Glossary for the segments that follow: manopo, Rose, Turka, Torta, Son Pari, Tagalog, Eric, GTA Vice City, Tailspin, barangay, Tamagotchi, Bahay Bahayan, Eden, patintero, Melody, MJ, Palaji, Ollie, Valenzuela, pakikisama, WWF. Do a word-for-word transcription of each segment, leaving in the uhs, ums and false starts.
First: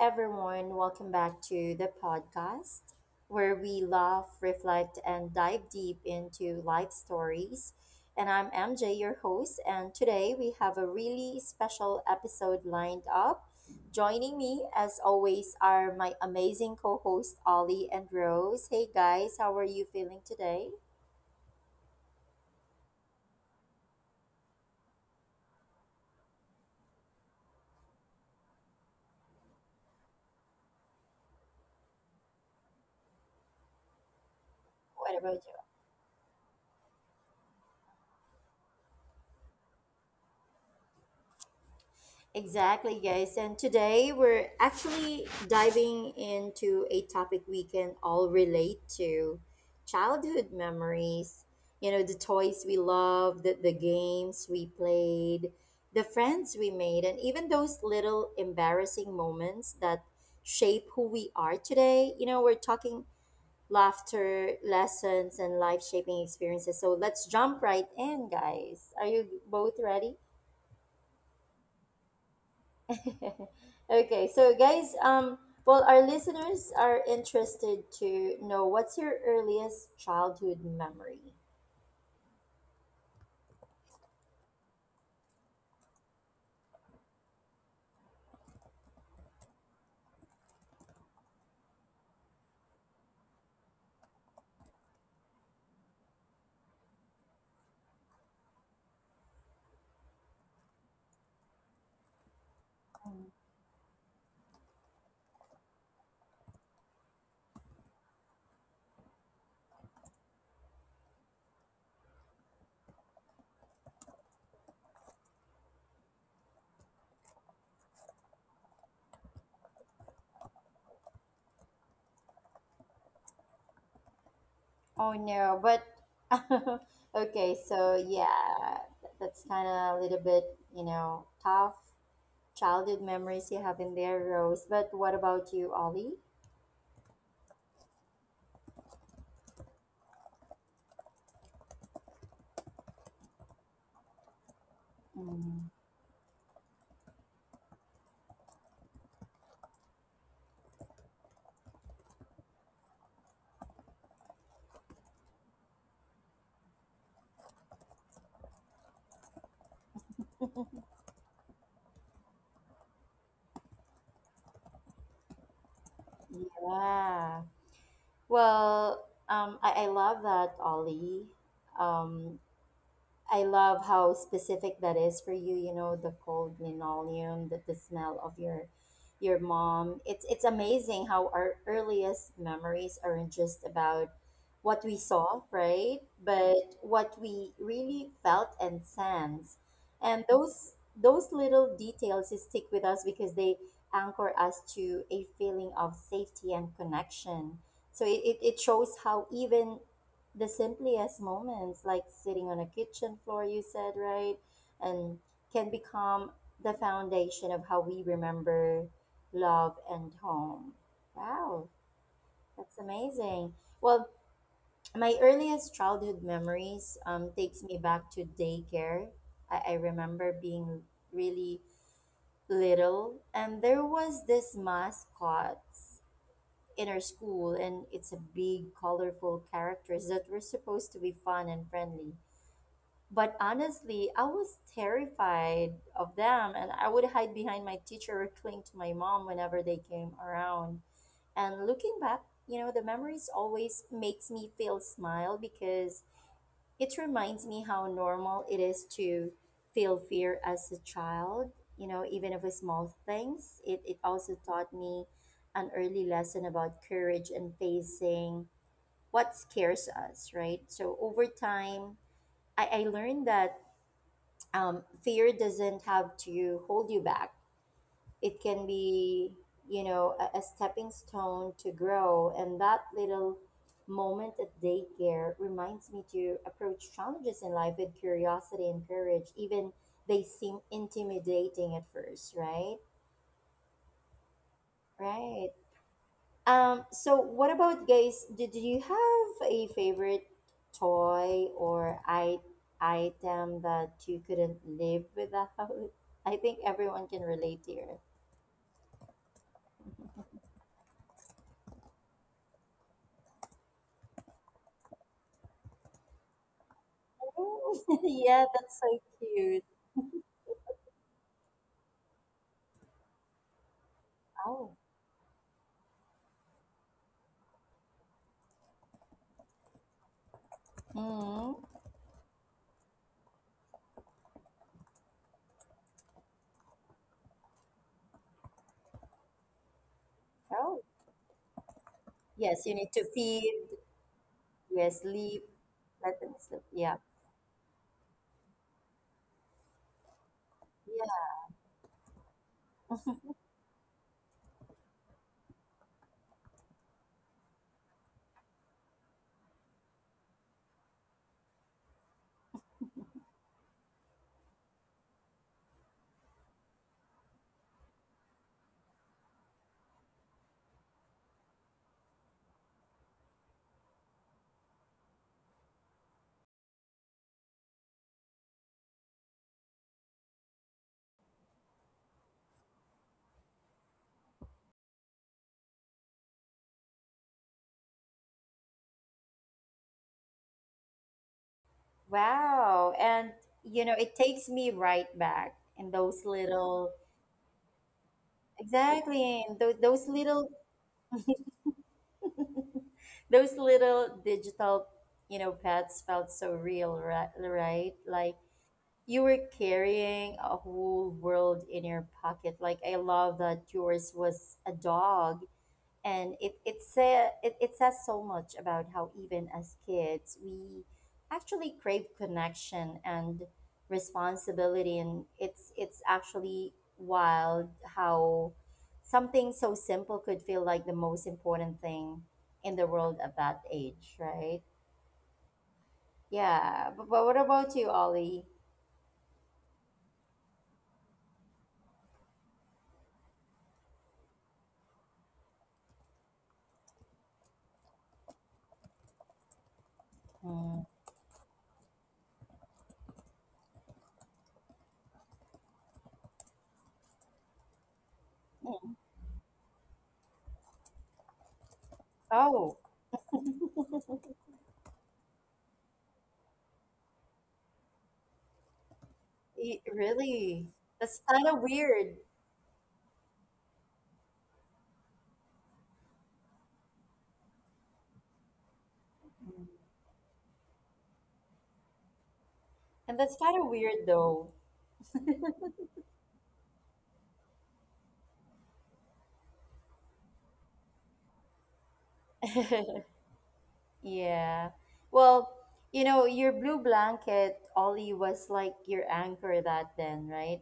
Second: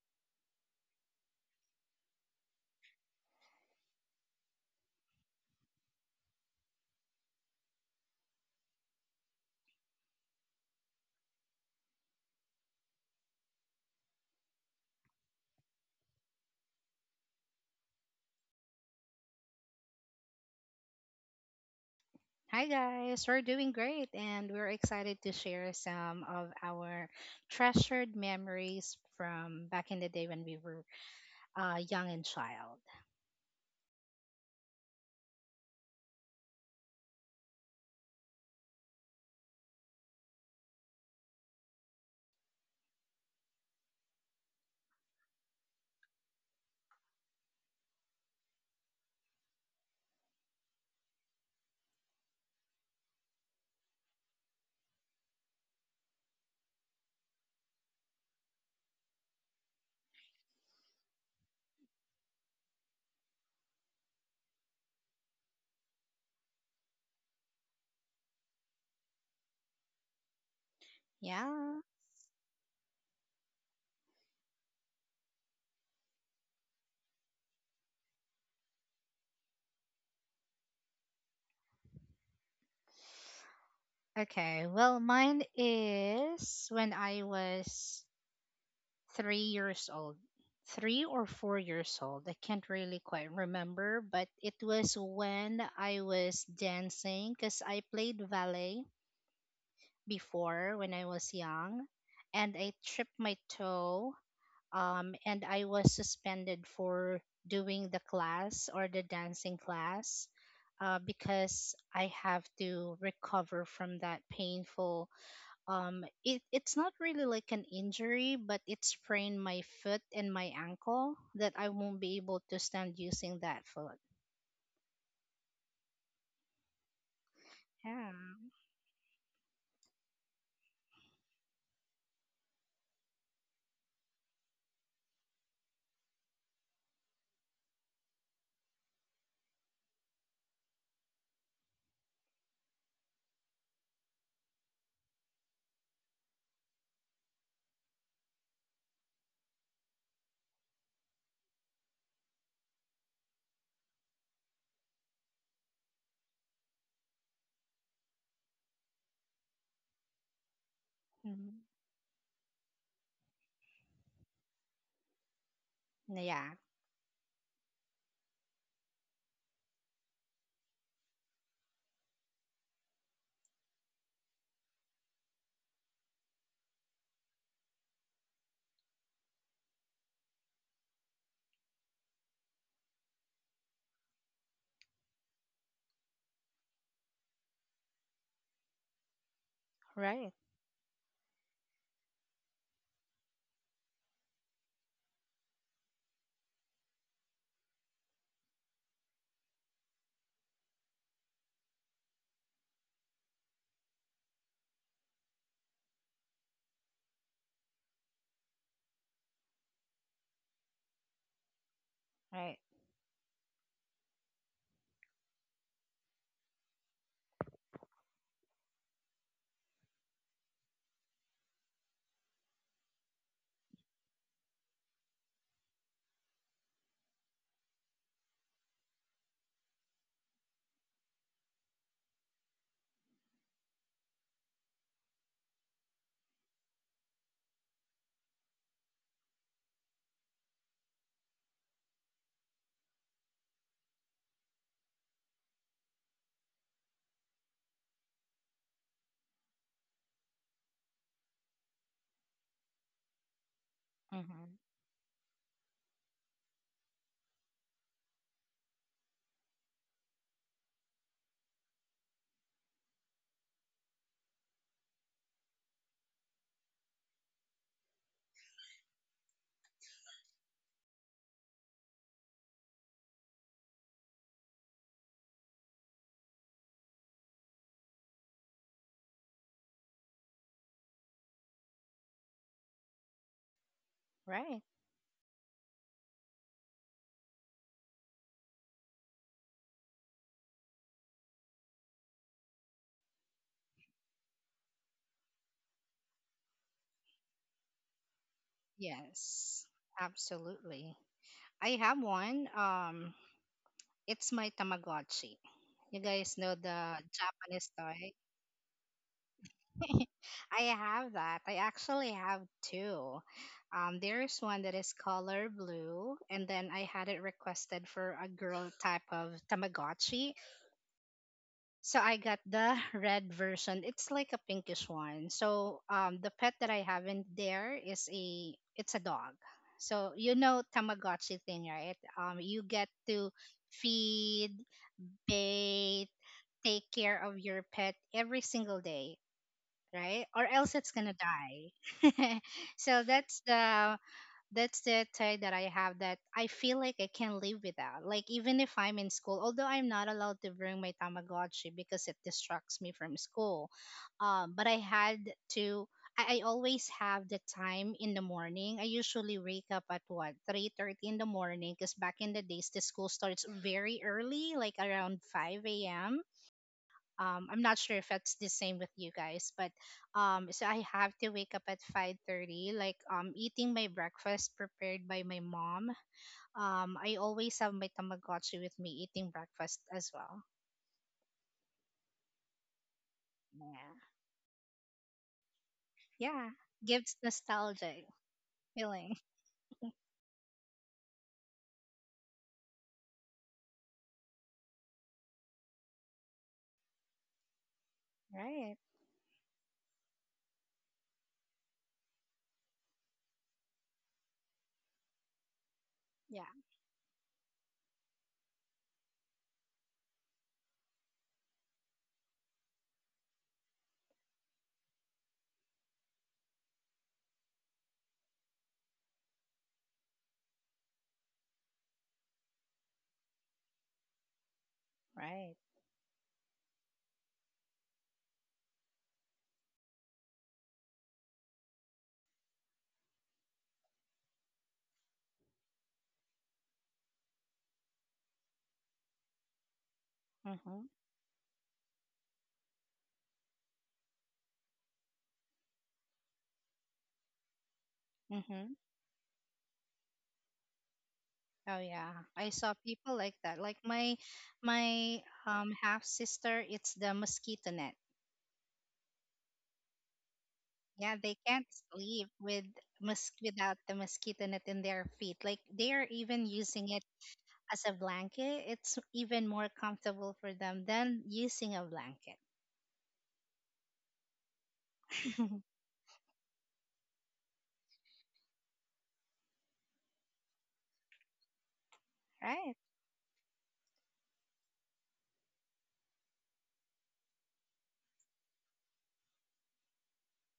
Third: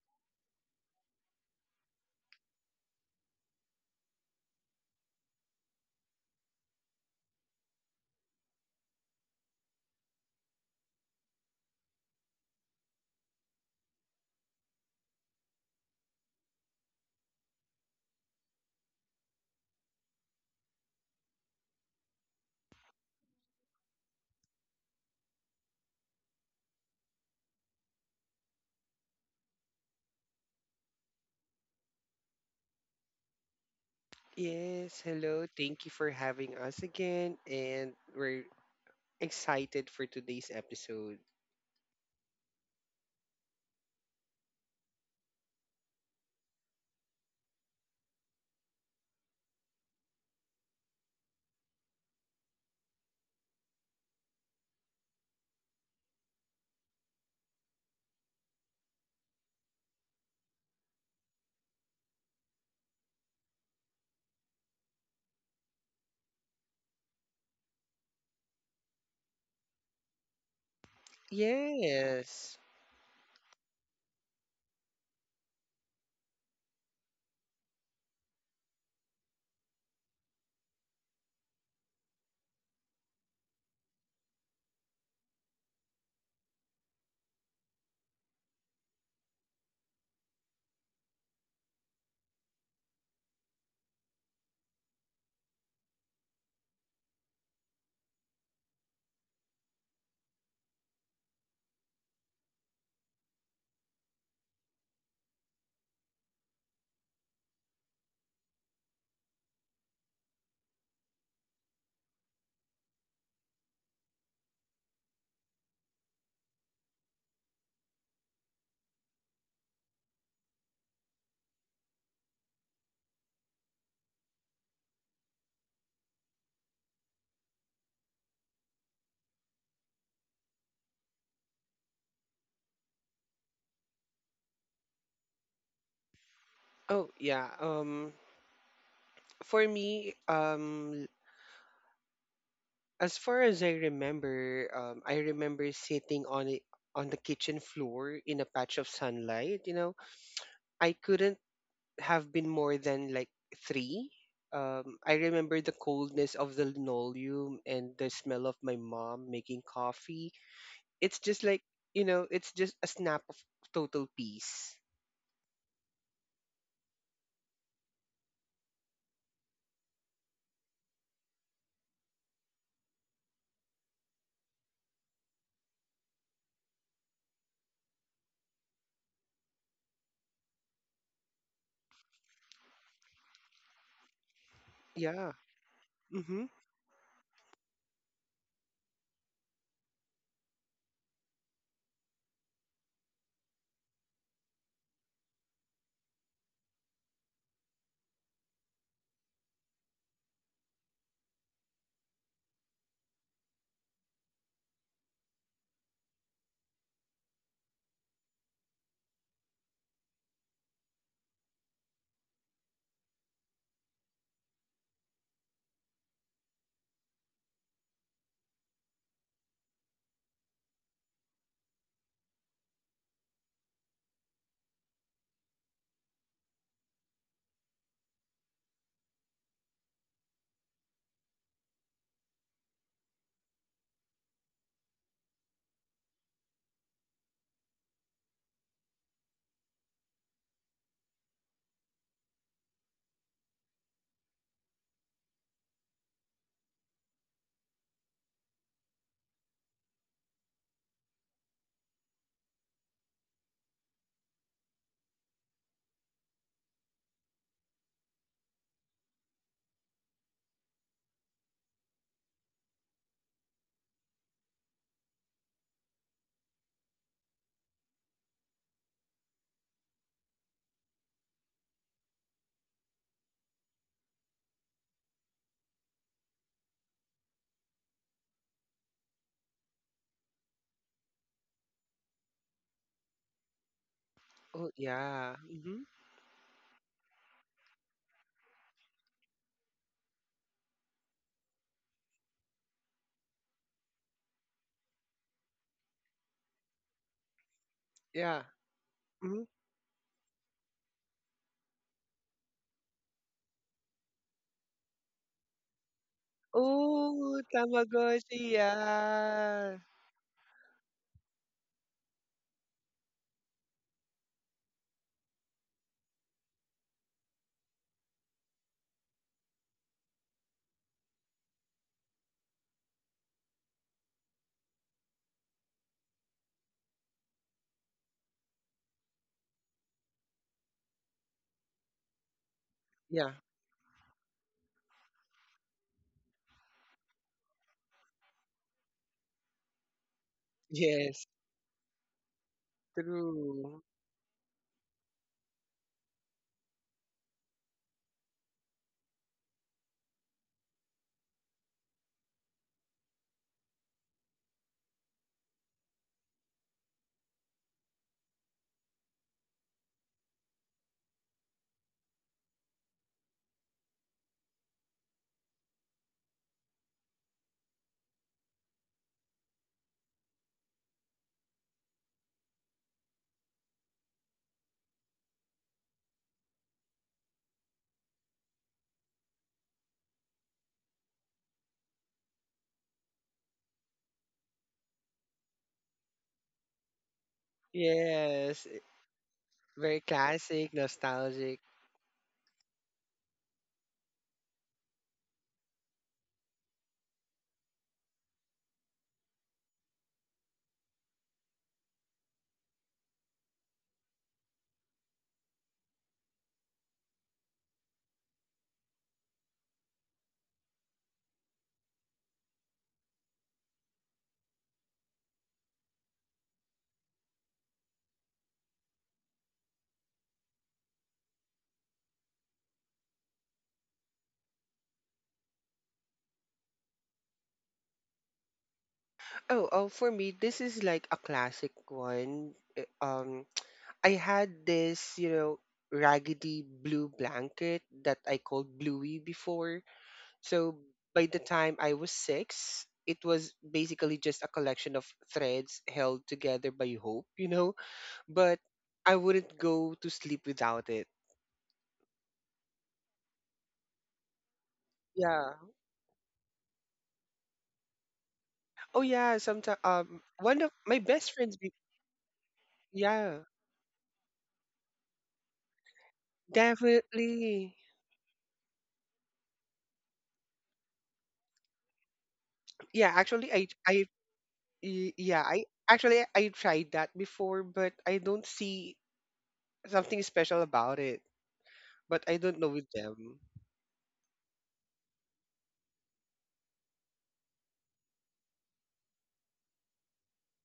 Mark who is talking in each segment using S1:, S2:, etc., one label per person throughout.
S1: everyone, welcome back to the podcast where we laugh, reflect, and dive deep into life stories. And I'm M J, your host, and today we have a really special episode lined up. Joining me, as always, are my amazing co hosts, Ollie and Rose. Hey guys, how are you feeling today?
S2: Hi guys, we're doing great and we're excited to share some of our treasured memories from back in the day when we were uh, young and child.
S3: yes,
S1: What about
S3: hello. Thank you for having us again. And we're excited for today's episode.
S1: exactly, guys. And today we're actually diving into a topic we can all relate to childhood memories. You know, the toys we loved, the, the games we played, the friends we made, and even those little embarrassing moments that shape who we are today. You know, we're talking laughter, lessons, and life shaping experiences. So let's jump right in, guys. Are you both ready?
S2: Yeah.
S3: Yes.
S1: Okay, so guys, um, well, our listeners are interested to know what's your earliest childhood memory.
S2: Okay, well, mine is when I was three years old, three or four years old. I can't really quite remember, but it was when I was dancing because I played ballet before when I was young and I tripped my toe, um, and I was suspended for doing the class or the dancing class, uh, because I have to recover from that painful. Um, it, it's not really like an injury, but it sprained my foot and my ankle that I won't be able to stand using that foot.
S1: Oh no, but okay, so
S2: Yeah.
S1: yeah, that's kind of a little bit, you know, tough childhood memories you have in there, Rose. But what about you, Ollie?
S3: Oh, yeah. Um, for me, um, as far as I remember, um, I remember
S1: Mm,
S3: sitting on it on the kitchen floor in a patch of sunlight. You know, I couldn't have been more than like three. Um, I remember the coldness of the linoleum and the smell of my mom making coffee. It's just like,
S2: Mhm.
S3: you know it's just a snap of total peace.
S2: Yeah.
S1: yeah. Well, um, I, I love that, Ollie. Um, I love how specific that is for you. You know, the cold linoleum, the, the smell of your your mom. It's it's amazing how our earliest memories aren't just about what we
S3: Yeah.
S1: saw, right?
S3: Mm-hmm.
S1: But what we really felt and sensed. And
S2: Right.
S1: those those little details stick with us because they anchor us to a feeling of safety and connection. So it, it, it shows how even the simplest moments, like sitting on a kitchen floor, you said, right? And can become the foundation of how we remember love and home. Wow,
S2: Right.
S1: that's amazing. Well, my earliest childhood memories um, takes me back to daycare. I, I remember being really little, and there was this mascot in our school, and it's a big, colorful characters that were supposed to be fun and friendly. But honestly, I was terrified of them, and I would hide behind my teacher or cling to my mom whenever they came around. And looking back, you know, the memories always makes me feel smile because it reminds me how normal it is to feel fear as a child, you know, even of small things. It, it also
S2: Hmm.
S1: taught me an early lesson about courage and facing what scares us, right? So over time, I, I learned that um, fear doesn't have to hold you back. It can be, you know, a, a stepping stone to grow. And that little moment at daycare reminds me to approach challenges in life with curiosity and courage, even they seem intimidating at first, right?
S2: Right.
S3: Oh, yeah.
S1: Right.
S3: Mm-hmm.
S1: Um, so what about guys? Did you have a favorite toy or I item that you couldn't live without? I think everyone can relate here.
S3: Yeah. Mm-hmm.
S2: Yes. Absolutely. I have one. Um, It's my Tamagotchi. You guys know the
S3: Oh,
S2: Japanese
S1: Oh,
S2: toy?
S3: Tamagotchi.
S1: yeah, that's so
S3: Yeah.
S1: cute.
S2: I have that. I actually have two. Um, there's one that
S1: Oh.
S2: is color blue, and then I had it requested for a girl type of Tamagotchi.
S1: Hmm.
S2: So I got the red version. It's like a pinkish one. So um, the pet that I have in there is a it's a dog. So you know
S1: Oh.
S2: Tamagotchi thing, right? Um,
S1: Yes,
S2: you
S1: you
S2: get
S1: need to
S3: Yeah.
S2: to
S1: feed.
S2: feed,
S1: Yes, sleep.
S2: bait,
S1: Let them sleep.
S2: take
S1: Yeah.
S2: care of your pet every single day, right, or else it's gonna
S3: Yes.
S1: Yeah.
S2: die so that's
S3: True.
S2: the that's the tie that I have, that I feel like I can't live without, like even if I'm in school, although I'm not allowed to bring my Tamagotchi because it distracts me from school, um, but I had to, I, I always have the time in the morning. I usually wake up at what three thirty in the morning, because back in the days the school starts very early, like around five a.m, um I'm not sure if that's the same with you guys, but um so I have to wake up at five thirty, like um eating my breakfast prepared by my mom. um I always have my Tamagotchi with me eating breakfast as well.
S1: Wow. And you know,
S2: Yeah,
S1: it takes me right back in those
S2: yeah,
S1: little
S2: gives nostalgic
S3: Yes, i-
S2: feeling.
S1: exactly in those,
S3: very
S1: those little
S3: classic, nostalgic.
S1: those little digital, you know, pets felt so real, ri- right? Like
S2: Right.
S1: you were carrying a whole world in your pocket. Like I love that yours was a dog and
S2: Yeah.
S1: it it say, it, it says so much about how even as kids we actually crave connection and responsibility and it's it's actually wild how something so simple could feel like the most important thing in the world at that age, right?
S2: Right.
S1: Yeah, but, but what about you, Ollie?
S3: Oh oh for me, this is like a classic one. Uh, um I had this, you know raggedy blue blanket that I called Bluey before. So
S1: Mm.
S2: Mhm.
S3: by the time I was six, it was basically just a collection of threads held together by hope, you know? But
S2: Mhm.
S1: Mm.
S3: I wouldn't go to sleep without it.
S2: Oh yeah, I saw
S1: Oh,
S2: people like that. Like my my
S3: Yeah.
S2: um half sister, it's the mosquito net.
S3: Oh, yeah, sometimes
S1: y-
S3: um one of
S1: really?
S3: my
S2: Yeah,
S1: That's
S3: best
S2: they
S1: kind
S3: friends
S1: of
S3: be-
S2: can't
S1: weird.
S2: sleep with
S3: yeah,
S2: mos- without the mosquito net in their feet. Like they are even using it
S3: definitely.
S2: as a blanket. It's even more comfortable for them than using a blanket.
S3: Yeah,
S1: And that's
S3: actually
S1: kind
S3: I
S1: of
S3: I
S1: weird though.
S3: y- yeah, I actually I tried that before, but I don't see something special about it. But I don't know
S2: Right,
S3: with them.
S1: Yeah. Well, you know, your blue blanket, Ollie, was like your anchor that then, right?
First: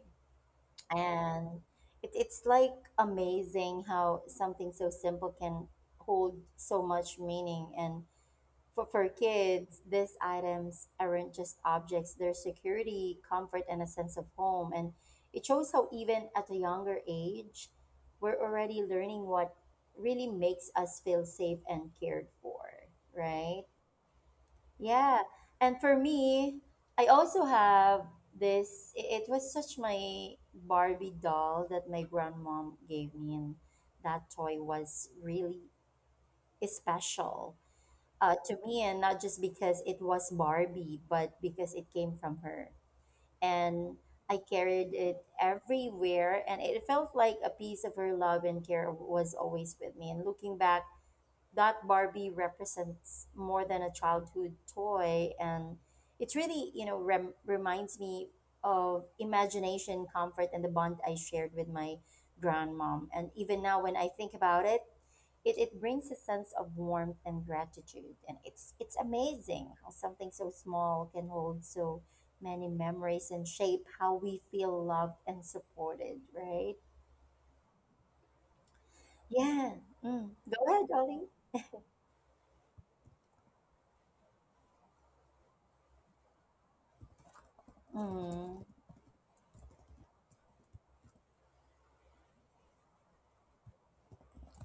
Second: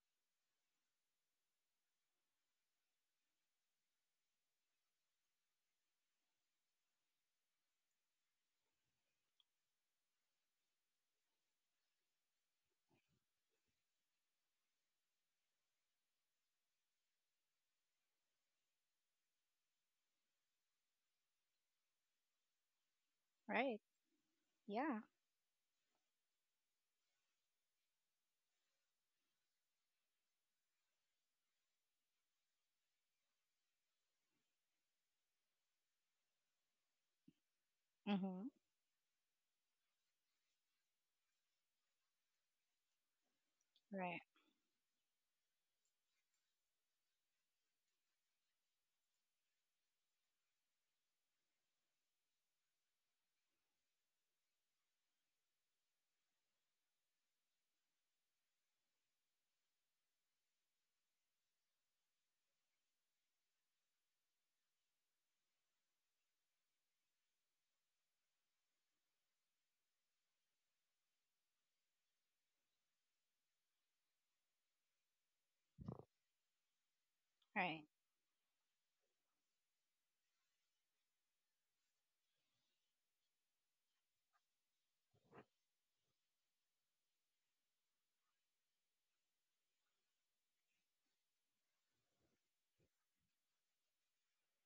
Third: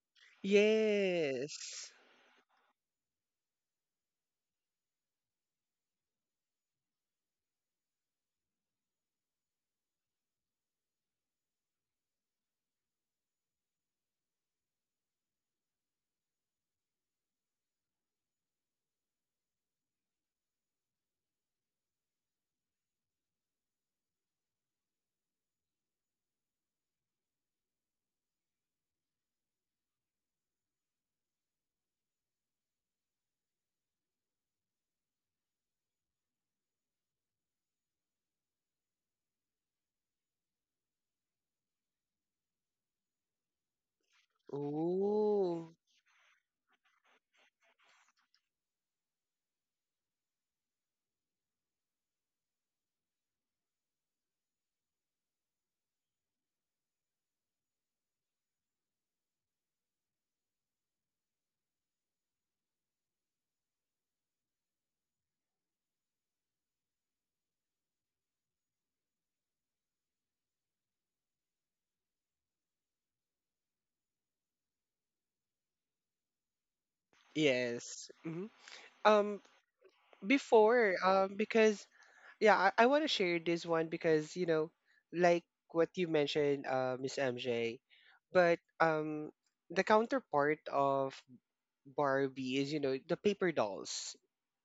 S1: And
S3: Yes.
S1: it, it's like amazing how something so simple can hold so much meaning. And for, for kids, these items aren't just objects, they're security, comfort, and a sense of home. And it shows how, even at a younger age, we're already learning what really makes us feel safe and cared for, right?
S2: right. Yeah.
S1: Yeah. And for me, I also have this i- it was such my Barbie doll that my grandmom gave me and that toy was really special uh,
S2: Mm-hmm.
S1: to me and not just because it was Barbie but because it came from her. And
S2: Right,
S1: I carried it
S3: Oh.
S1: everywhere and it felt like a piece of her love and care was always with me. And looking back that Barbie represents more than a childhood toy. And it really, you know, rem- reminds me of imagination, comfort, and the bond I shared with my grandmom. And even now, when I think about it, it, it brings a sense of warmth and gratitude. And it's, it's amazing how something so small can hold so many memories and shape how we feel loved and supported, right?
S2: right,
S3: Yes. Hmm. Um,
S1: Yeah. Mm. Go ahead,
S3: before,
S1: Ollie.
S3: um, because, yeah, I, I want to share this one because, you know, like what you mentioned, uh, Miss M J. but
S1: Mm.
S3: um, the counterpart of Barbie is, you know the paper dolls.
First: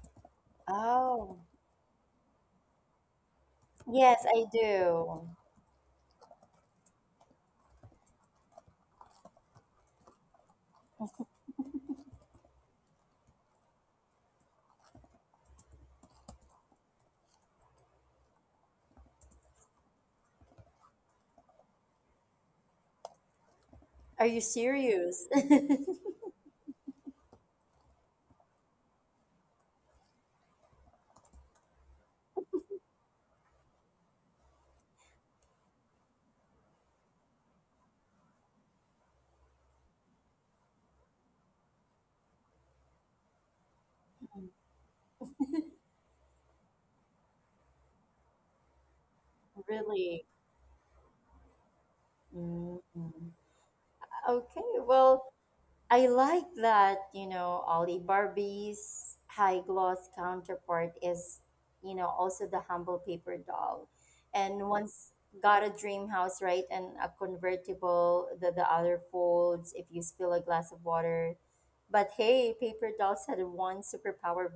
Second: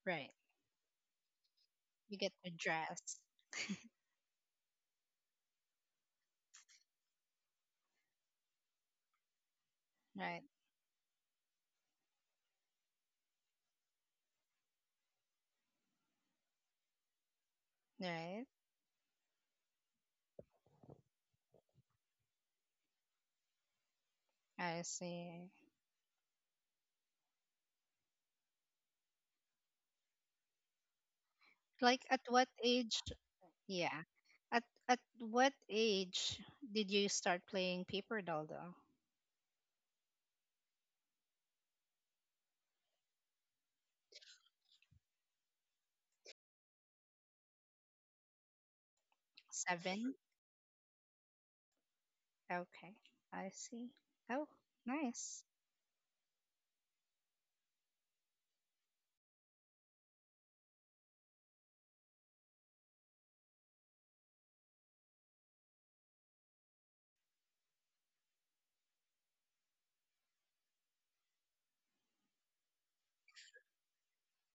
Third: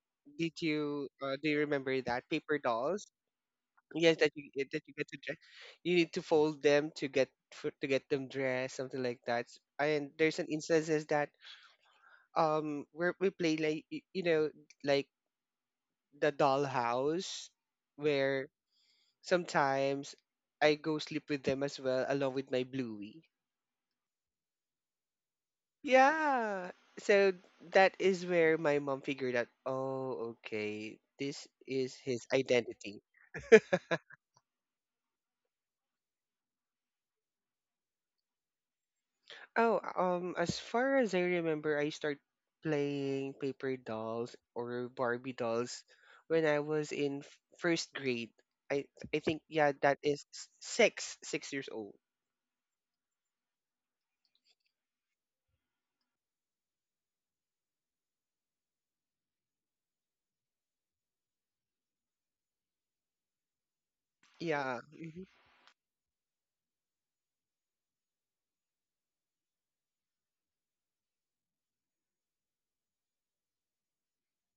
S2: right.
S3: Did you uh,
S1: Oh.
S3: Do you remember
S2: You
S3: that
S2: get to
S3: paper dolls?
S2: dress.
S3: Yes,
S1: Yes,
S3: that
S1: I
S3: you get- that you get to
S1: do.
S3: dress. You need to fold them to get for, to get them dressed, something like that. And there's
S2: Right,
S3: an instances that um where we play like, y- you know like the dollhouse
S2: right.
S3: where sometimes I go sleep with them as well along with my Bluey.
S1: Are you
S2: I
S1: serious?
S2: see.
S3: Yeah. So that is where my mom figured out, oh, okay, this is
S2: Like at
S3: his
S2: what age?
S3: identity.
S2: Yeah. At at what age did you start playing paper doll though?
S3: Oh, um, as far as I remember, I start playing paper dolls or Barbie dolls when I was in f- first grade. I I think, yeah, that
S2: Seven?
S1: Really?
S3: is s- six six years old.
S1: Mm.
S2: Okay, I see. Oh,
S1: Okay, well,
S2: nice.
S1: I like that, you know, Ollie Barbie's high gloss counterpart is, you know, also the humble paper doll. And
S3: Yeah.
S1: once
S3: Mhm.
S1: got a dream house, right? And a convertible that the other folds if you spill a glass of water. But hey, paper dolls had one superpower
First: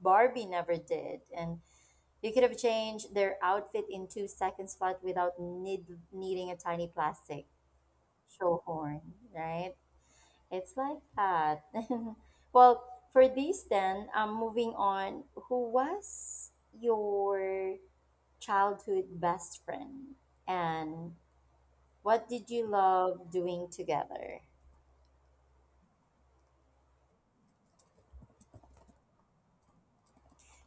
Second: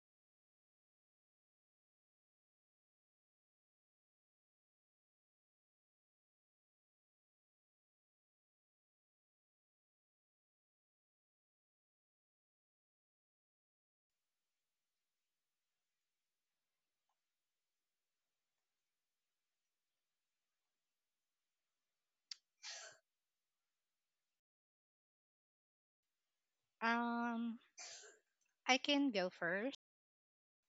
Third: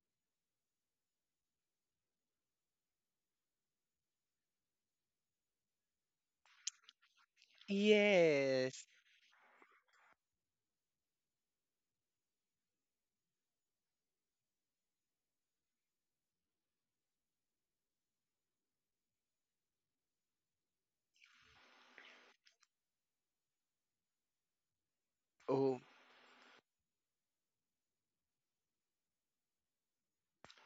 S1: Barbie never did. And you could have changed their outfit in two seconds flat without need, needing a tiny plastic show
S3: Yes.
S1: horn, right? It's like that. Well, for these then, um, moving on, who was your childhood best friend? And what did you love doing together?
S3: Oh.
S2: Um, I can go first.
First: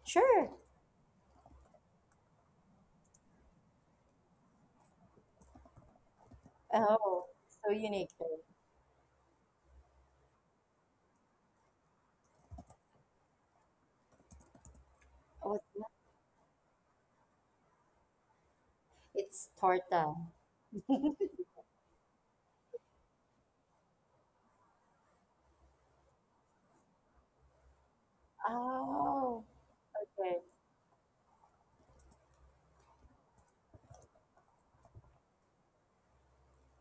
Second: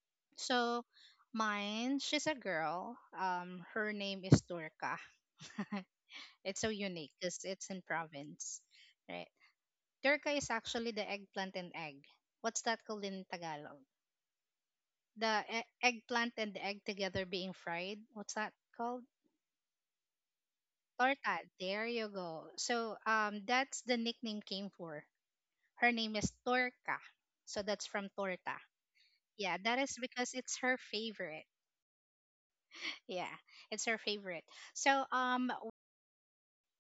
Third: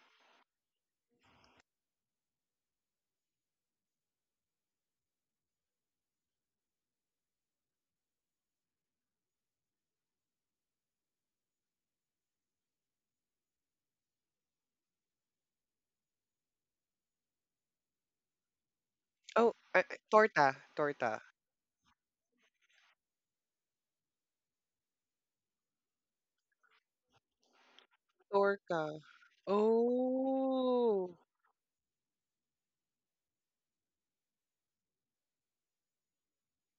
S1: Sure.
S2: So, mine, she's a girl. Um, her name is Durka. it's so unique
S1: Oh,
S2: because it's
S1: so
S2: in
S1: unique.
S2: province, right? Durka is actually the eggplant and egg. What's that called in Tagalog? The
S1: What's
S2: e-
S1: that?
S2: eggplant and the egg together being fried. What's that called?
S1: It's
S3: Oh, uh,
S1: torta.
S3: torta, torta.
S2: Torta. There you go. So, um, that's the nickname came for. Her name is Torka. So that's from Torta.
S3: Torta.
S1: Oh,
S2: Yeah, that is because
S1: okay.
S2: it's her
S3: Oh.
S2: favorite. Yeah, it's her favorite. So um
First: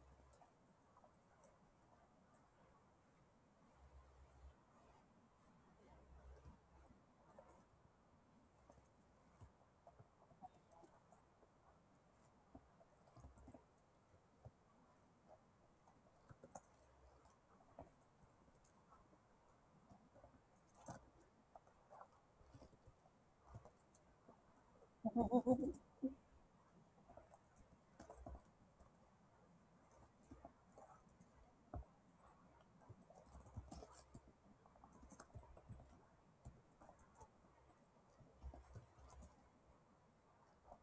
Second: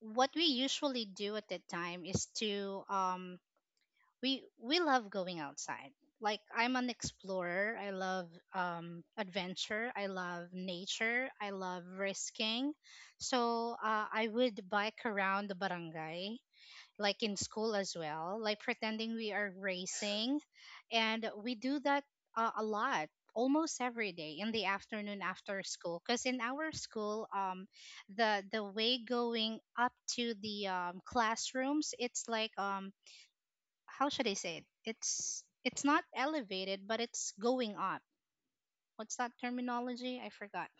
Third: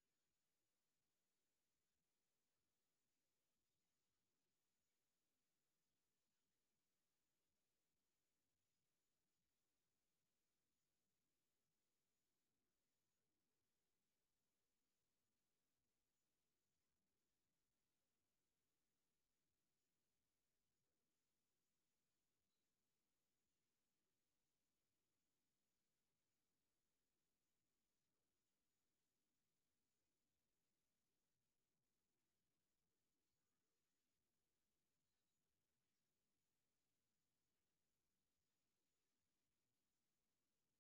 S2: what we usually do at that time is to um we we love going outside. Like I'm an explorer. I love um adventure. I love nature. I love risking. So, uh, I would bike around the barangay, like in school as well, like pretending we are racing. And we do that, uh, a lot, almost every day in the afternoon after school. Because in our school, um, the the way going up to the, um, classrooms, it's like, um, how should I say it? It's it's not elevated, but it's going up. What's that terminology? I forgot.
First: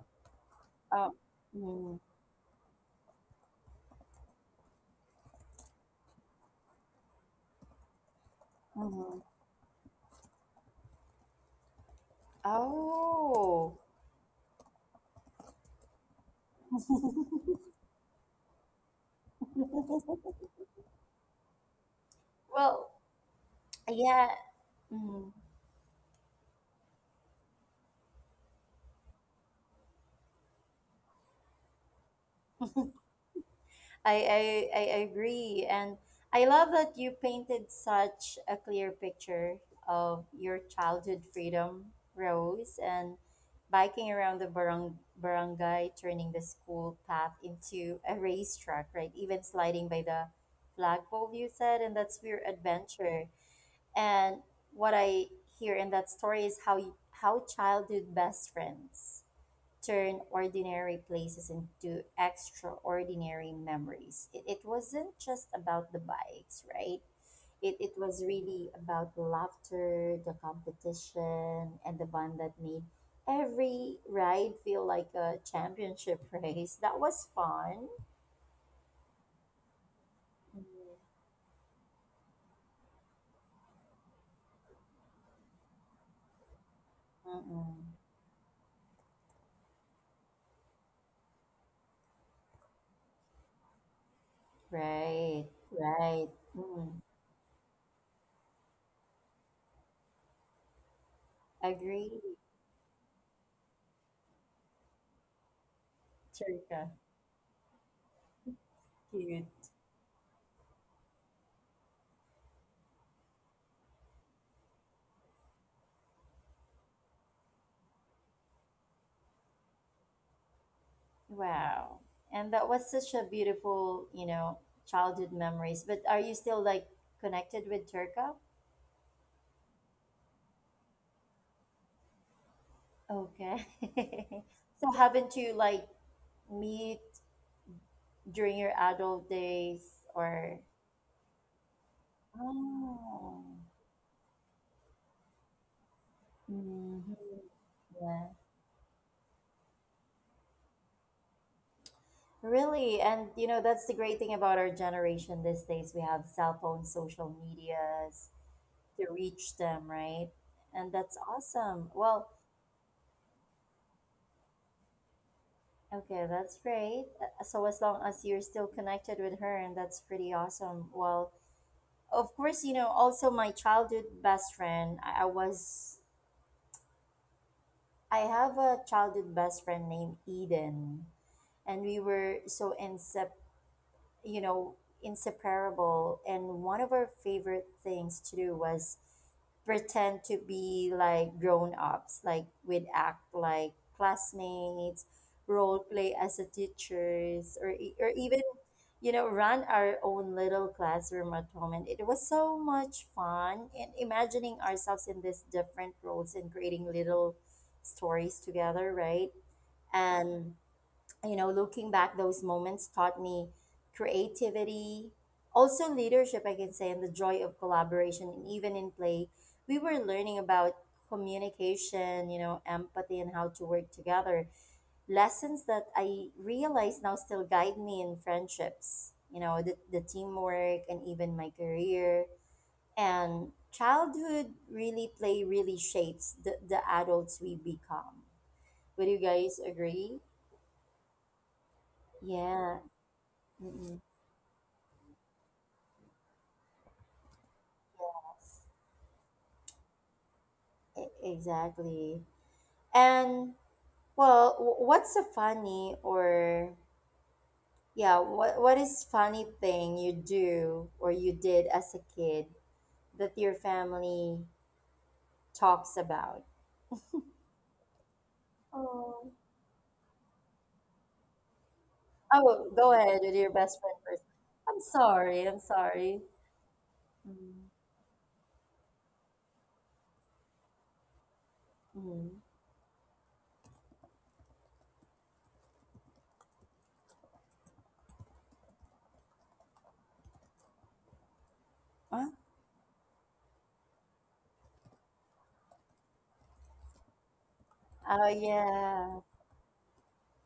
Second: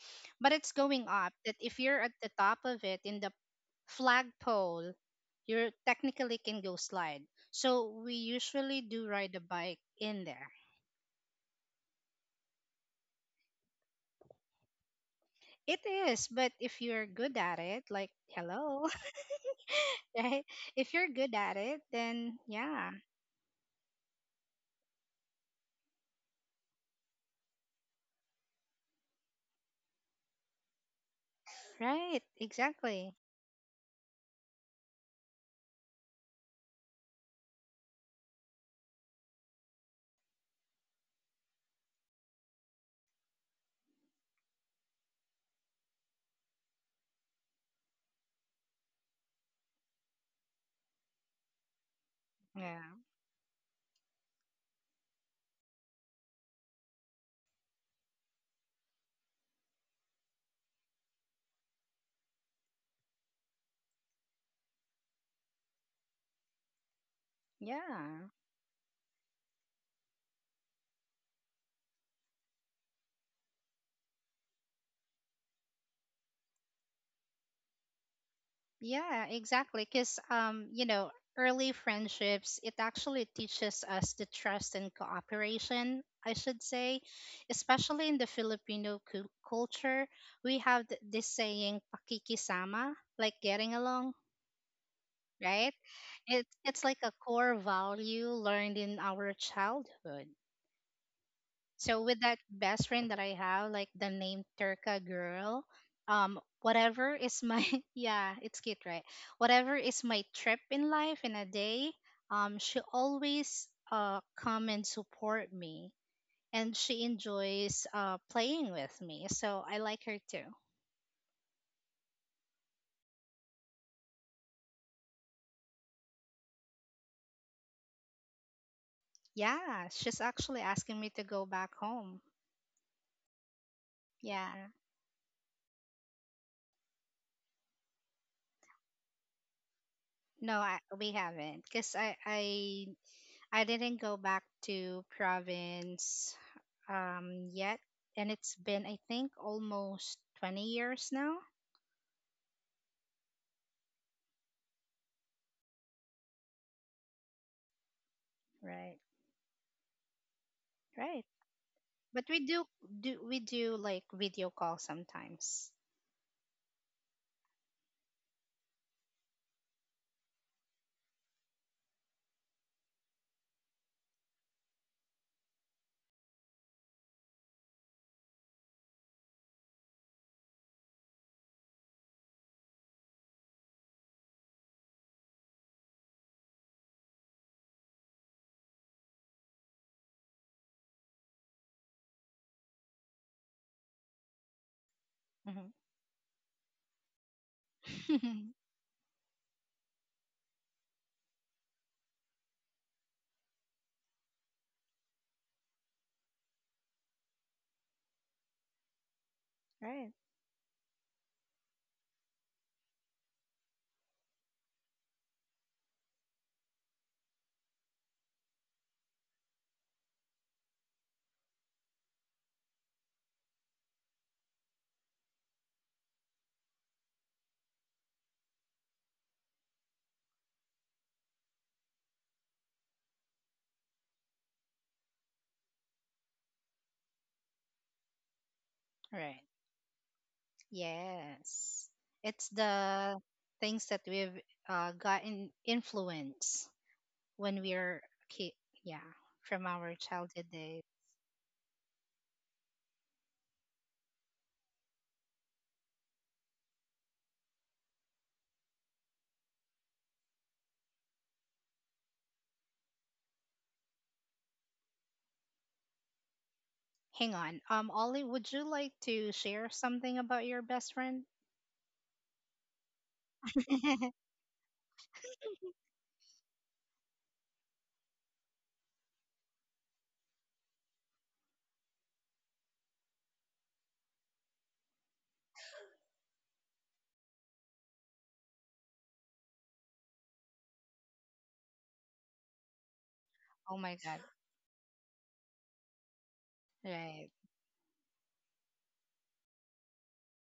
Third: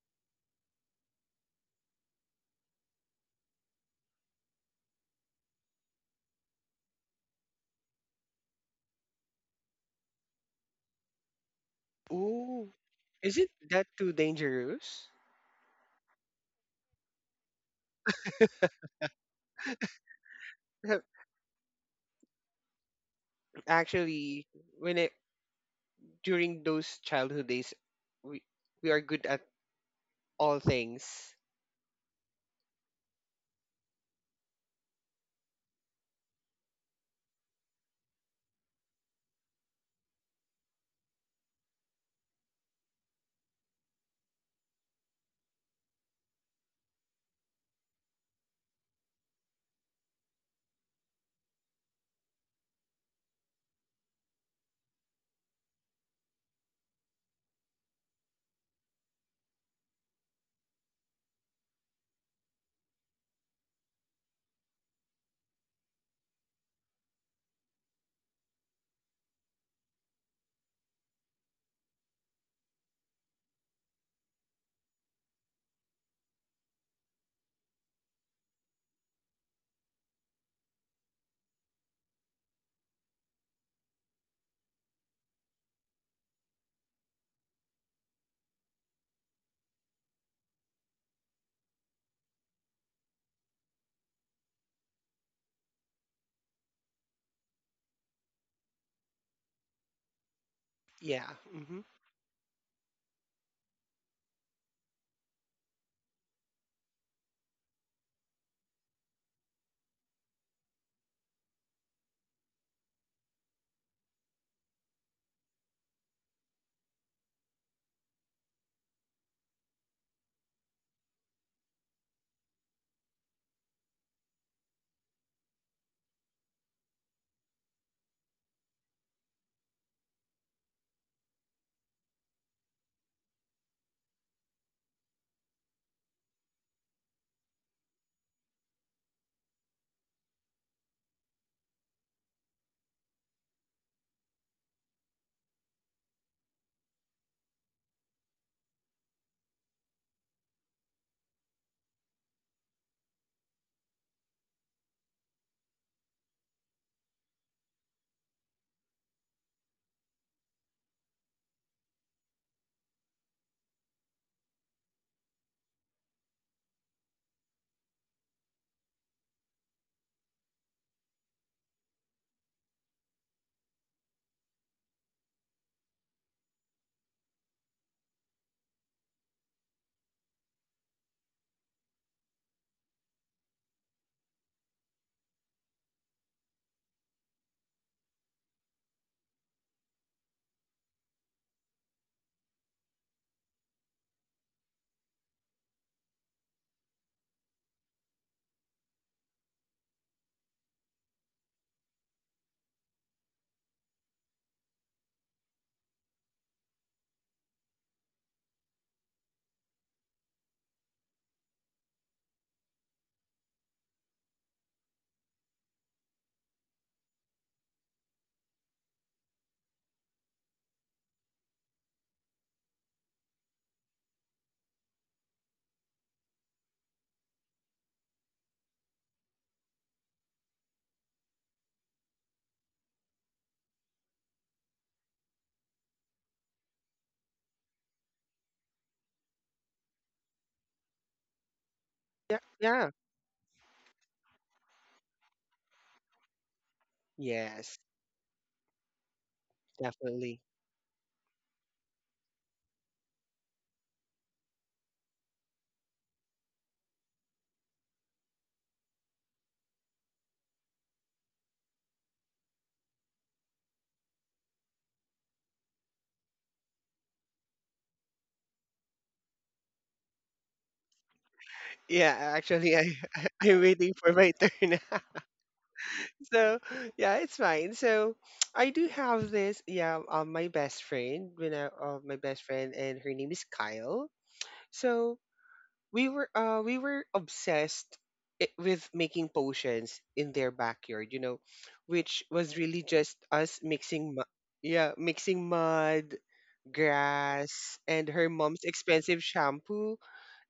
S2: But it's going
S1: Oh,
S2: up that if you're at the top of it in the flagpole, you technically can go slide. So we usually do
S1: mm-hmm.
S2: ride the bike in there.
S3: Oh, isn't
S1: Oh,
S3: that too dangerous?
S2: It is, but if you're good at it, like hello, right? If you're good at it, then
S1: well,
S2: yeah,
S1: yeah,
S3: Actually, when it
S1: mm,
S3: during those childhood days, we we are good at all things.
S2: right, exactly.
S1: I, I, I agree. And I love that you painted such a clear picture of your childhood freedom, Rose, and biking around the barang- barangay, turning the school path into a racetrack, right? Even sliding by the flagpole, you said, and that's your
S2: Yeah,
S1: adventure. And what I hear in that story is how, you, how childhood best friends turn ordinary places into extraordinary memories. It, it wasn't just about the bikes, right? It, it was
S2: yeah.
S1: really about the laughter, the competition, and the bond that made every ride feel like a championship race. That was fun.
S2: Yeah, exactly. Because, um, you know, early friendships, it actually teaches us the trust and cooperation, I should say.
S1: Mm-mm.
S2: Especially in the Filipino cul- culture, we have th- this saying, pakikisama, like getting along,
S1: Right,
S2: right?
S1: right.
S2: It, it's like
S1: Mm.
S2: a core value learned in our childhood.
S3: Yeah. Mm-hmm.
S2: So with
S1: Agree,
S2: that best friend that I have, like the name Turka girl, um,
S1: Turka.
S2: whatever is my yeah, it's cute, right?
S1: Cute.
S2: Whatever is my trip in life in a day, um, she always uh come and support me, and she enjoys uh playing with me. So I like her too.
S1: Wow. And that was such a beautiful, you know, childhood memories. But are you still like connected with Turco?
S2: Yeah, she's actually asking me to go back home.
S1: Okay.
S2: Yeah.
S1: So haven't you like meet during your adult days
S2: No,
S1: or
S2: I, we haven't, cause I I
S1: oh.
S2: I didn't go back to province
S1: Mhm.
S2: um yet, and
S1: Yeah.
S2: it's been I think almost twenty years now.
S1: Really, and you know, that's the great thing about our generation these days. We have cell phones, social medias
S2: Right.
S1: to reach them, right? And that's
S2: Right.
S1: awesome.
S2: But
S1: Well,
S2: we do do we do like video call sometimes.
S1: okay, that's great. Uh, So as long as you're still connected with her, and that's pretty awesome. Well, of course, you know, also my childhood best friend, I, I was I have a childhood best friend named Eden, and we were so inseparable, you know, inseparable. And one of our favorite things to do was pretend to be like grown ups, like we'd act like classmates,
S2: Hmm.
S1: role play as a teachers, or e- or even, you know, run our own little classroom at home. And it was so much fun and imagining ourselves in these different roles and creating little stories together, right?
S2: Right.
S1: And you know, looking back, those moments taught me creativity, also leadership, I can say, and the joy of collaboration. And even in play, we were learning about communication, you know, empathy, and how to work together. Lessons that I realize now still guide me in friendships, you know, the, the teamwork and even my career. And childhood really play really shapes the, the adults we become. Would you
S2: Right.
S1: guys agree?
S2: Yes.
S3: Yeah.
S2: It's
S1: Yeah.
S3: Yeah.
S2: the things that
S1: Mm-mm.
S2: we've, uh, gotten influence when we
S3: Yes,
S2: are kid. Yeah, from our
S3: definitely.
S2: childhood.
S1: E- Exactly. And well, wh- what's a funny or yeah, what what is funny thing you do or you did as a kid that your family talks about?
S2: Hang on. Um, Ollie, would you like to
S1: Oh,
S2: share something about your best friend?
S3: Yeah,
S1: oh,
S3: actually, I
S1: go ahead with your
S3: I'm
S1: best
S3: waiting
S1: friend
S3: for
S1: first.
S3: my turn.
S1: I'm sorry. I'm sorry.
S3: So yeah, it's fine.
S1: Mm,
S3: So I do have this. Yeah, um, my best friend, you know, uh, my best
S1: mm.
S3: friend, and her name is Kyle. So we were, uh, we were obsessed i- with making potions in their backyard. You know, which
S1: Huh?
S3: was really just us
S2: Oh my
S3: mixing,
S2: God.
S3: mu- yeah, mixing mud,
S2: Right.
S3: grass, and her
S1: Oh
S3: mom's expensive
S1: yeah.
S3: shampoo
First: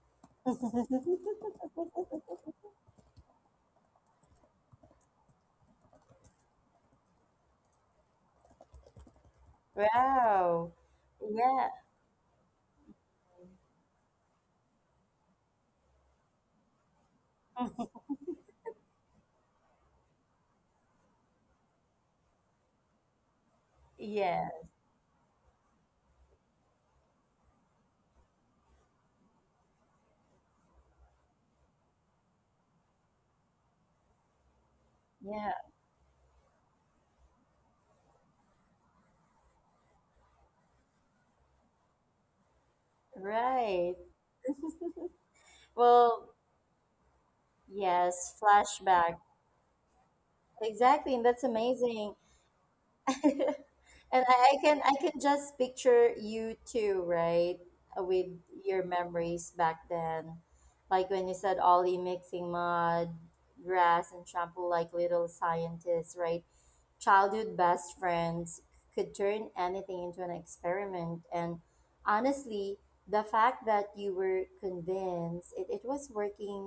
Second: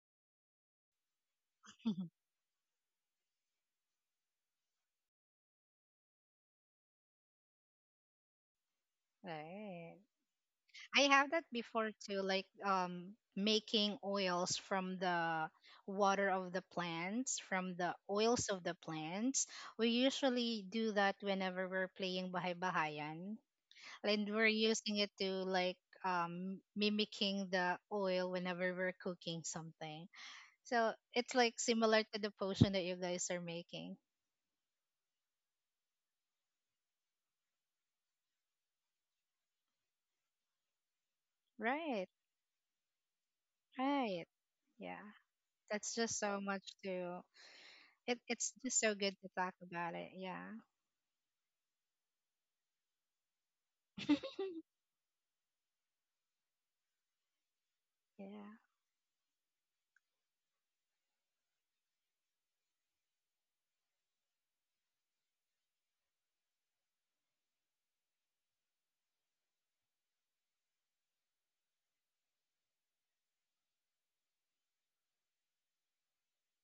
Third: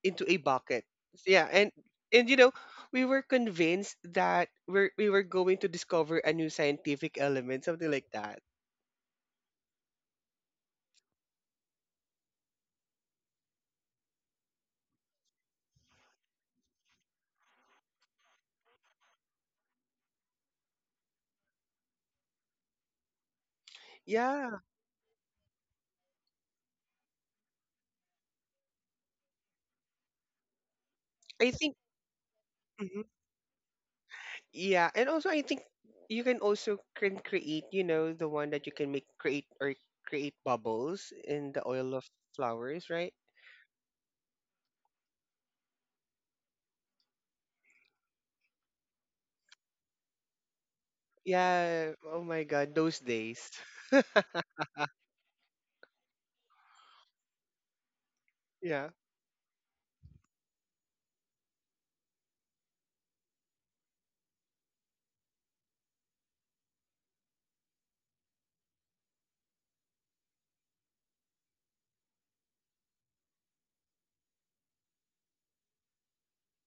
S3: into a bucket. Yeah, and and you know, we were convinced that we're we were going to discover a new scientific element, something like that.
S2: Right.
S1: Wow.
S2: I have that
S1: Yeah.
S2: before too, like um making oils from the water of the plants, from the oils of the plants. We usually do that whenever we're playing Bahay Bahayan. And
S1: Yeah.
S2: we're
S3: Yeah,
S2: using it to like um mimicking the oil whenever we're cooking something. So it's
S3: I
S2: like
S3: think.
S2: similar to the potion that you
S3: Mhm.
S2: guys are making.
S3: Yeah, and also I
S1: Yeah.
S3: think you can also can create, you know, the one that you can make create or create bubbles in the oil of
S2: Right,
S3: flowers, right?
S1: Right.
S2: right. Yeah. That's just
S1: Well,
S2: so much to it,
S1: yes,
S2: it's just so good
S1: flashback.
S2: to talk about it. Yeah.
S1: Exactly, and that's
S3: Yeah.
S1: amazing.
S3: Oh my God, those days.
S1: And I, I can I can just picture you too, right? Uh, with
S2: Yeah.
S1: your
S3: Yeah.
S1: memories back then. Like when you said Ollie mixing mud, grass and shampoo like little scientists, right? Childhood best friends could turn anything into an experiment. And honestly, the fact that you were convinced it, it was working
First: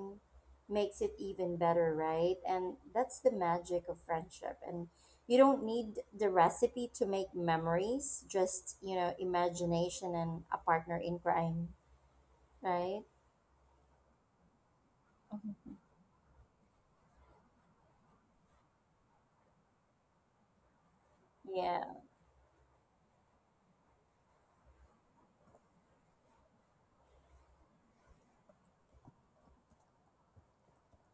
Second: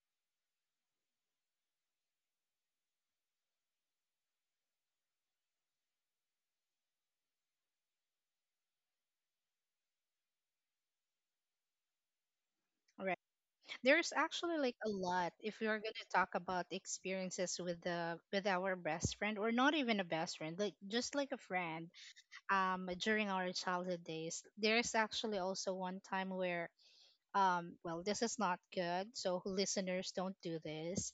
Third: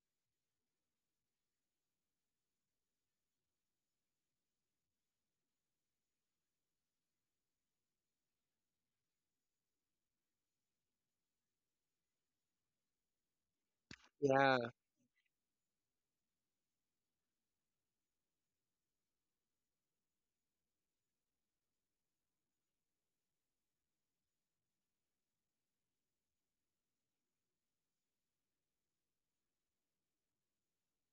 S1: makes it even better, right? And that's the magic of friendship. And you don't need the recipe to make memories, just, you know, imagination and a partner in crime, right?
S2: Right. There's actually
S3: Yeah.
S2: like a lot if we
S1: Mhm.
S2: are gonna talk about experiences with the with our best friend, or not even a best friend, like just like a
S1: Yeah,
S2: friend, um during our childhood days. There's actually also one time where, um well, this is not good, so listeners don't do this.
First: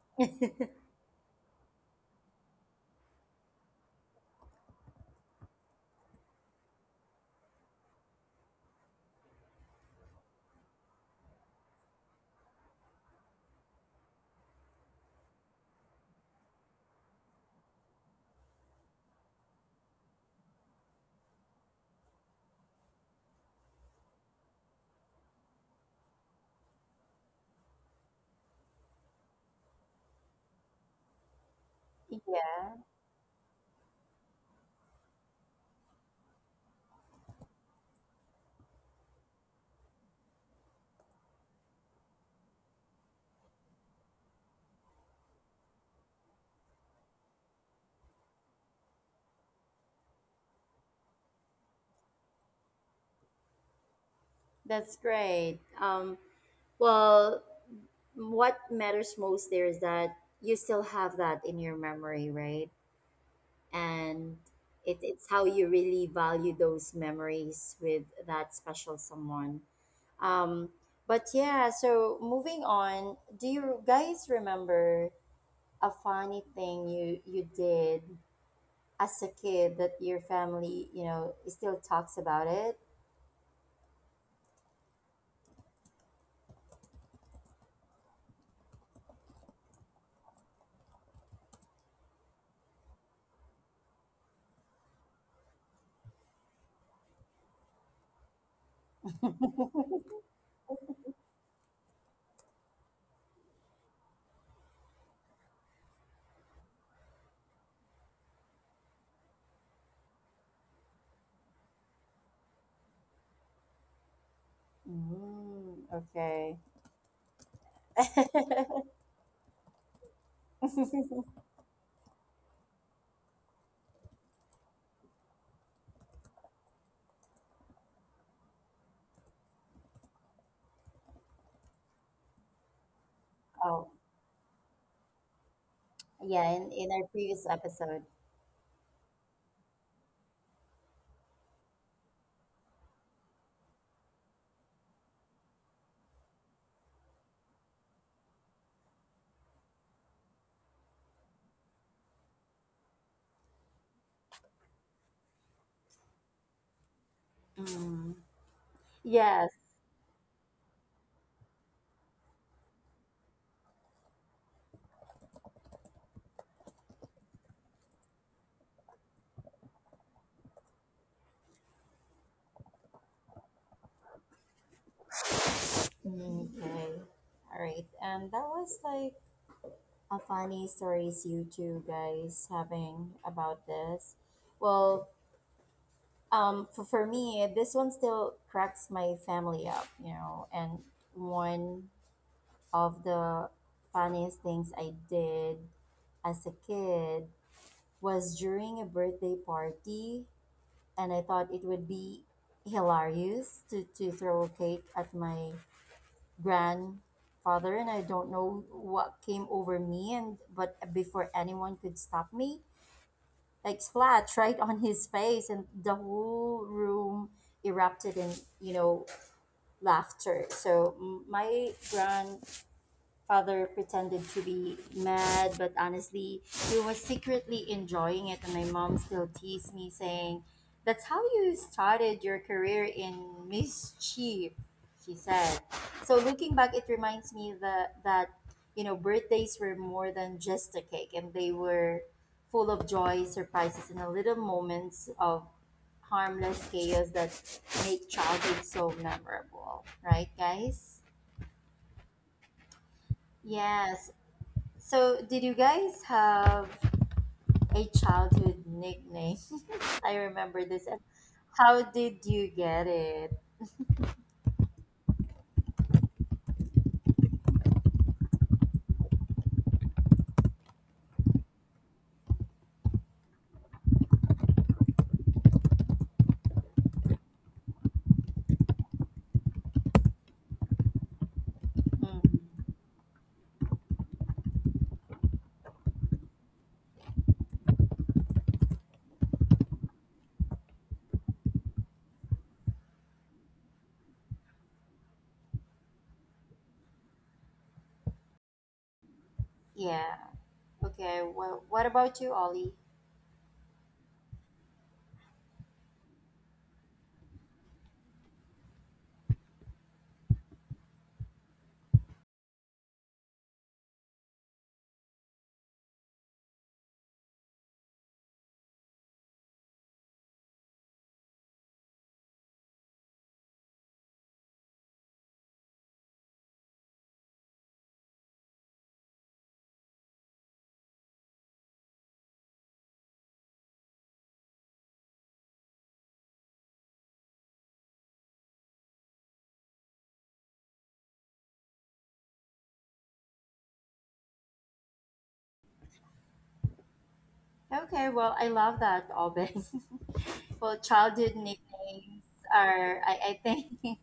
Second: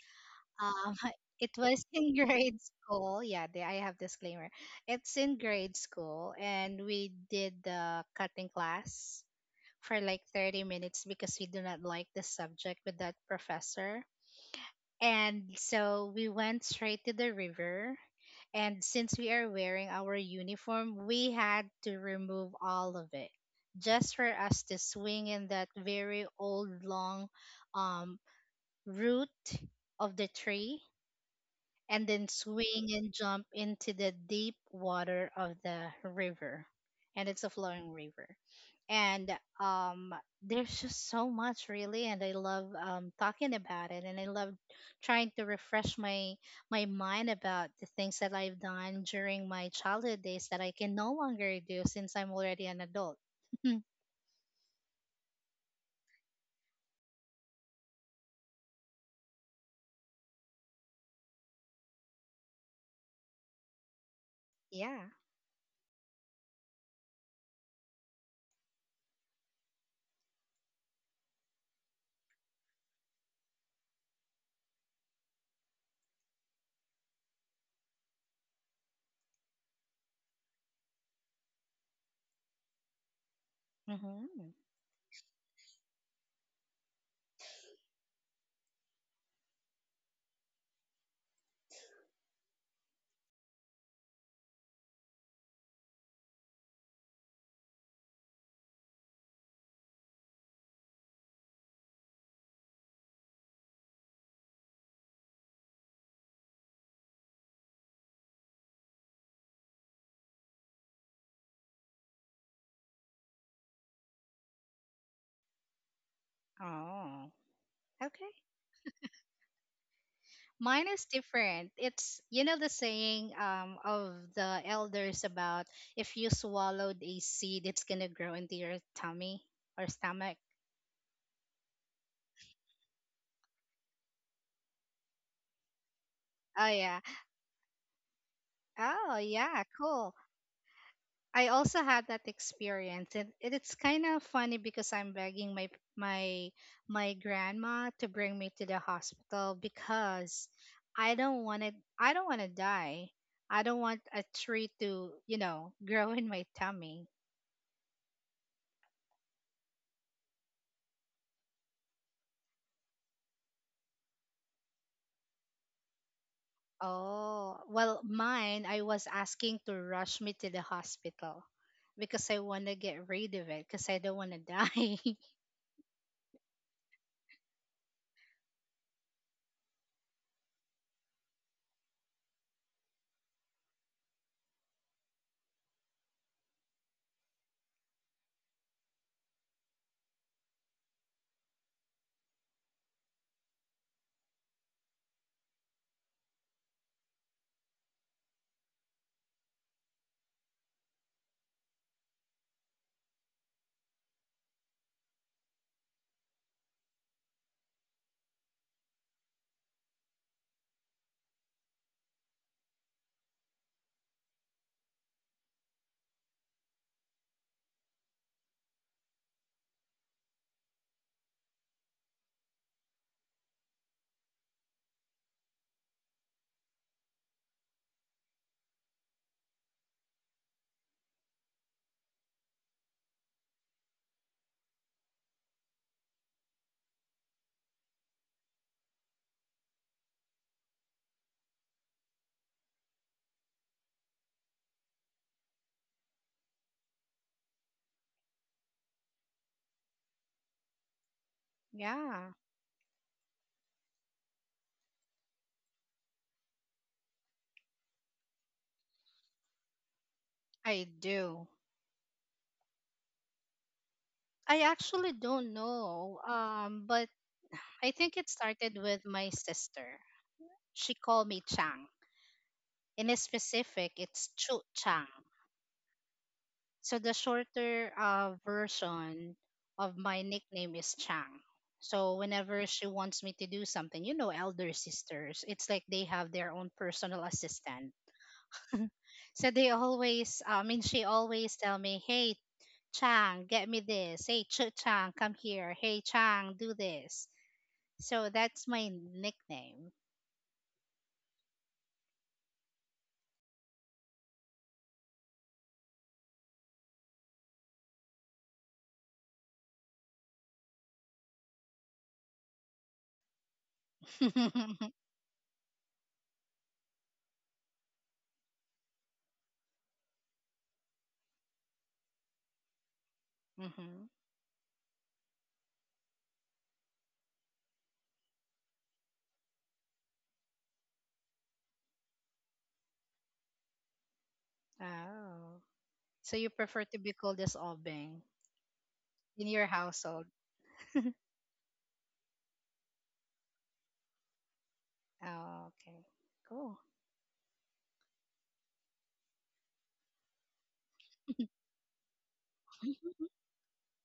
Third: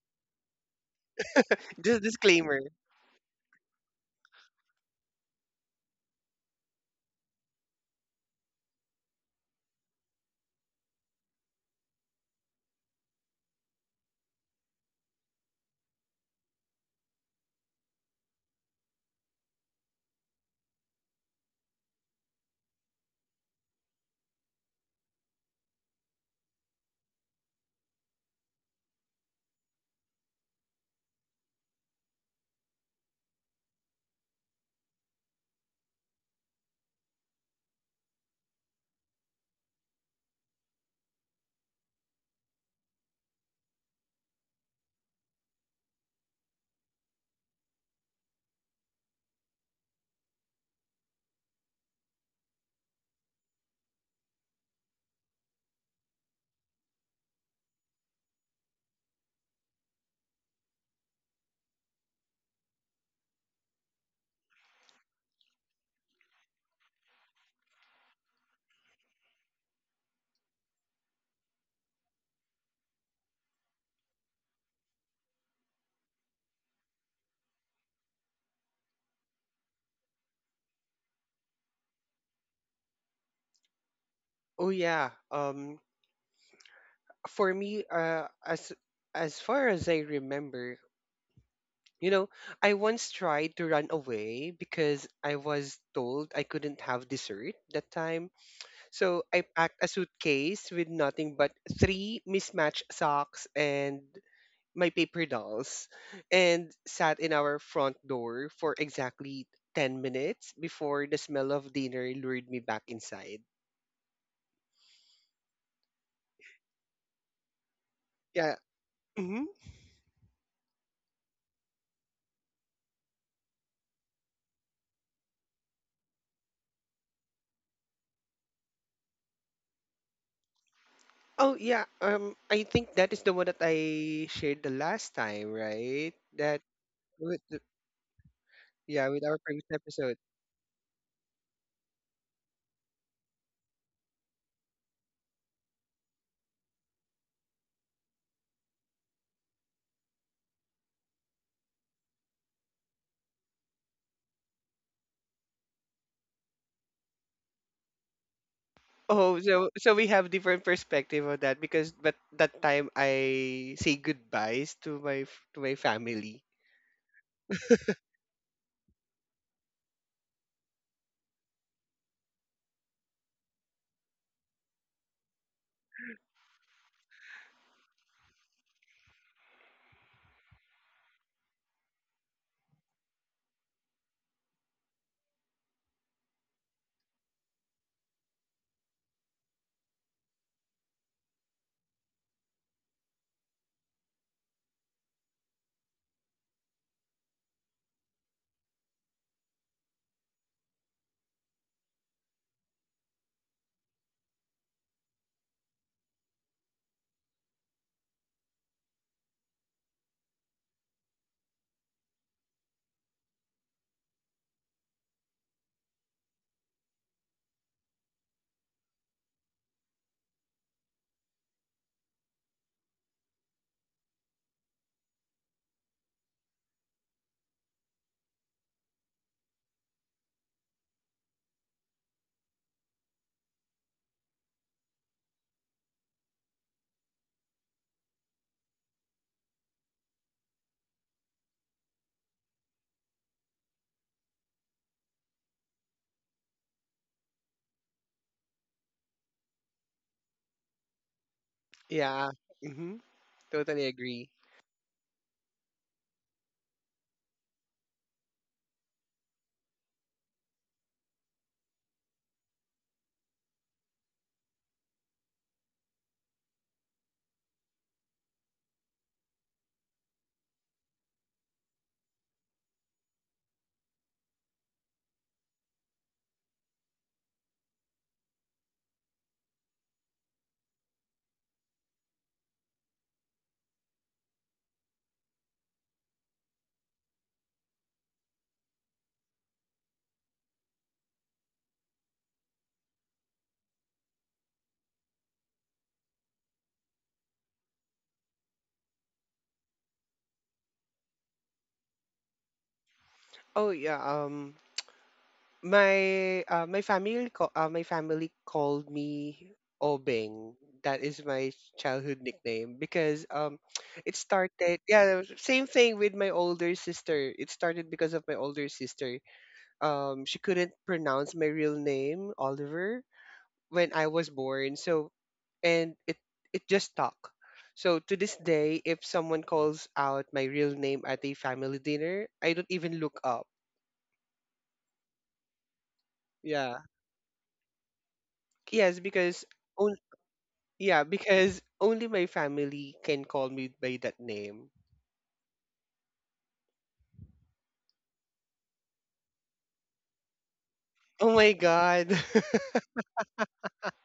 S2: Um, it was
S3: Just
S2: in grade
S3: disclaimer.
S2: school. Yeah, the, I have disclaimer. It's in grade school, and we did the cutting class for like thirty minutes because we do not like the subject with that professor. And so we went straight to the river. And since we are wearing our uniform, we had to remove all of it just for us to swing in that very old long, um, root of the tree, and then
S1: yeah,
S2: swing and jump into the deep water of the river, and it's a flowing river, and um there's just so much really. And I love um talking about it, and I love trying to refresh my my mind about the things that I've done during my childhood days that I can no longer do since I'm already an adult.
S1: that's great. Um, well, what matters most there is that you still have that in your memory, right? And it,
S2: Yeah.
S1: it's how you really value those memories with that special someone. Um, but yeah, so moving on, do you guys remember a funny thing you you did as a kid that your family you know still talks about it?
S2: Hmm.
S3: Oh, yeah. Um. For me, uh, as as far as I remember, you know, I once tried to run away because I was told I couldn't have dessert that time. So I packed a suitcase with nothing but three mismatched socks and my paper dolls and sat in our front door for exactly ten minutes before the smell of dinner lured me back inside.
S1: Mm, okay.
S2: Oh, okay.
S3: Yeah. Mm-hmm.
S2: Mine is different. It's, you know the saying um of the elders about, if you swallowed a seed, it's gonna grow into your tummy or stomach.
S3: Oh, yeah, um, I think that is the one that
S1: Oh
S3: I shared the last time, right?
S1: yeah,
S3: That
S2: Oh
S1: in, in
S2: yeah.
S1: our
S3: with
S1: previous
S3: the,
S1: episode.
S3: yeah,
S2: Oh
S3: with our
S2: yeah.
S3: previous
S2: Cool.
S3: episode.
S2: I also had that experience, and it, it's kind of funny because I'm begging my my my grandma to bring me to the hospital because I don't want to, I don't want to die. I don't want a tree to, you know grow in my tummy.
S1: Mm,
S3: Oh,
S1: yes.
S3: so so we have different perspective on that because but that time I say goodbyes to my f- to my family.
S2: Oh, well, mine, I was asking to rush me to the hospital because I want to get rid of it because I don't want to die.
S1: Mm, okay. All right, and that was like a funny stories you two guys having about this. Well, um for, for me this one still cracks my family up, you know. And one of the funniest things I did as a kid was during a birthday party, and I thought it would be hilarious to, to throw a cake at my grandfather, and I don't know what came over me, and but before anyone could stop me, like splat right on his face, and the whole room erupted in, you know, laughter. So m- my grand father pretended to be mad, but honestly, he was secretly enjoying it. And my mom still teased me, saying, "That's how you started your career in mischief," she said. So looking back, it reminds me that, that you know, birthdays were more than just a cake, and they were full of joy, surprises, and a little moments of harmless chaos that make childhood so memorable, right, guys?
S2: Yeah,
S3: Yeah. Mm-hmm. Totally
S1: Yes.
S3: agree.
S1: So, did you guys have a childhood nickname? I remember
S2: I
S1: this. And
S2: do.
S1: how did you get it?
S2: I actually don't know. Um, but I think it started with my sister. She called me Chang. In specific, it's Chu Chang. So the shorter, uh, version of my nickname is Chang. So whenever
S1: Mhm.
S2: she wants me to do something, you know, elder sisters, it's like they have their own personal assistant. so they always, I mean, she always tell me, "Hey, Chang, get me this. Hey, Ch- Chang, come here. Hey, Chang, do this." So that's my nickname.
S1: Yeah. Okay. Well, what about you, Ollie?
S3: Oh, yeah. Um. My uh, my family co- uh, my family called me Obeng. That is my childhood nickname because um it started, yeah, same thing with my older sister. It started because of my older sister. Um she couldn't pronounce my real name, Oliver, when
S2: Hmm.
S3: I was born. So and it it just stuck. So to this day, if someone calls out my real name at a family dinner, I don't even look up.
S2: Oh, so you
S3: Yeah.
S2: prefer to be called as Obeng
S3: Yes, because
S2: in your
S3: on-
S2: household?
S3: yeah, because only my family can call me by that name.
S2: Oh, okay. Cool.
S1: Okay. Well, I love that, Alben. Well,
S3: Oh
S1: childhood
S3: my god.
S1: nicknames are, I, I think,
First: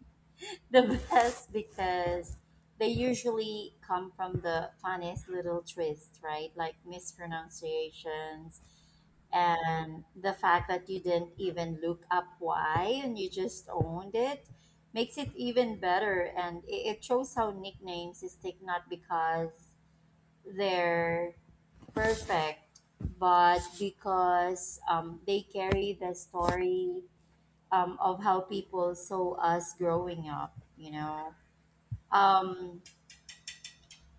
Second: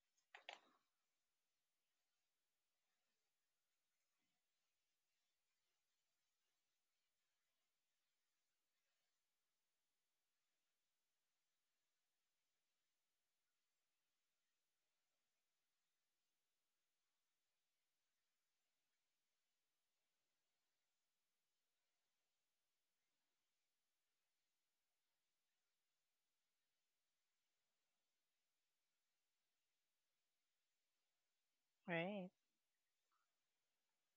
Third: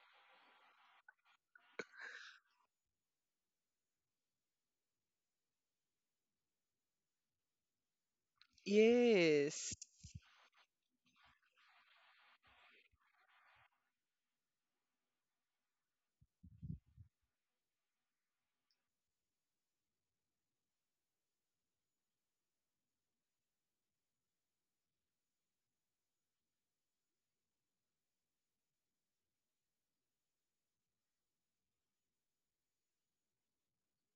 S1: the best because they usually come from the funniest little twists, right? Like mispronunciations,
S3: Yes.
S1: and the fact that you didn't even look up why and you just owned it makes it even better. And it, it shows how nicknames stick not because they're perfect, but because um, they carry the story, um, of how people saw us growing up, you know?
S2: Right.
S1: um,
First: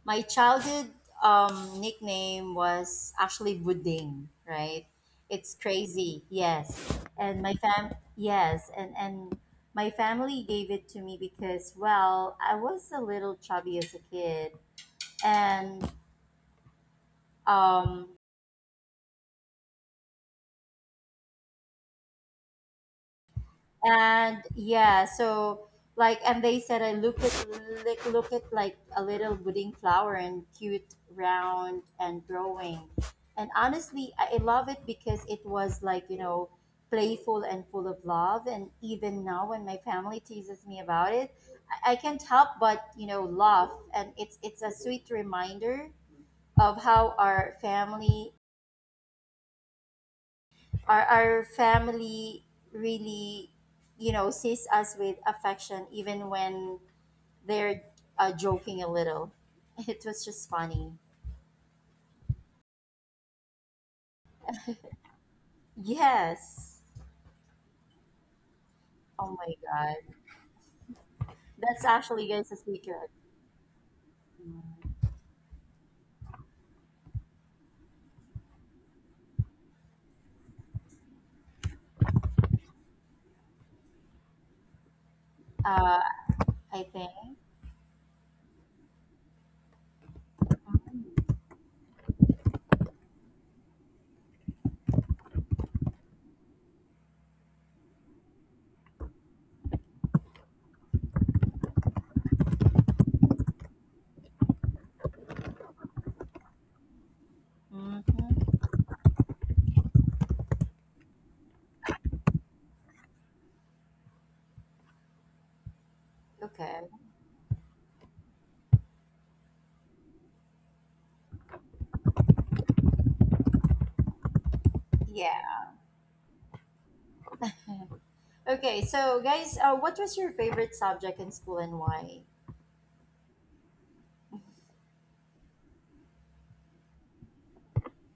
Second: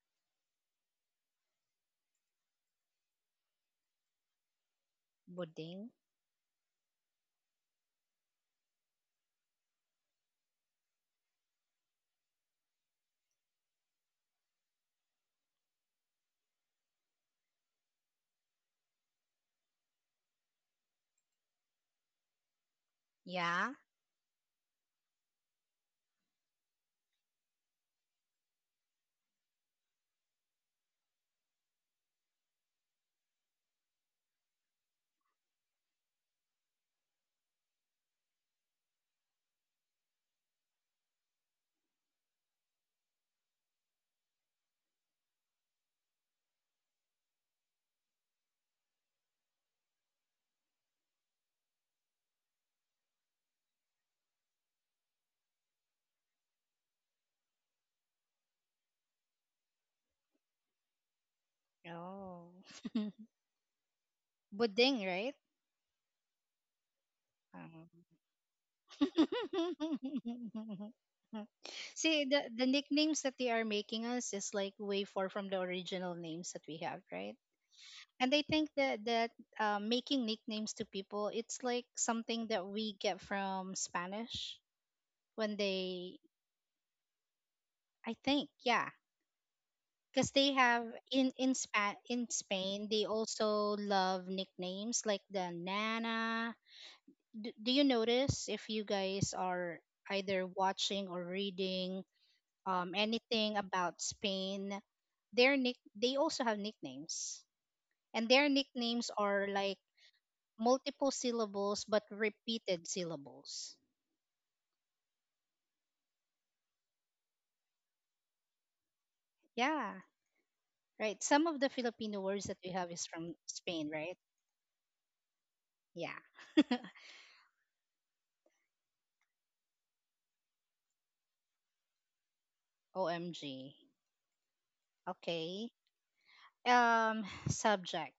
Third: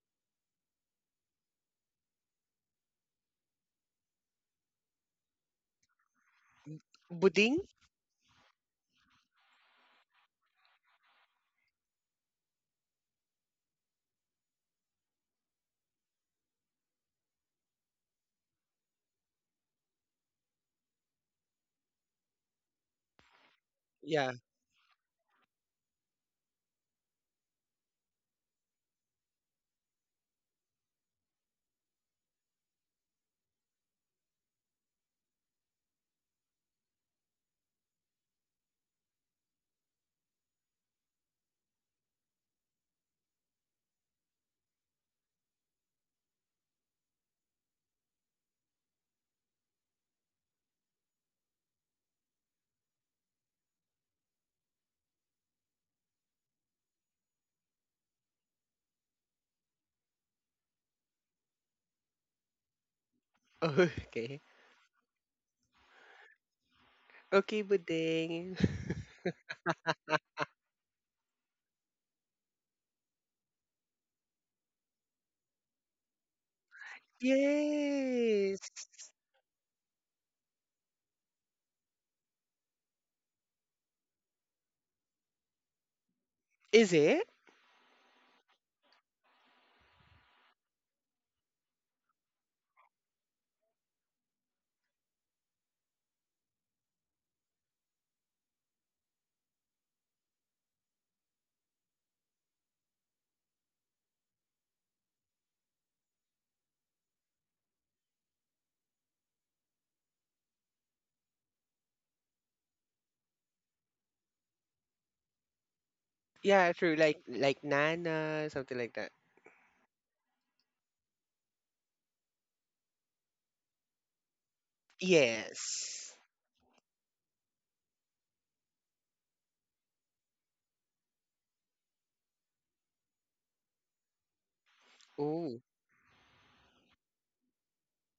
S1: my childhood um, nickname was actually Buding, right? It's
S2: Buding.
S1: crazy, yes. And my
S3: Buding?
S1: fam, yes, and and my family gave it to me because, well, I was a little chubby as a kid, and, um,
S2: Yeah.
S3: Yeah.
S1: and yeah, so like and they said I look at like look at like a little budding flower and cute, round, and growing. And honestly, i I love it because it was like, you know, playful and full of love. And even now when my family teases me about it, i, I can't help but, you know, laugh. And it's it's a sweet reminder of how our family, our, our family really, you know, sees us with affection even when they're uh, joking a little. It was just funny.
S2: Oh.
S3: Okay.
S2: Buding, right?
S1: Yes.
S3: Okay,
S2: Um.
S3: buding.
S1: Oh my god, that's
S2: See,
S1: actually
S2: the,
S1: guys a
S2: the
S1: secret.
S2: nicknames that they are making us is like way far from the original names that we have, right? And I
S3: Yes.
S2: think that that, uh, making nicknames to people, it's like something that we get from Spanish when
S1: uh
S2: they,
S1: I
S3: Is
S1: think.
S3: it?
S2: I think, yeah, because they have in in Spa- in Spain they also love nicknames, like the Nana. D- do you notice if you guys are either watching or reading, um, anything about Spain, their nick they also have nicknames, and
S1: Mm-hmm.
S2: their nicknames are like multiple syllables but repeated syllables.
S3: Yeah,
S1: Okay.
S3: true. Like like Nana, something like that.
S2: Yeah, right. Some of the Filipino words that we have is from Spain, right?
S1: Yeah.
S2: Yeah.
S3: Yes.
S1: Okay, so guys, uh, what was your favorite subject in school and why?
S2: O M G.
S3: Oh,
S2: Okay. Um, subject.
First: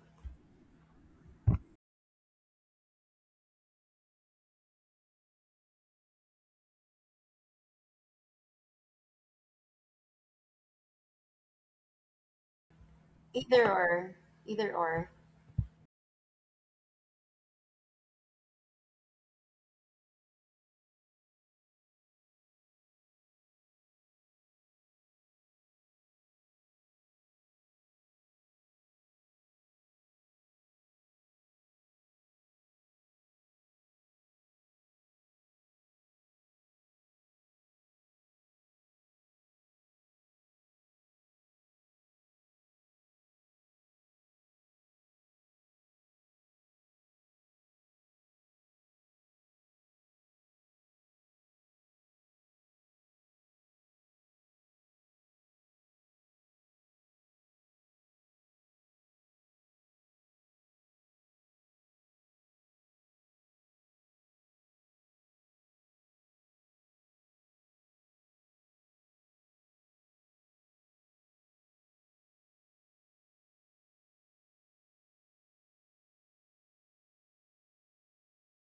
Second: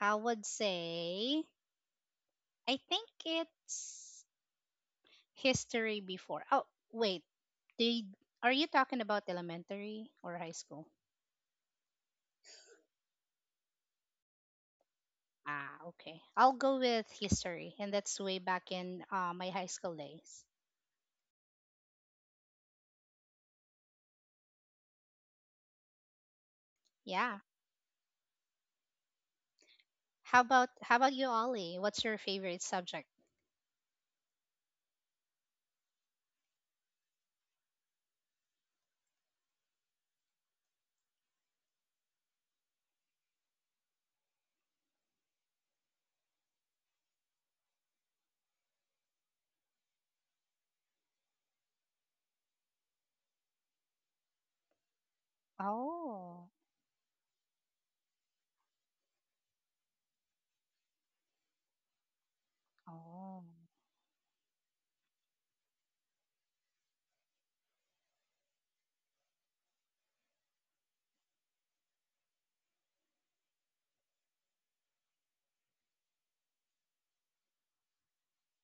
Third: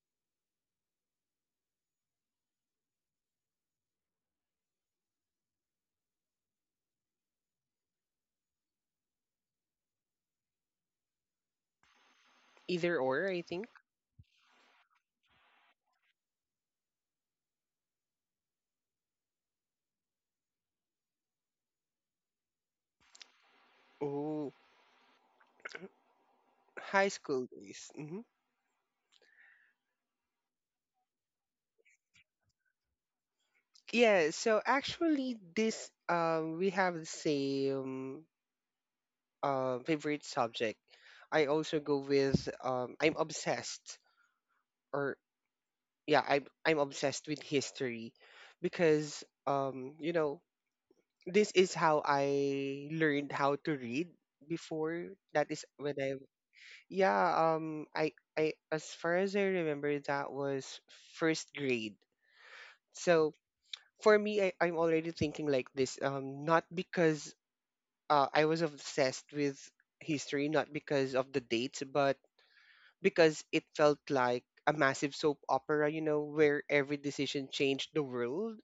S2: I would say I think it's history before. Oh, wait. Did are you talking about elementary or high school?
S3: either or, I
S1: Either
S3: think.
S1: or. Either or.
S2: Ah, okay. I'll go with history, and that's way back in, uh, my high school days.
S3: Oh, high
S2: Yeah.
S3: school days. Hmm.
S2: How about how about you, Ollie? What's your favorite subject?
S3: Yeah. So actually, this um, we have the same um favorite subject. I also go with um I'm obsessed or yeah, I'm I'm obsessed with history because, um you know, this is how I learned how to read before. That is when I
S2: Oh,
S3: yeah, um I I as far as I remember that was first grade. So
S2: oh,
S3: for me, I, I'm already thinking like this, um not because, uh, I was obsessed with history, not because of the dates, but because it felt like a massive soap opera, you know, where every decision changed the world.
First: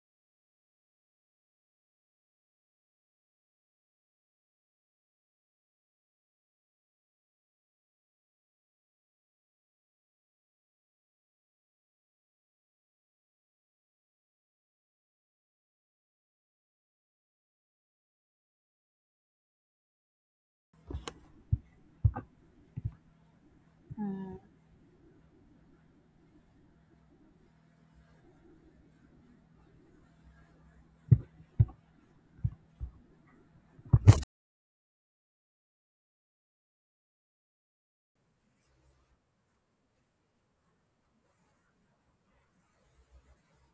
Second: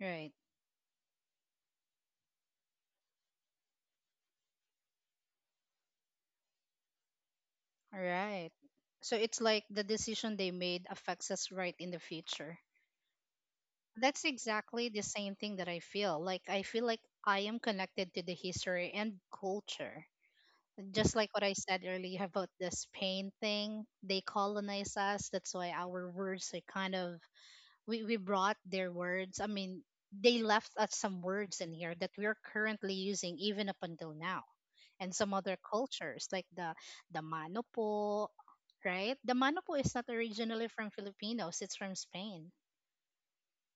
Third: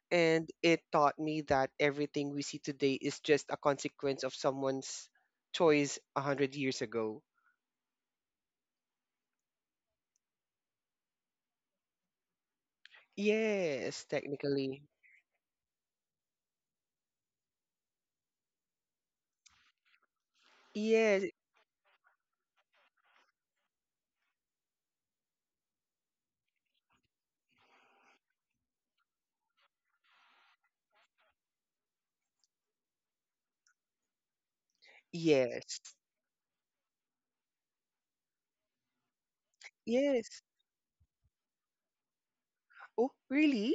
S2: right,
S3: And it taught me that everything we see today is just a consequence of someone's choice a hundred years ago.
S2: right. So it's like the decision they made affects us right in the future.
S3: Yes,
S2: That's
S3: technically.
S2: exactly the same thing that I feel. Like I feel like I am connected to the history and culture. Just
S3: Yes,
S2: like what I said earlier about the Spain thing, they
S1: Hmm.
S2: colonized us. That's why our words are kind of we, we brought their words. I mean, they left us some words in here that we are currently using even up until now. And some other
S3: yes,
S2: cultures like the the manopo, right? The manopo is not
S3: yes.
S2: originally from Filipinos, it's from Spain.
S3: Oh, really?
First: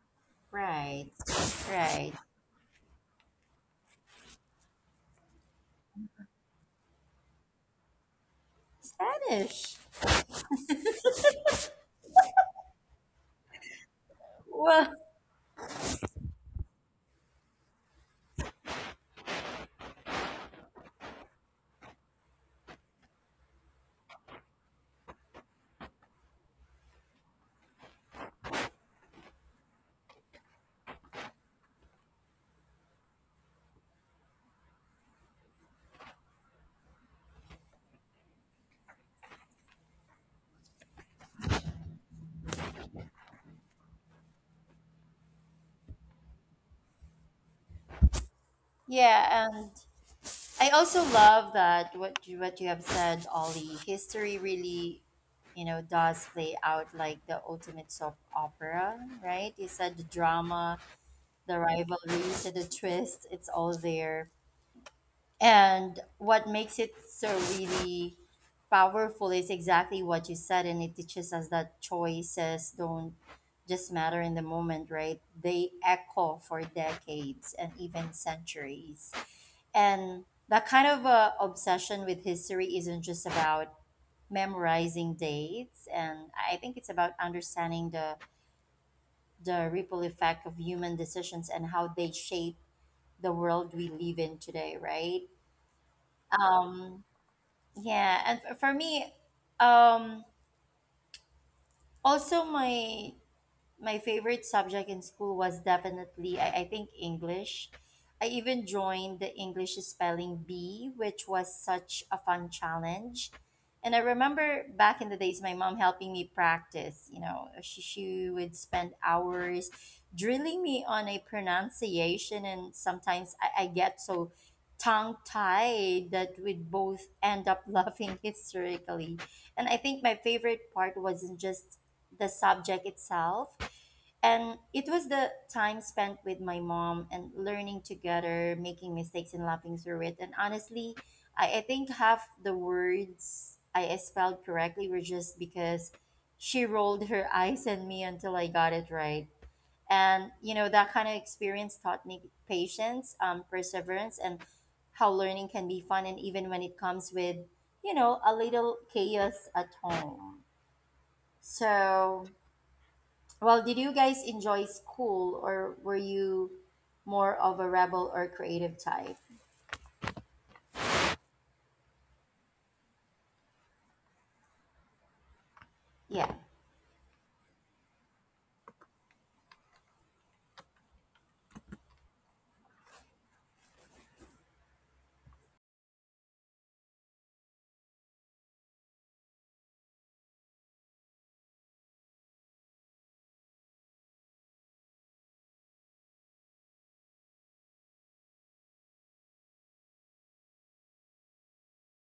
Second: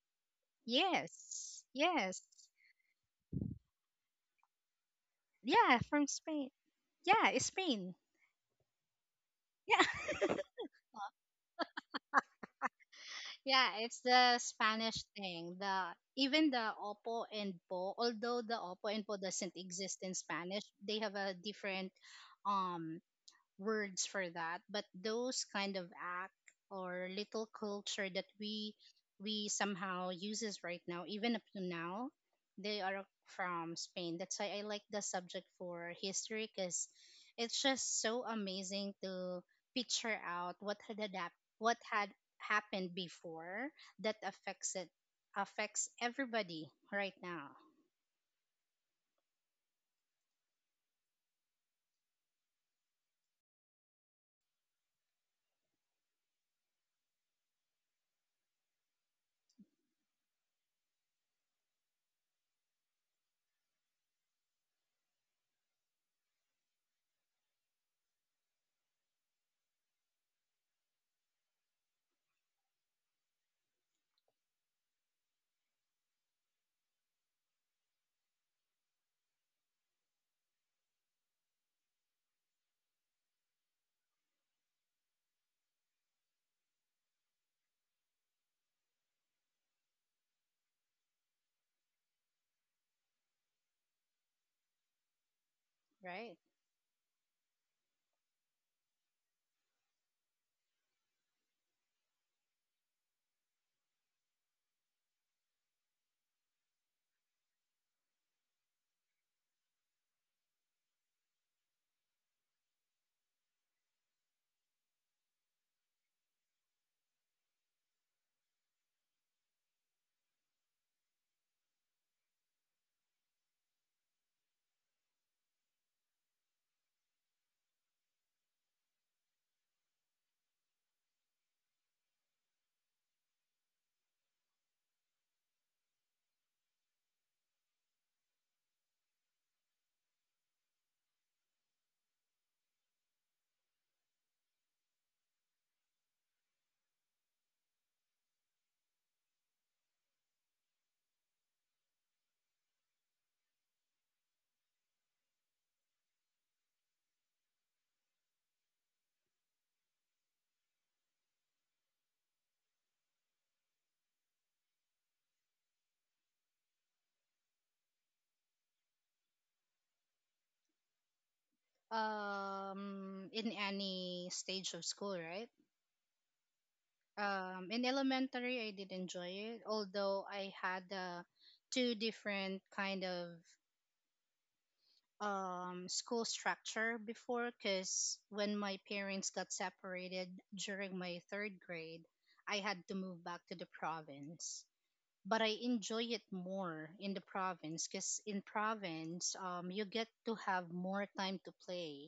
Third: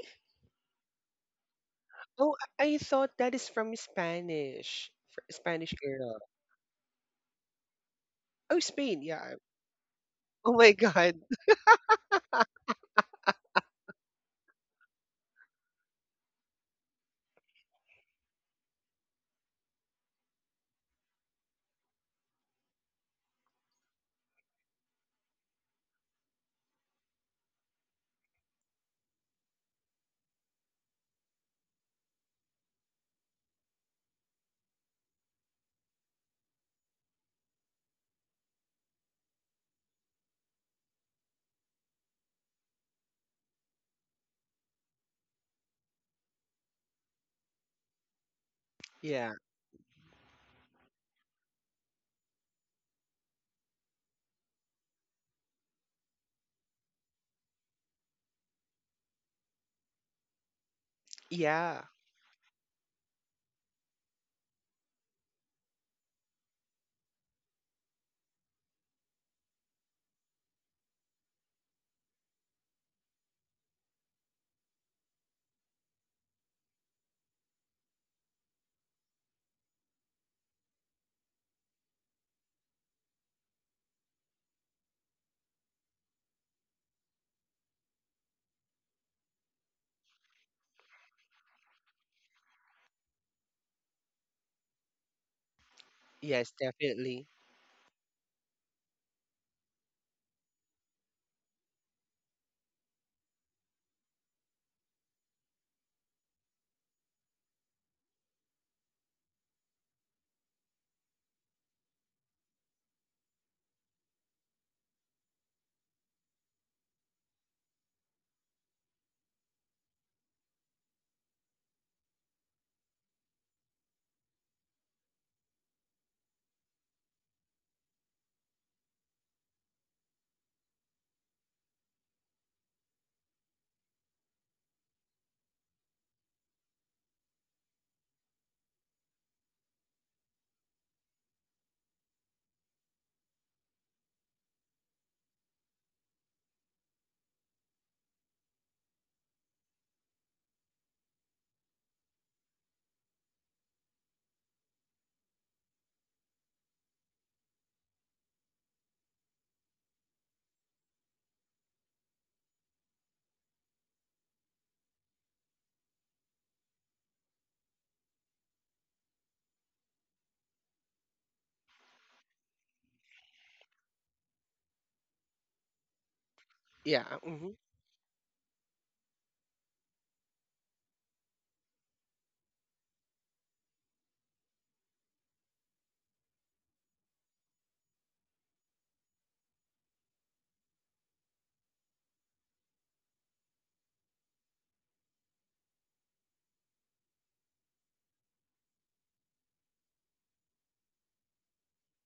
S1: Right.
S2: Yes.
S1: Right.
S2: Yes.
S3: Oh, I I thought that is from Spanish, fr- Spanish
S2: Yeah, from
S3: era.
S2: Spain. Yeah, it's Spain.
S3: Oh, Spain. Yeah.
S1: Spanish.
S2: Yeah.
S3: Oh my God.
S2: Yeah, it's the
S1: Well.
S2: Spanish thing. The even the opo and po, although the opo and po doesn't exist in Spanish, they have a different um words for that, but those kind of act or little culture that we we somehow uses right now even up to now, they are from Spain. That's why I like the subject for history, because it's just so amazing to picture out what had adapt, what had happened before that affects it, affects everybody right now.
S3: Yeah.
S1: Yeah, and I also love that what you, what you have said, Ollie. History really, you know, does play out like the ultimate soap opera, right? You said the drama, the
S3: Yeah.
S1: rivalries, and the twists. It's all there. And what makes it so really powerful is exactly what you said, and it teaches us that choices don't just matter in the moment, right? They echo for decades and even centuries. And that kind of uh, obsession with history isn't just about memorizing dates, and I think it's about understanding the the ripple effect of human decisions and how they shape the world we live in today, right?
S2: Right.
S3: Yes,
S1: Um,
S3: definitely.
S1: yeah, and f- for me, um, also my my favorite subject in school was definitely, I, I think, English. I even joined the English spelling bee, which was such a fun challenge. And I remember back in the days, my mom helping me practice. You know, she, she would spend hours drilling me on a pronunciation, and sometimes I, I get so tongue tied that we'd both end up laughing hysterically. And I think my favorite part wasn't just the subject itself. And it was the time spent with my mom and learning together, making mistakes and laughing through it. And honestly, I, I think half the words I spelled correctly were just because she rolled her eyes at me until I got it right. And, you know, that kind of experience taught me patience, um, perseverance, and how learning can be fun. And even when it comes with, you know, a little chaos at home. So, well, did you guys enjoy school or were you more of a rebel or creative type?
S2: um in any stage of school, right?
S1: Yeah.
S3: Yeah. Hmm.
S2: um, in elementary I did enjoy it, although I had uh, two different kind of um, school structure before, because when my parents got separated during my third grade, I had to move back to the province. But I enjoy it more in the province, because in province um, you get to have more time to play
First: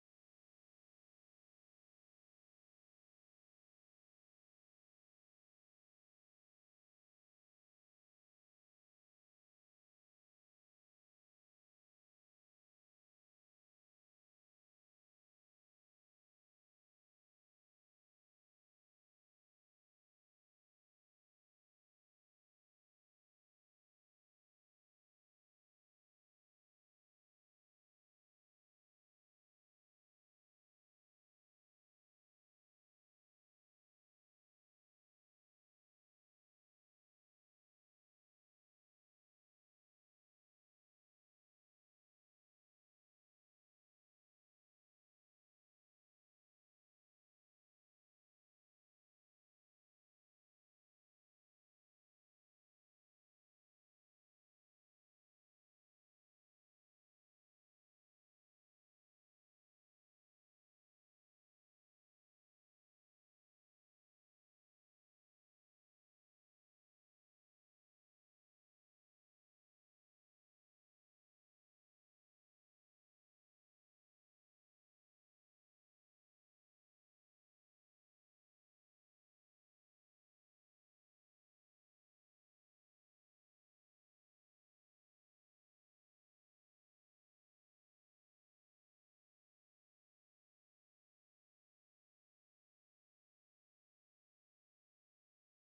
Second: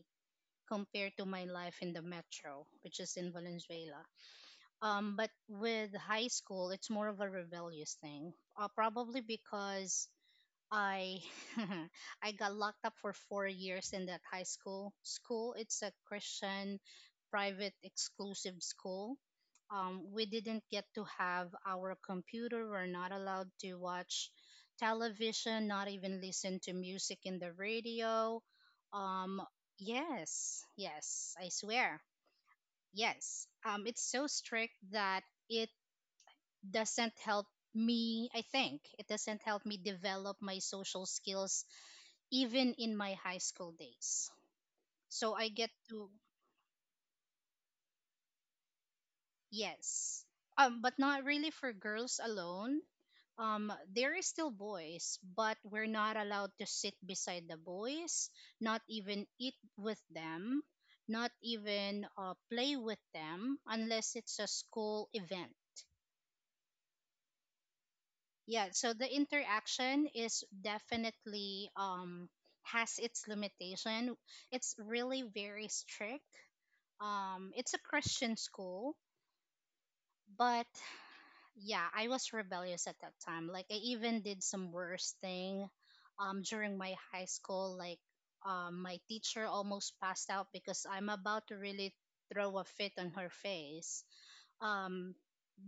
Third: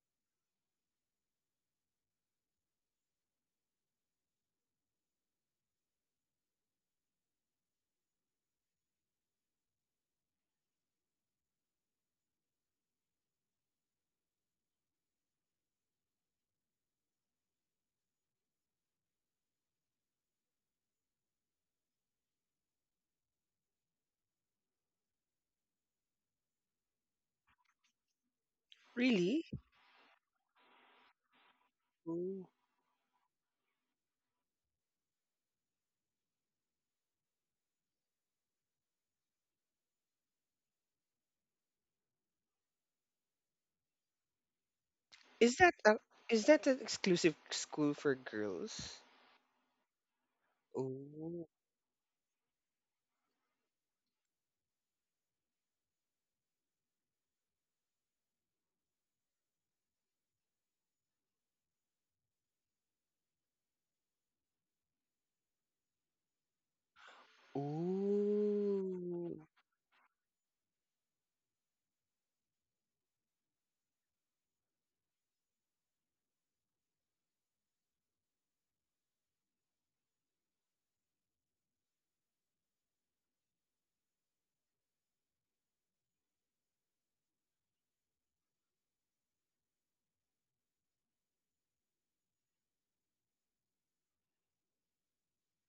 S2: compared to my life in the metro, which is in Valenzuela. um, but with high school, it's more of a rebellious thing. Uh, probably because I I got locked up for four years in that high school. School, it's a Christian private exclusive school. Um, we didn't get to have our computer. We're not allowed to watch television, not even listen to music in the radio. Um.
S3: Really?
S2: Yes, yes, I swear.
S3: Oh.
S2: Yes, um, it's so strict that it doesn't help me, I think. It doesn't help me develop my social skills even in my high school days. So I
S3: Is
S2: get
S3: that a,
S2: to,
S3: is that an exclusive school for girls?
S2: yes. Um, but not
S3: Oh.
S2: really for girls alone. Um, there is still boys, but we're not allowed to sit beside the boys, not even eat with them, not even uh, play with them unless it's a school event. Yeah, so the
S3: Oh.
S2: interaction is definitely um has its limitation. It's really very strict. Um it's a Christian school, but yeah, I was rebellious at that time. Like I even did some worse thing um during my high school, like um my teacher almost passed out because I'm about to really throw a fit on her face. Um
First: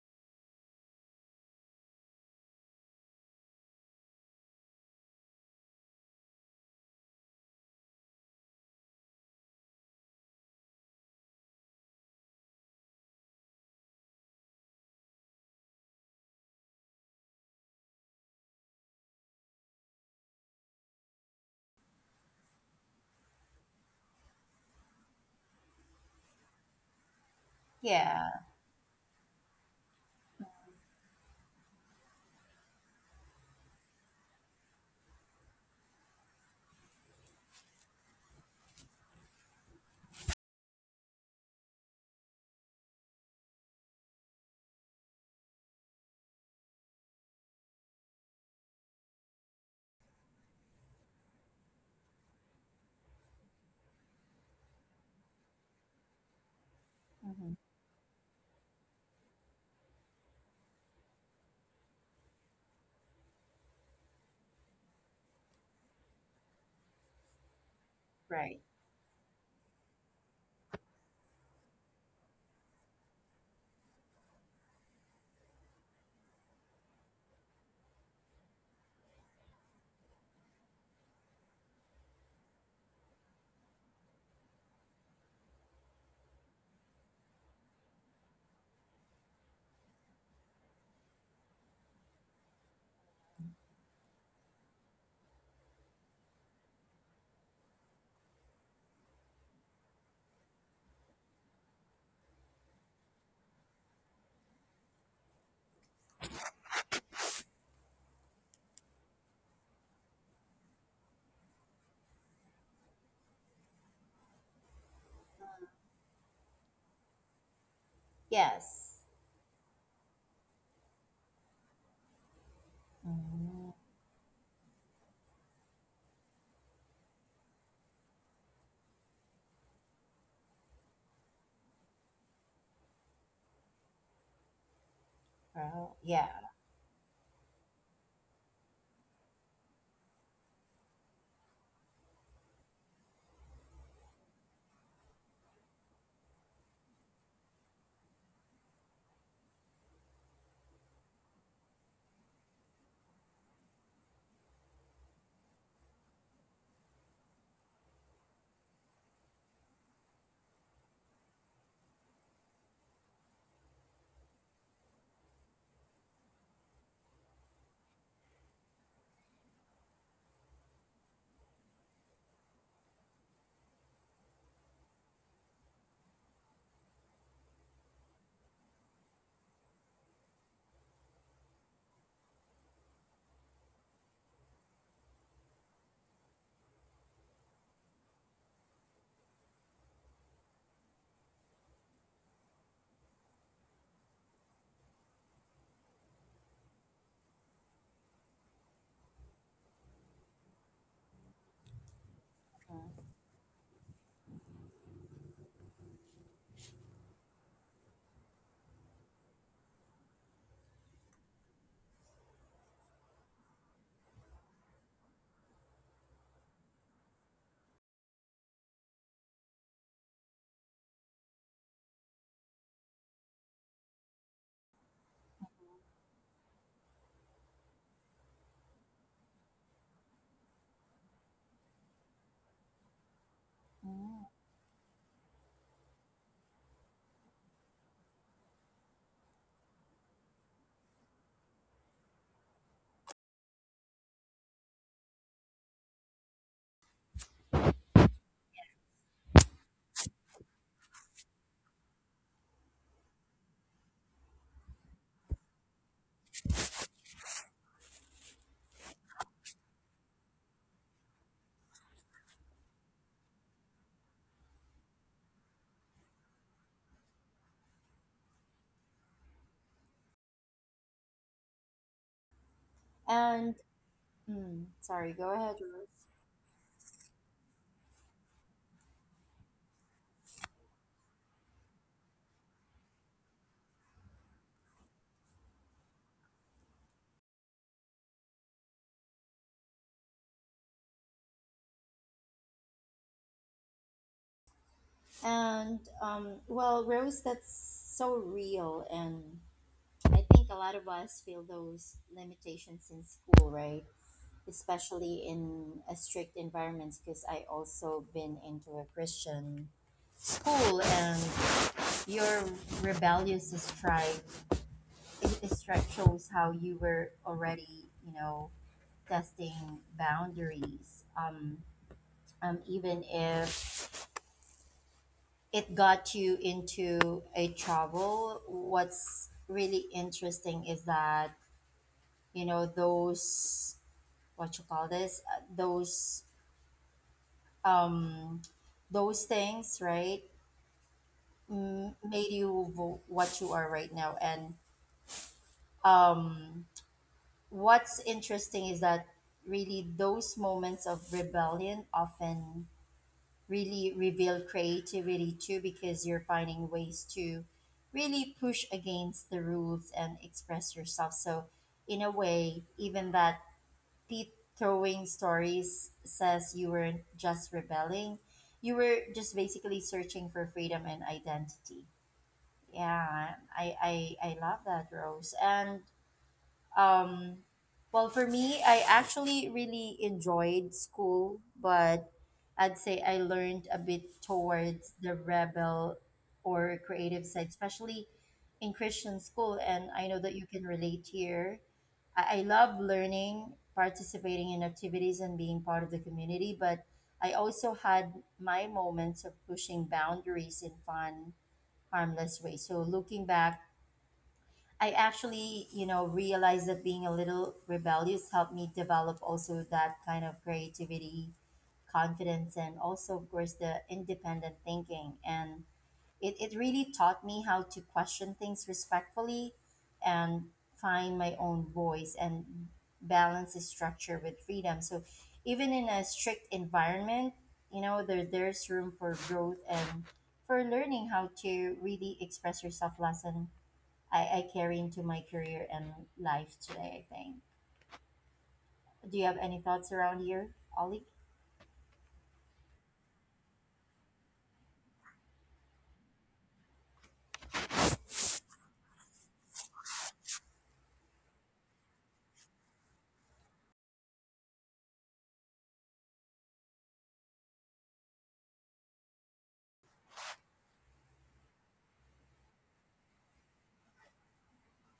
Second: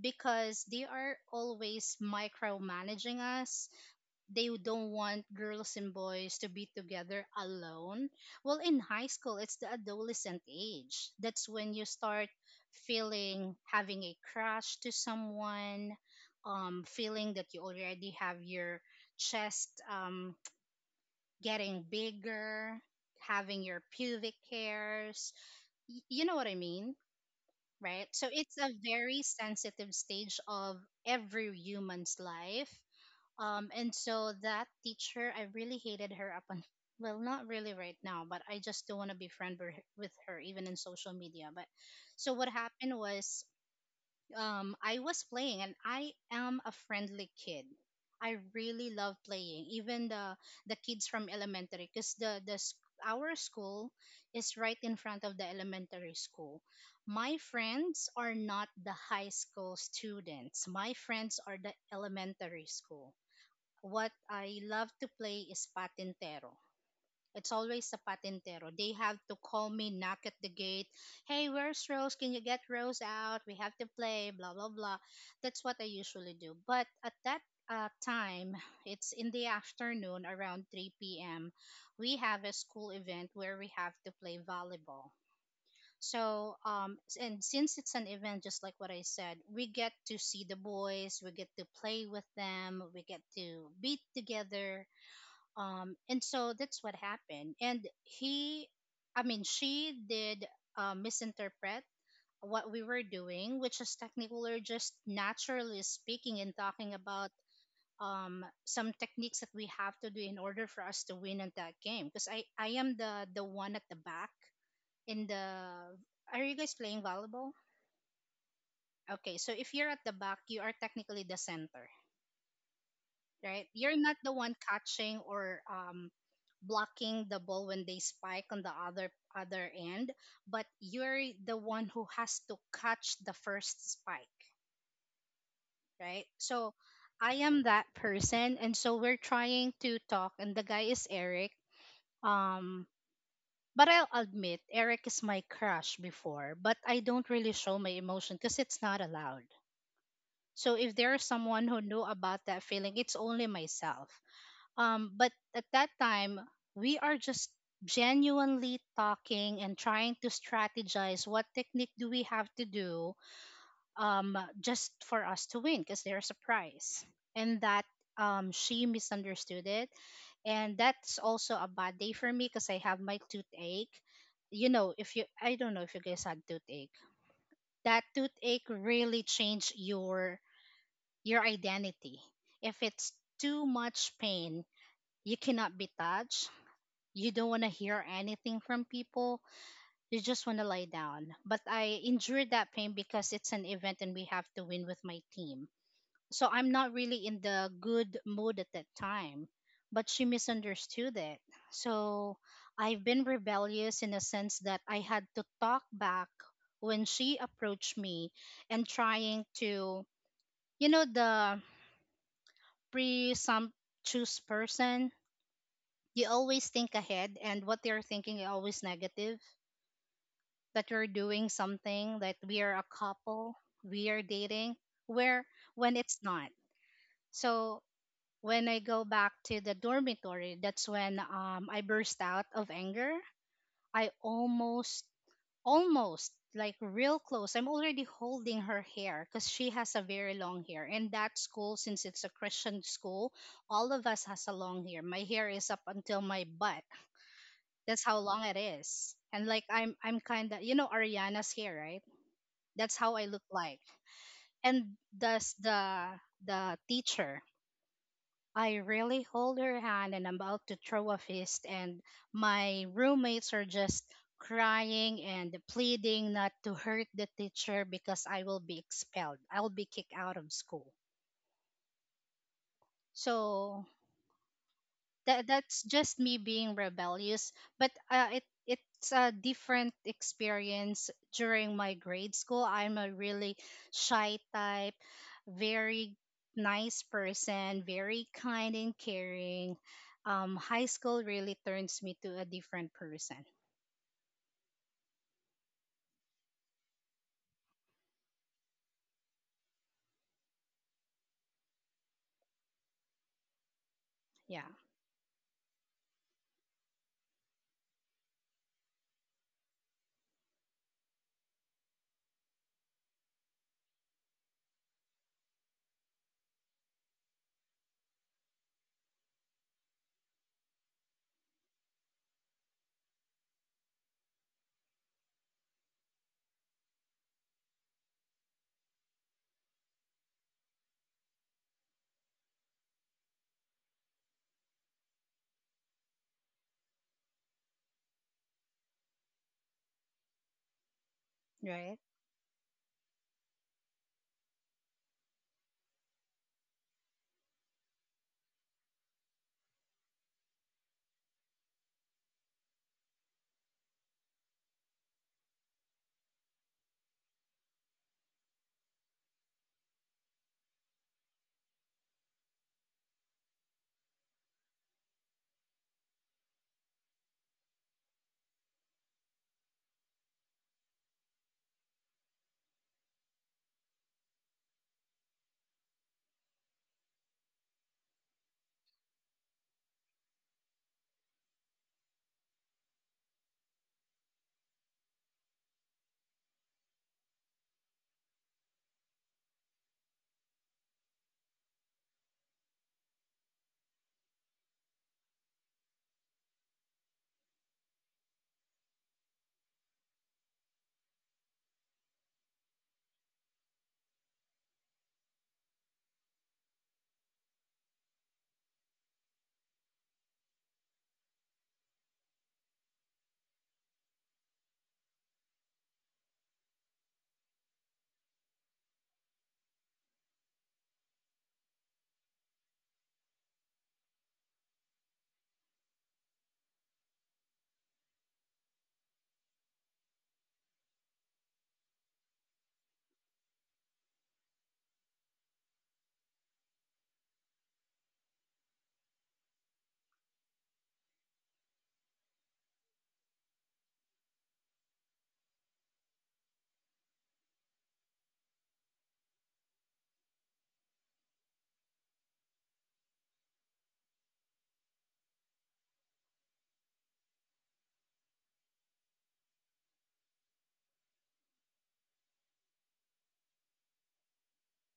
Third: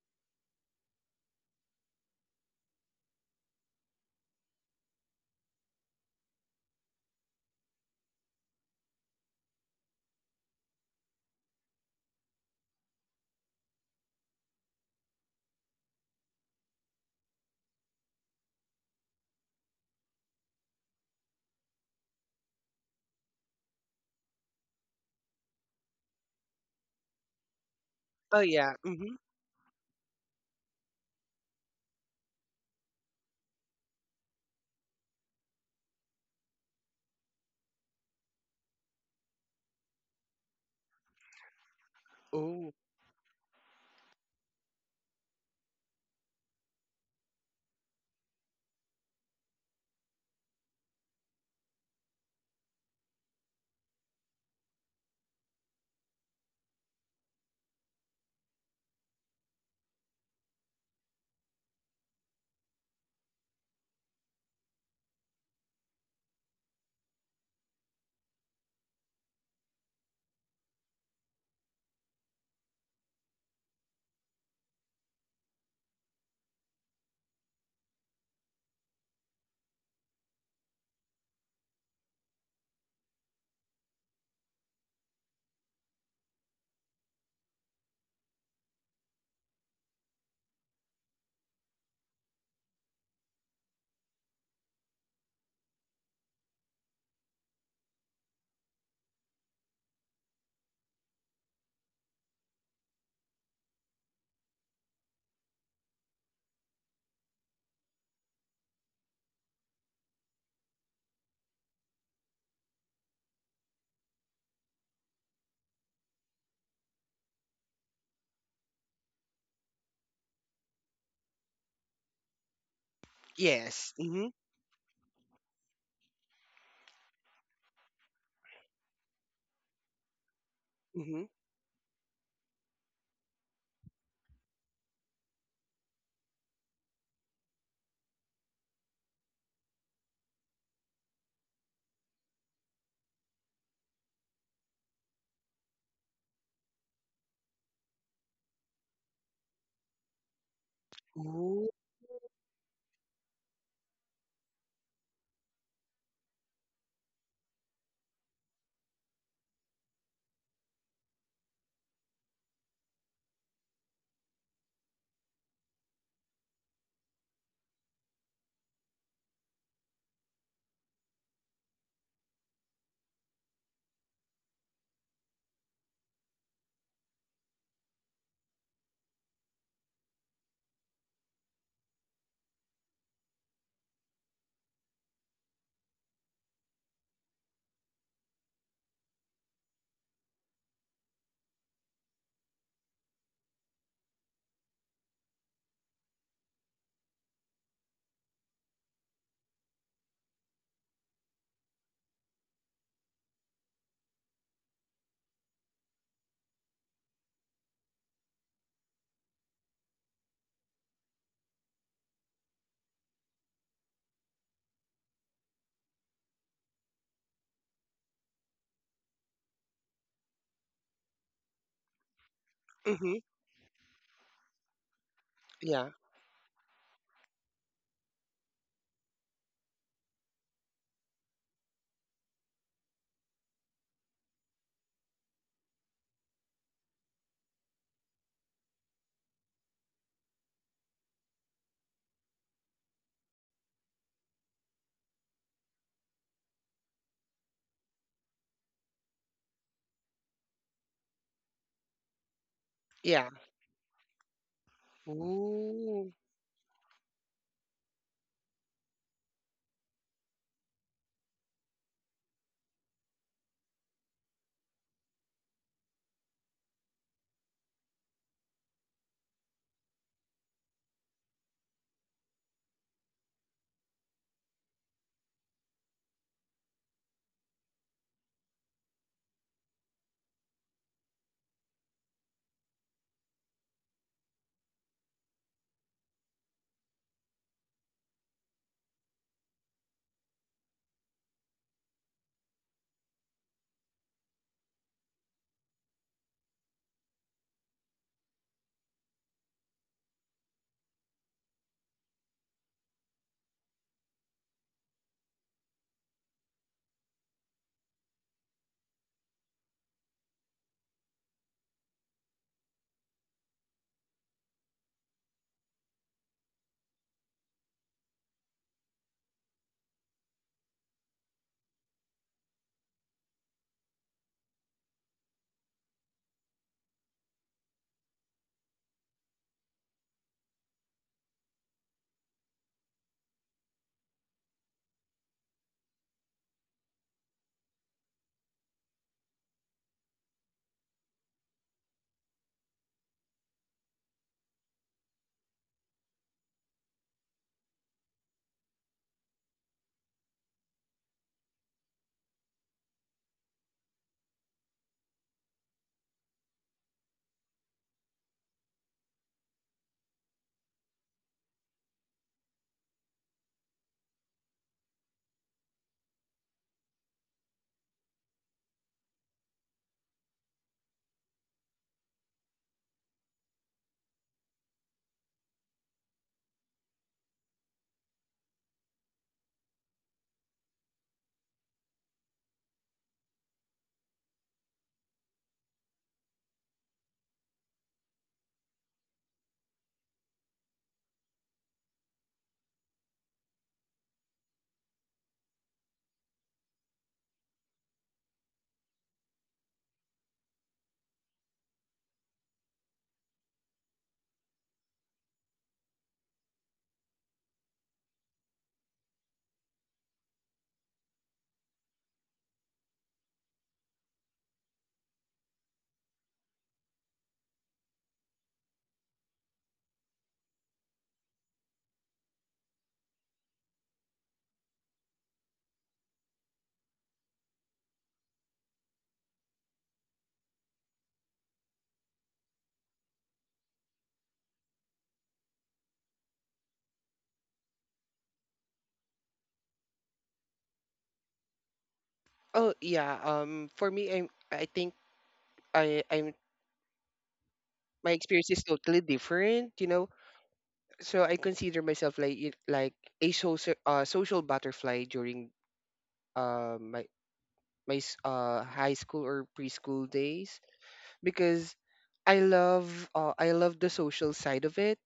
S2: because they are always micromanaging us. They don't want girls and boys to be together alone. Well, in high school, it's the adolescent age. That's when you start feeling having a crush to someone, um, feeling that you already have your chest um, getting bigger, having your pubic hairs. Y- you know what I mean, right?
S1: Yeah.
S2: So
S3: Oh,
S2: it's a
S3: yeah. Mm-hmm.
S2: very sensitive stage of every human's life. Um, and so that teacher, I really hated her up on, well, not really right now, but I just don't want to be friend with her, with her, even in social media. But so what
S3: Oh.
S2: happened was um, I was playing, and I am a friendly kid. I really love playing, even the the kids from elementary, because the the s- our school is right in front of the elementary school. My
S1: Hmm.
S2: friends are not the high school students. My friends are the elementary school. What I love to play is patintero. It's always the
S1: Right.
S2: patintero. They have to call me, knock at the gate. Hey, where's Rose? Can you get Rose out? We have to play, blah, blah, blah. That's what I usually do. But at that uh, time, it's in the afternoon around three p m. We have a school event where we have to play volleyball. So, um, s- and since it's an event, just like what I said, we get to see the boys, we get to play with them, we get to be together, um, and so that's what happened. And he, I mean, she did uh, misinterpret what we were doing, which is technically just naturally speaking and talking about um, some techniques that we have to do in order for us to win at that game. Because I, I am the, the one at the back in the. Are you guys playing volleyball?
S1: Yes.
S2: Okay, so if you're at the back, you are technically the center. Right?
S3: Yes.
S2: You're not
S3: Mm-hmm.
S2: the one catching or um, blocking the ball when they spike on the other other end, but
S3: Mm-hmm.
S2: you're the one who has to catch the first spike,
S1: Well,
S2: right?
S1: yeah.
S2: So I am that person, and so we're trying to talk, and the guy is Eric. Um, but I'll admit, Eric is my crush before, but I don't really show my emotion because it's not allowed. So if there's
S3: Oh.
S2: someone who knew about that feeling, it's only myself. Um, but at that time, we are just genuinely talking and trying to strategize what technique do we have to do um, just for us to win because there's a prize. And that um, she misunderstood it. And that's also a bad day for me because I have my toothache. You know, if you, I don't know if you guys had toothache. That toothache really changed your your identity. If it's too much pain, you cannot be touched, you don't want to hear anything from people, you just want to lie down. But I endured that pain because it's an event and we have to win with my team. So I'm not really in the good mood at that time, but she misunderstood it. So I've been rebellious in a sense that I had to talk back when she approached me and trying to, you know, the presumptuous person, you always think ahead, and what they're thinking is always negative, that we're doing something, that we are a
S3: Mm-hmm.
S2: couple, we are dating, where
S3: Yeah.
S2: when it's not. So when I go back to the dormitory, that's when um, I burst out of anger. I almost, almost like real close. I'm already holding her hair because she has a very long hair. And that school, since it's a Christian school, all of us has a long hair. My hair is up until my butt. That's how long it is. And like I'm I'm kinda, you know, Ariana's hair, right? That's how I
S3: Yeah.
S2: look like. And thus the
S3: Oh.
S2: the teacher. I really hold her hand, and I'm about to throw a fist, and my roommates are just crying and pleading not to hurt the teacher because I will be expelled. I'll be kicked out of school.
S1: And
S2: So
S1: mm, sorry, go
S2: that,
S1: ahead,
S2: that's
S1: Rose.
S2: just me being rebellious, but uh, it it's a different experience during my grade school. I'm a really shy type, very nice person, very kind and caring. um high school really turns me to a different person.
S1: And um, well, Rose, that's so real, and I think a lot of us feel those limitations in school, right?
S2: Yeah,
S1: Especially in a strict environment, because I also been into a Christian school, and your rebellious strike stripe shows how you were already, you know, testing boundaries. Um, um, even if it got you into a trouble, what's really interesting is that, you know, those what you call this, uh, those, um those things, right, m-
S2: right.
S1: made you vo- what you are right now. And um, what's interesting is that really those moments of rebellion often really reveal creativity too, because you're finding ways to really push against the rules and express yourself. So in a way, even that pit throwing stories says you weren't just rebelling, you were just basically searching for freedom and identity. Yeah, i i i love that, Rose. And um, well, for me, I actually really enjoyed school, but I'd say I learned a bit towards the rebel or creative side, especially in Christian school. And I know that you can relate here. I, I love learning, participating in activities, and being part of the community, but I also had my moments of pushing boundaries in fun, harmless ways. So looking back, I actually, you know, realized that being a little rebellious helped me develop also that kind of creativity, confidence, and also, of course, the independent thinking. And it, it really taught me how to question things respectfully and find my own voice and balance the structure with freedom. So even in a strict environment, you know, there, there's room for growth and for learning how to really express yourself less. And I, I carry into my career and life today, I think. Do you have any thoughts around here, Ollie?
S3: Oh, yeah. Um for me, I'm I think I I'm my experience is totally different, you know. So I consider myself like, it- like a social, uh social butterfly during um my my s- uh high school or preschool days. Because I love uh, I love the social side of it,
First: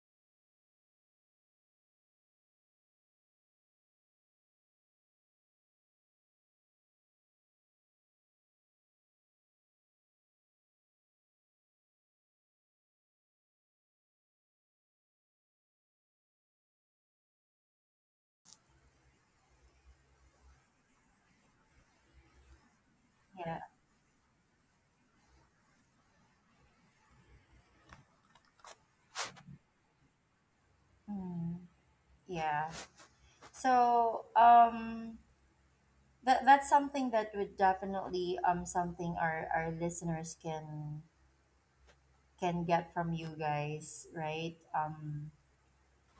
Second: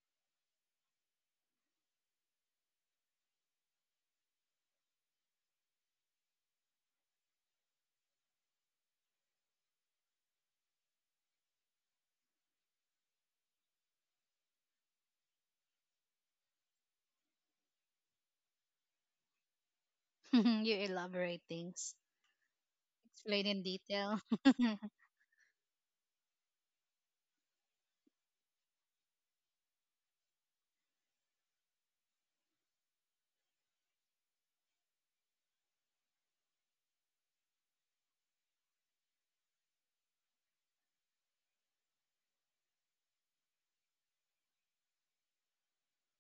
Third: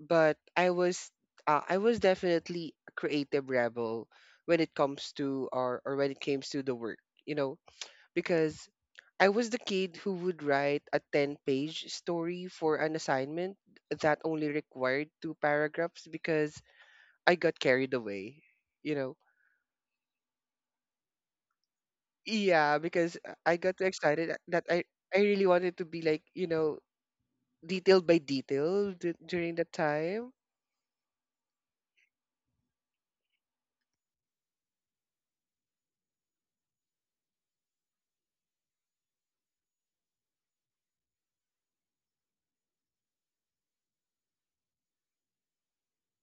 S3: but I was uh, I was definitely a creative rebel when it comes to, or or when it comes to the work, you know, because I was the kid who would write a ten-page story for an assignment that only required two paragraphs because I got carried away, you know.
S2: You elaborate things,
S3: Yeah, because
S2: explain
S3: I
S1: Yeah.
S2: in
S3: got too
S2: detail.
S3: excited that I I really wanted to be like, you know, detail by detail d- during the time?
S1: Mm, yeah. So um, that that's something that would definitely um something, our, our listeners can can get from you guys, right? Um,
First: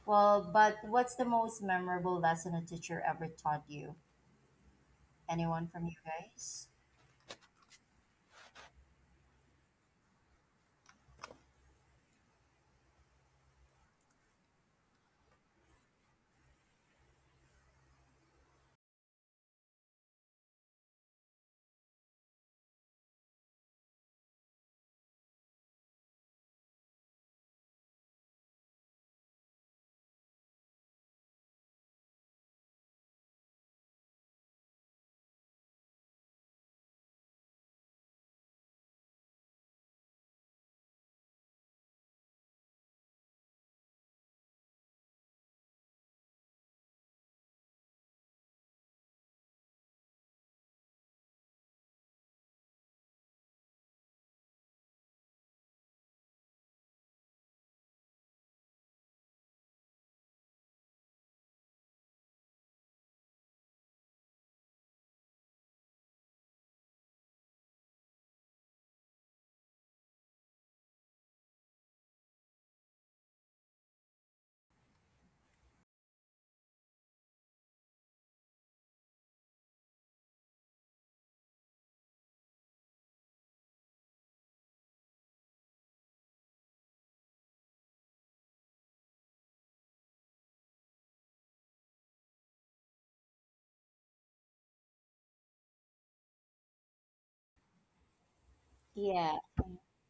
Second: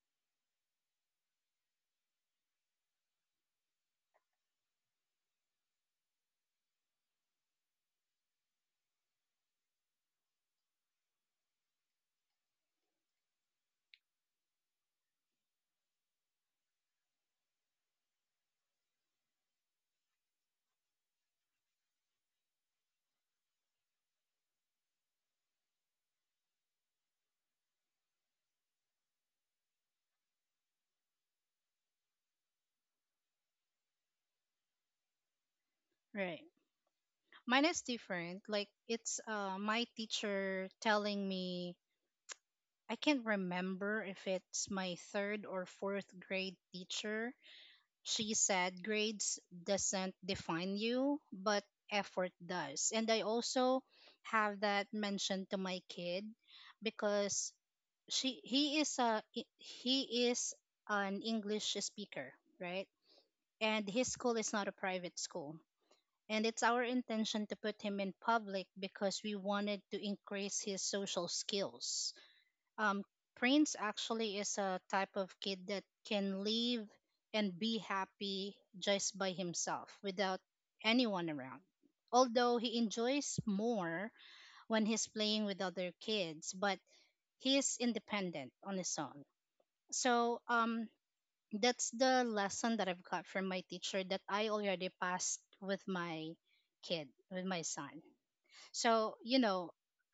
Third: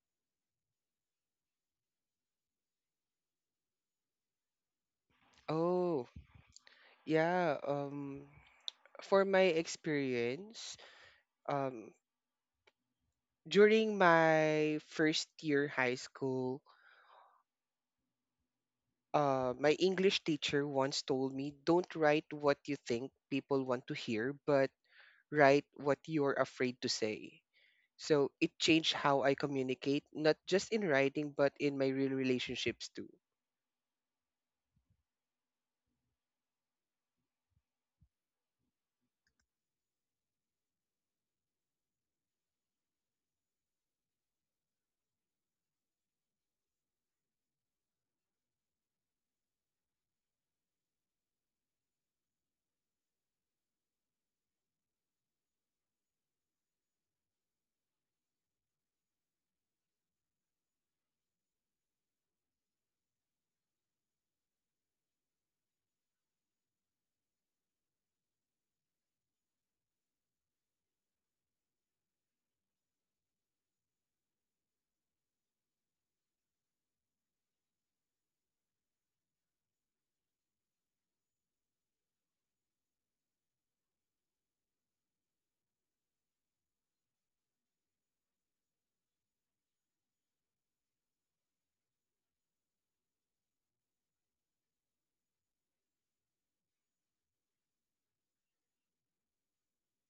S1: well, but what's the most memorable lesson a teacher ever taught you? Anyone from you
S3: Oh,
S1: guys?
S3: yeah. Um, for my experience, um, during my first year high school, uh, my English teacher once told me, "Don't write what you think people want to hear, but write what you're afraid to say." So it changed how I communicate, not just in writing, but in my real relationships too.
S2: Right. Mine is different, like it's uh my teacher telling me, I can't remember if it's my third or fourth grade teacher. She said grades doesn't define you, but effort does. And I also have that mentioned to my kid, because she he is a he is an English speaker, right? And his school is not a private school. And it's our intention to put him in public because we wanted to increase his social skills. um, Prince actually is a type of kid that can live and be happy just by himself without anyone around. Although he enjoys more when he's playing with other kids, but he is independent on his own. So, um, that's the lesson that I've got from my teacher that I already passed with my kid, with my son. So, you
S1: Yeah.
S2: know,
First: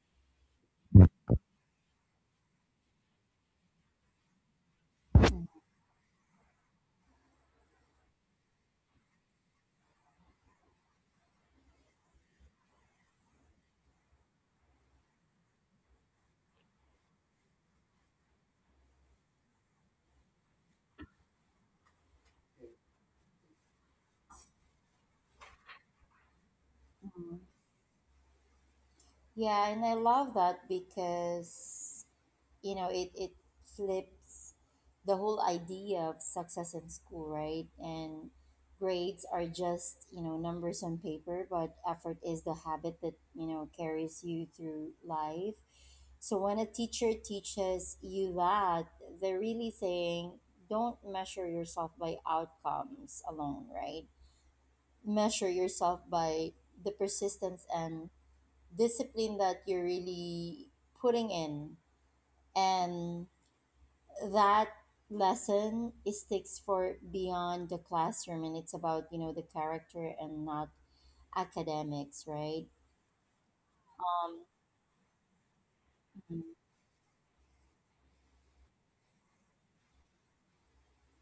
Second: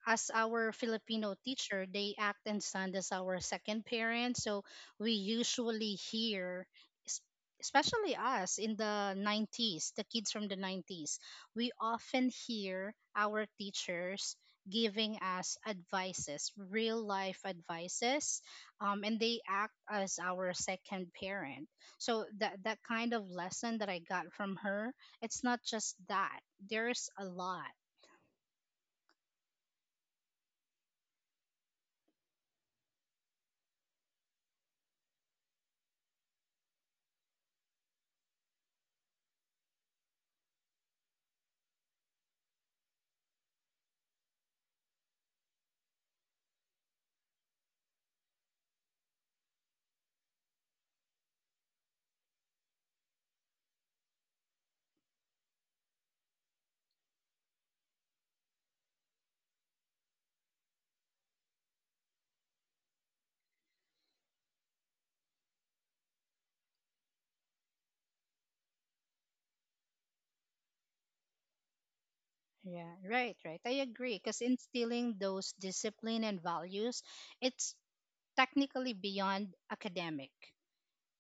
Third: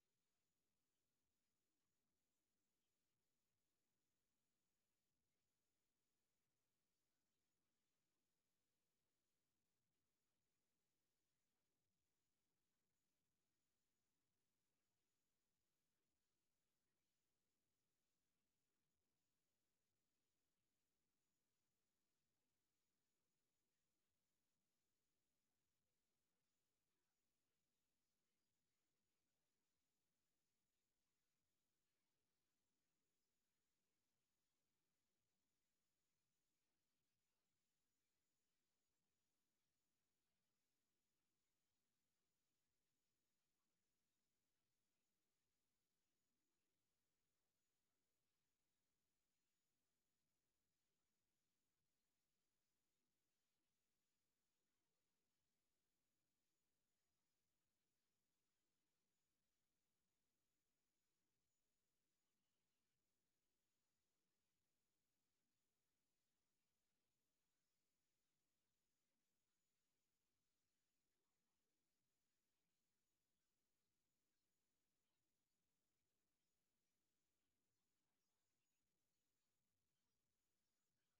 S2: as our Filipino teacher, they act and stand as our second parent. So we usually hear, es- especially us in the nineties, the kids from the nineties, we often hear our teachers giving us advices, real life advices, um, and they act as our second parent. So that, that kind of lesson that I got from her, it's not just that. There's a
S1: Mhm.
S2: lot.
S1: Yeah, and I love that because, you know, it it flips the whole idea of success in school, right? And grades are just, you know, numbers on paper, but effort is the habit that, you know, carries you through life. So when a teacher teaches you that, they're really saying don't measure yourself by outcomes alone, right? Measure yourself by the persistence and discipline that you're really putting in. And that lesson, it sticks for beyond the classroom, and it's about, you know, the character and not academics, right?
S2: Yeah, right, right. I agree. Because instilling those discipline
S1: Mhm.
S2: and values, it's technically beyond academic.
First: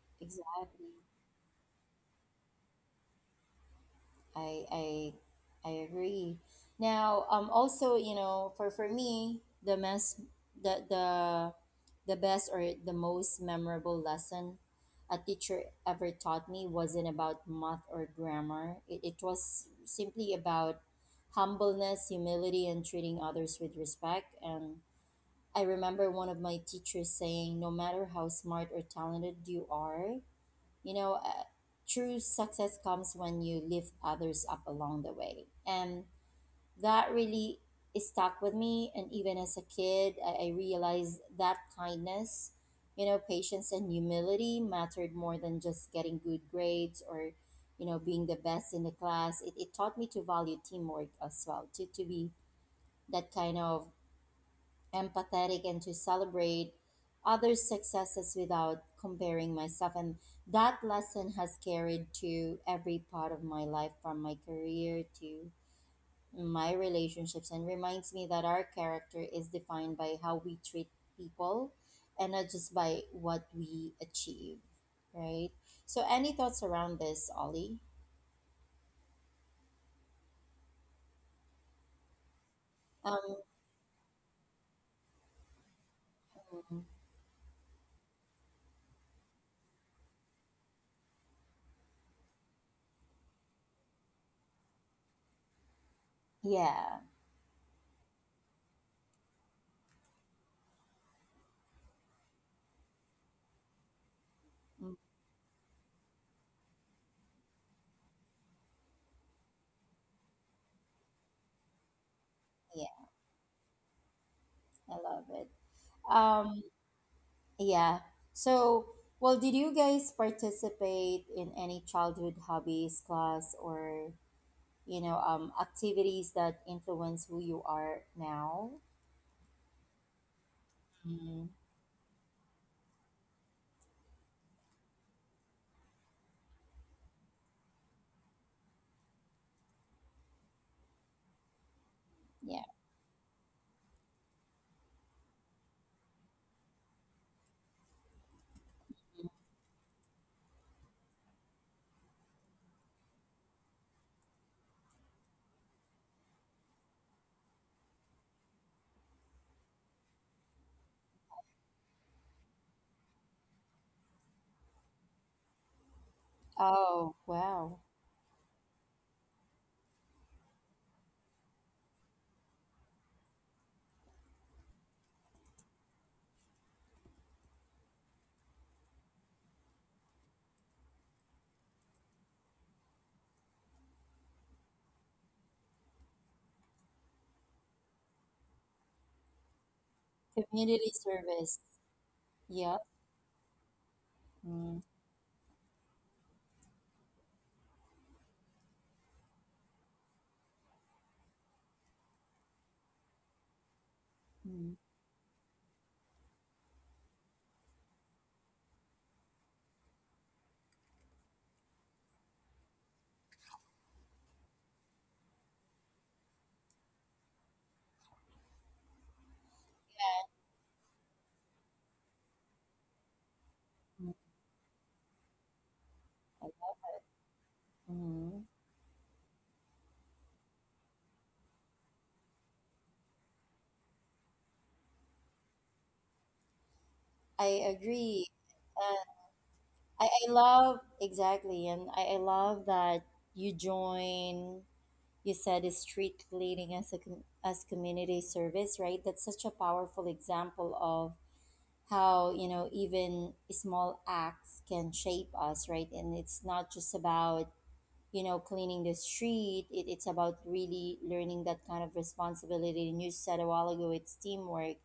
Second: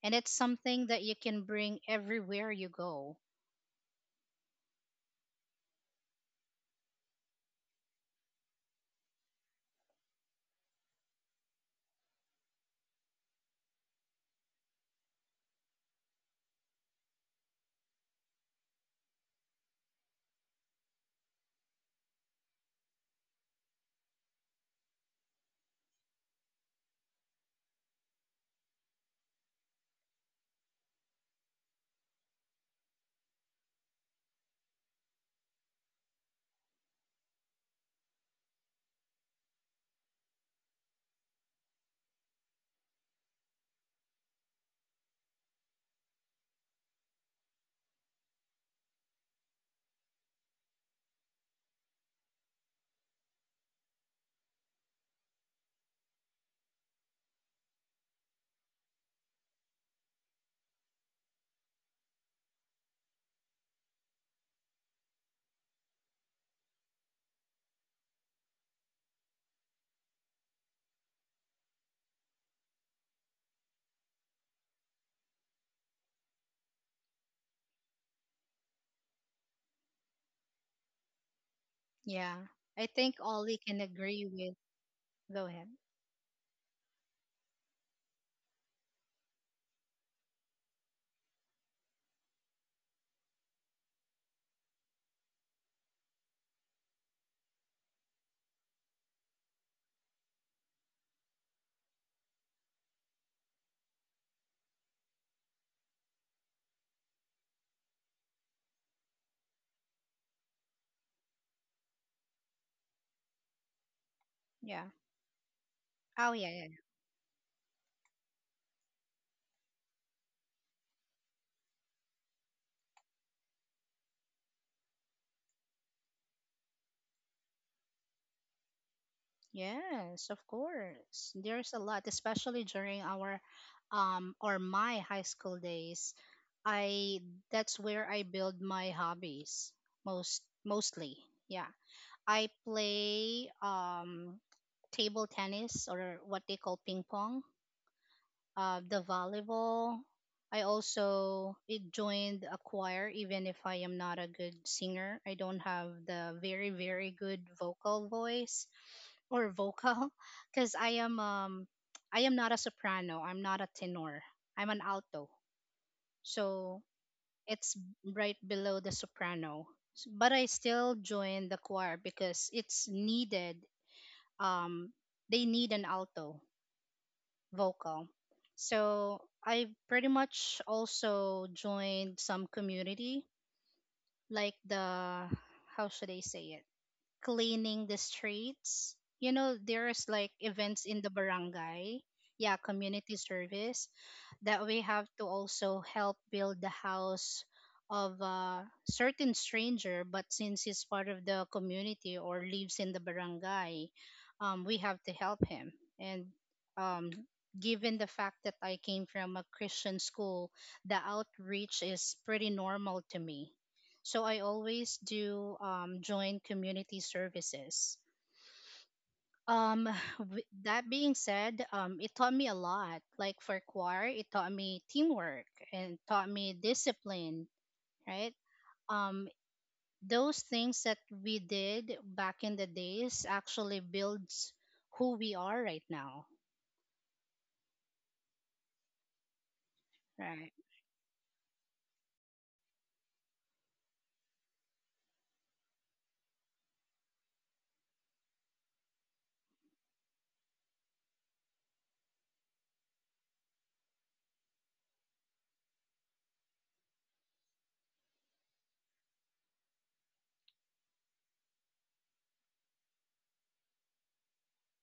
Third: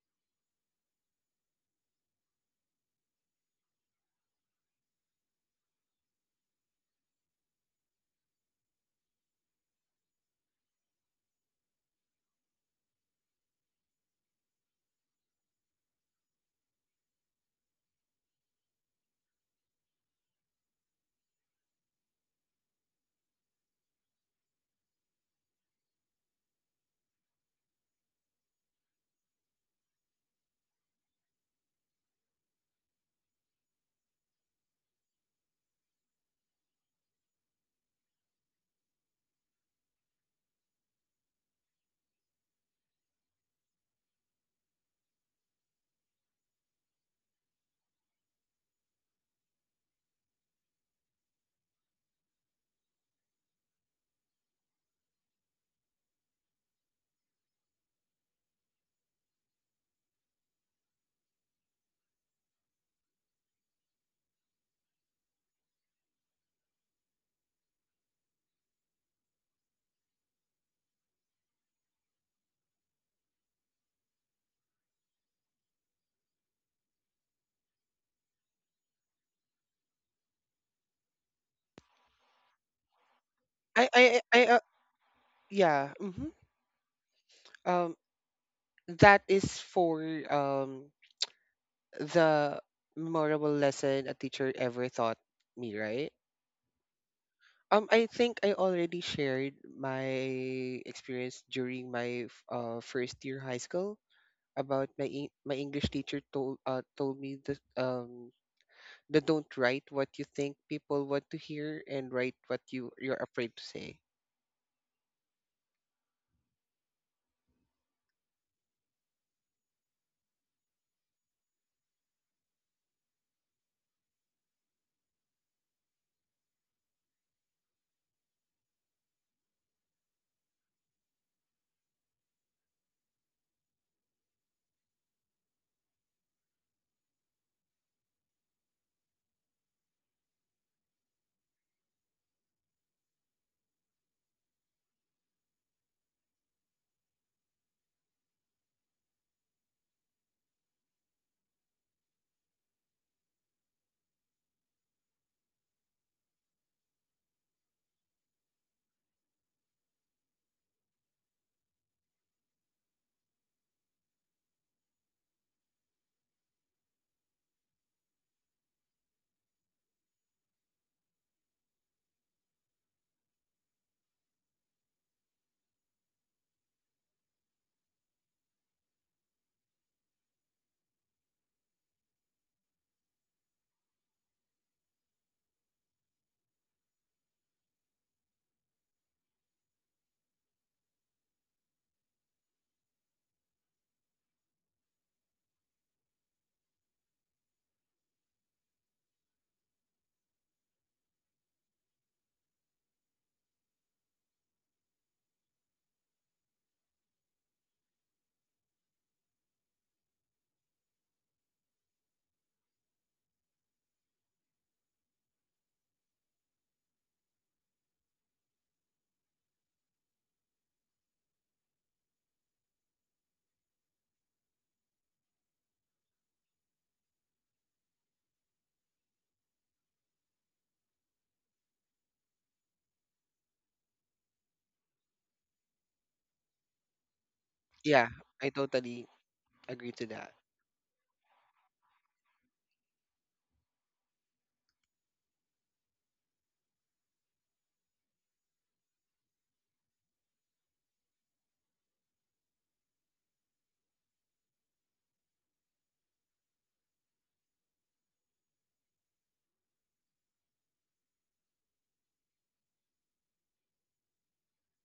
S2: And it's something
S1: Exactly.
S2: that you can bring everywhere you go.
S1: I I I agree. Now, um, also, you know, for for me, the mess, the the the best or the most memorable lesson a teacher ever taught me wasn't about math or grammar. It, it was simply about humbleness, humility, and treating others with respect. And I remember one of my teachers saying, "No matter how smart or talented you are, you know, uh, true success comes when you lift others up along the way." And that really stuck with me. And even as a kid, I, I realized that kindness, you know, patience, and humility mattered more than just getting good grades or, you know, being the best in the class. It, it taught me to value teamwork as well, to, to be that kind of empathetic and to celebrate others' successes without comparing myself. And that lesson has carried to every part of my life from my career to my relationships, and reminds me that our character is defined by how we treat people and not just by what we achieve, right? So, any thoughts around this, Ollie?
S2: Yeah. I think
S1: Um,
S2: Ollie can
S3: I, I,
S2: agree
S3: I, I
S2: with.
S3: uh,
S2: Go ahead.
S3: yeah. Mm-hmm. Um, that is for um the memorable lesson a teacher ever taught me, right?
S1: yeah.
S3: Um, I think I already shared my experience during my f- uh, first year high school about
S1: Mm,
S3: my Eng- my English teacher told, uh, told me that, um that don't write what you think people want to hear and write what you
S1: yeah,
S3: you're afraid to say.
S2: Yeah.
S1: I love it.
S2: Oh, yeah,
S1: Um.
S2: yeah.
S1: Yeah. So, well, did you guys participate in any childhood hobbies, class, or, you know, um, activities that influence who you are now?
S2: Yeah. Yes, of course.
S1: Mm,
S2: There's a lot, especially during our um or my high school days. I that's where I build my hobbies most mostly. Yeah. I
S1: yeah.
S2: play um, table tennis, or what they call ping pong, uh, the volleyball. I also it joined a choir, even if I am not a good singer. I don't have the very, very good vocal voice or vocal because I am um I am not a soprano. I'm not a tenor. I'm an alto. So
S1: Oh,
S2: it's
S1: wow.
S2: right below the soprano. S- But I still joined the choir because it's needed, um, they need an alto vocal. So I pretty much also joined some community, like, the, how should I say it? Cleaning the streets. You know, there's like events
S1: Community
S2: in the
S1: service.
S2: barangay. Yeah,
S1: Yeah.
S2: community service, that
S1: Mm,
S2: we have to also help build the house of a certain stranger, but since he's part of the community or lives in the barangay, um,
S1: mm,
S2: we have to help him. And, um, given the fact that I came from a Christian school, the outreach is pretty normal to me. So I always do, um, join community services. Um, with that being said, um, it taught me a lot. Like for choir,
S1: mm,
S2: it taught me teamwork and taught me discipline, right?
S1: mm.
S2: Um, those things that we did back in the days actually builds who we are right now.
S1: I
S3: Yeah,
S1: agree.
S3: I
S1: Uh,
S3: totally agree
S1: I,
S3: to
S1: I
S3: that.
S2: Right,
S1: love exactly, and I, I love that you join you said is street cleaning as a com- as community service, right? That's such a powerful example of how, you know, even small acts can shape us, right? And it's not just about, you know, cleaning the street. It, it's about really learning that kind of responsibility, and you said a while ago it's teamwork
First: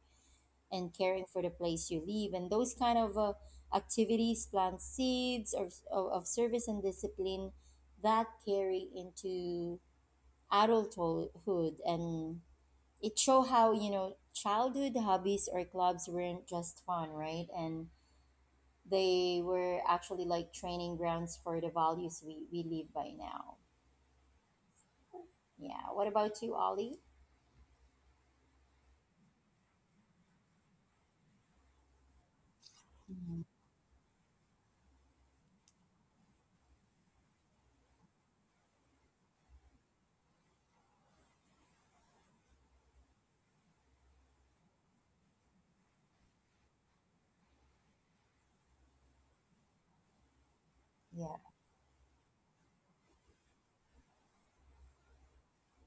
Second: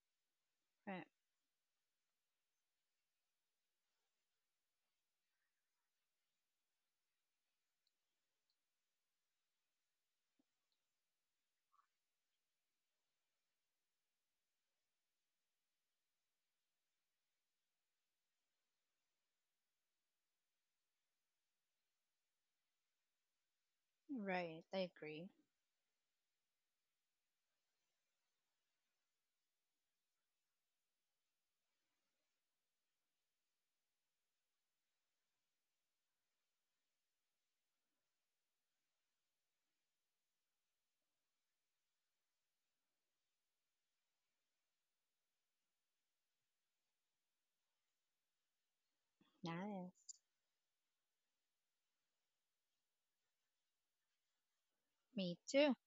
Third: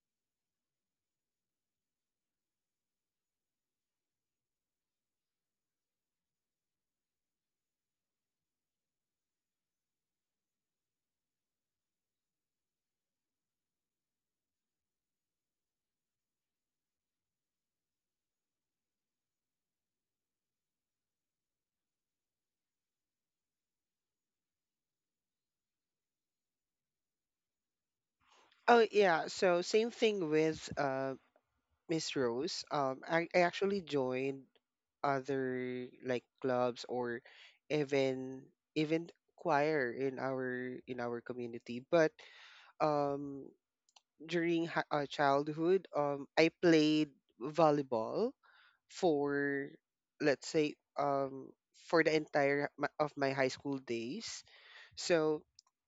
S1: and
S2: right,
S1: caring for the place you live. And those kind of uh, activities plant seeds of, of, of service and discipline that carry into adulthood. And it show how, you know, childhood hobbies or clubs weren't just fun, right? And they were actually like training grounds for the values we, we live by now.
S2: right. I agree.
S1: Yeah, what about you, Ollie?
S3: Oh, yeah, so same thing with uh Miss Rose. Um, I, I actually joined other like clubs or even even choir in our in our community. But um during hi- uh, childhood, um I played volleyball for,
S2: Nice.
S3: let's say,
S1: Yeah.
S3: um for the entire h- my- of my high school days.
S2: Me
S3: So
S2: too.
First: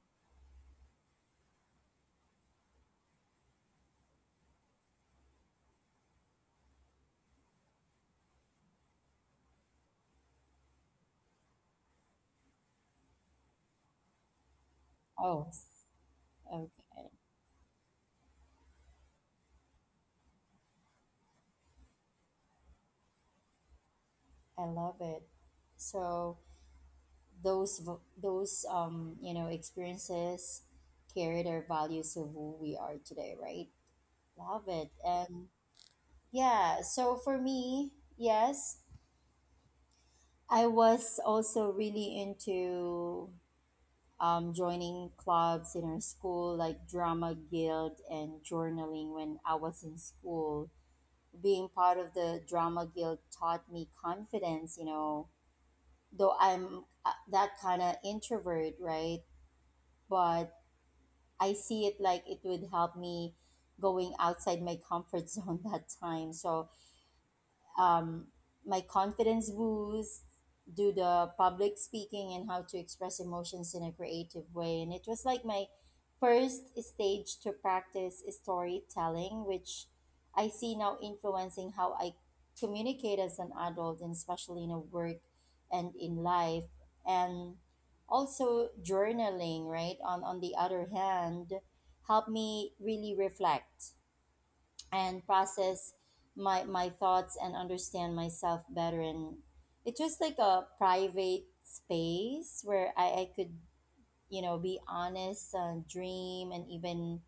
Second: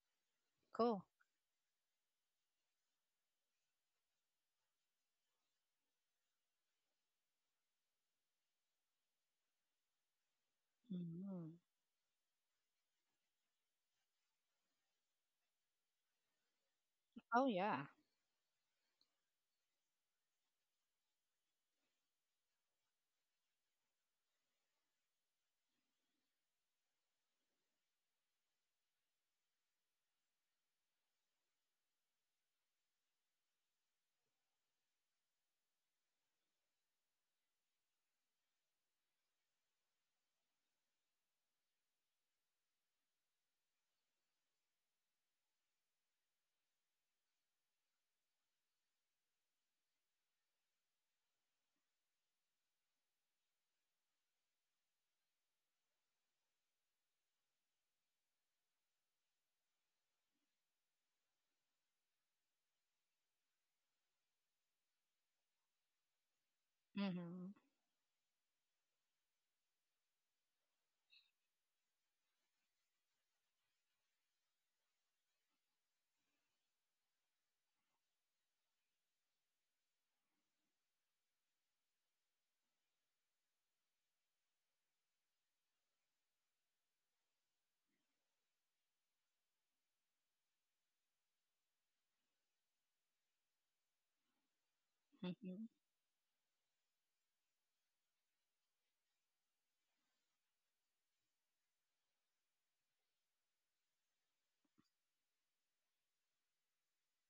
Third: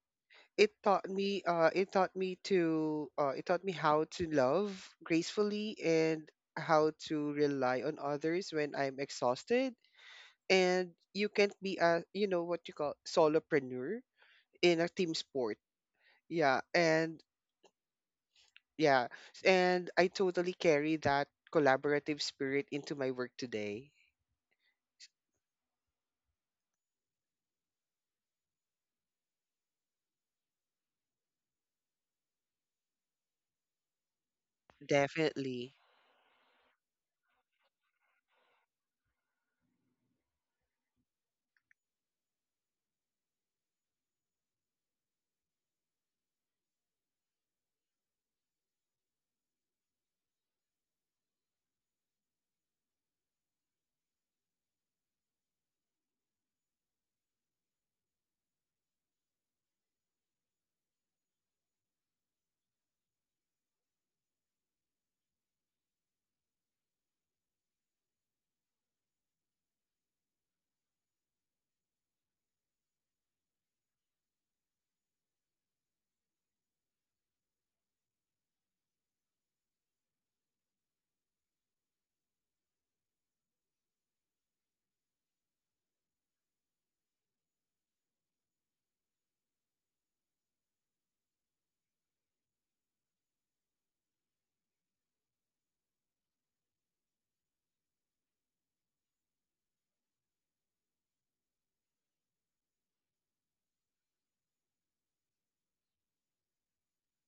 S3: it
S2: Cool.
S3: taught me uh it taught me to uh it taught me how to love gracefully and how to rely on others when I'm exhausted, and you can't
S2: Hmm.
S3: be a, you know, what you call solopreneur in a team
S1: Oh,
S3: sport. Yeah.
S1: okay.
S3: And,
S2: Oh yeah.
S3: yeah, and I totally carry that collaborative spirit into my work today.
S1: I love it. So those v- those um you know, experiences carried our values of who we are today, right? Love it. And
S3: Definitely.
S1: yeah, so for me, yes, I was also really into um, joining clubs in our school, like drama guild and journaling when I was in school. Being part of the drama guild taught me confidence, you know, though I'm uh, that kind of introvert, right? But I see it like it would help me going outside my comfort zone that time. So
S2: Mm-hmm.
S1: um, my confidence boost, do the public speaking and how to express emotions in a creative way. And it was like my first stage to practice storytelling, which I see now influencing how I communicate as an adult and especially in a work and in life. And also journaling, right? On on the other hand, help me really reflect and
S2: Mm-hmm.
S1: process my my thoughts and understand myself better. And it's just like a private space where I, I could, you know, be honest, uh, dream and even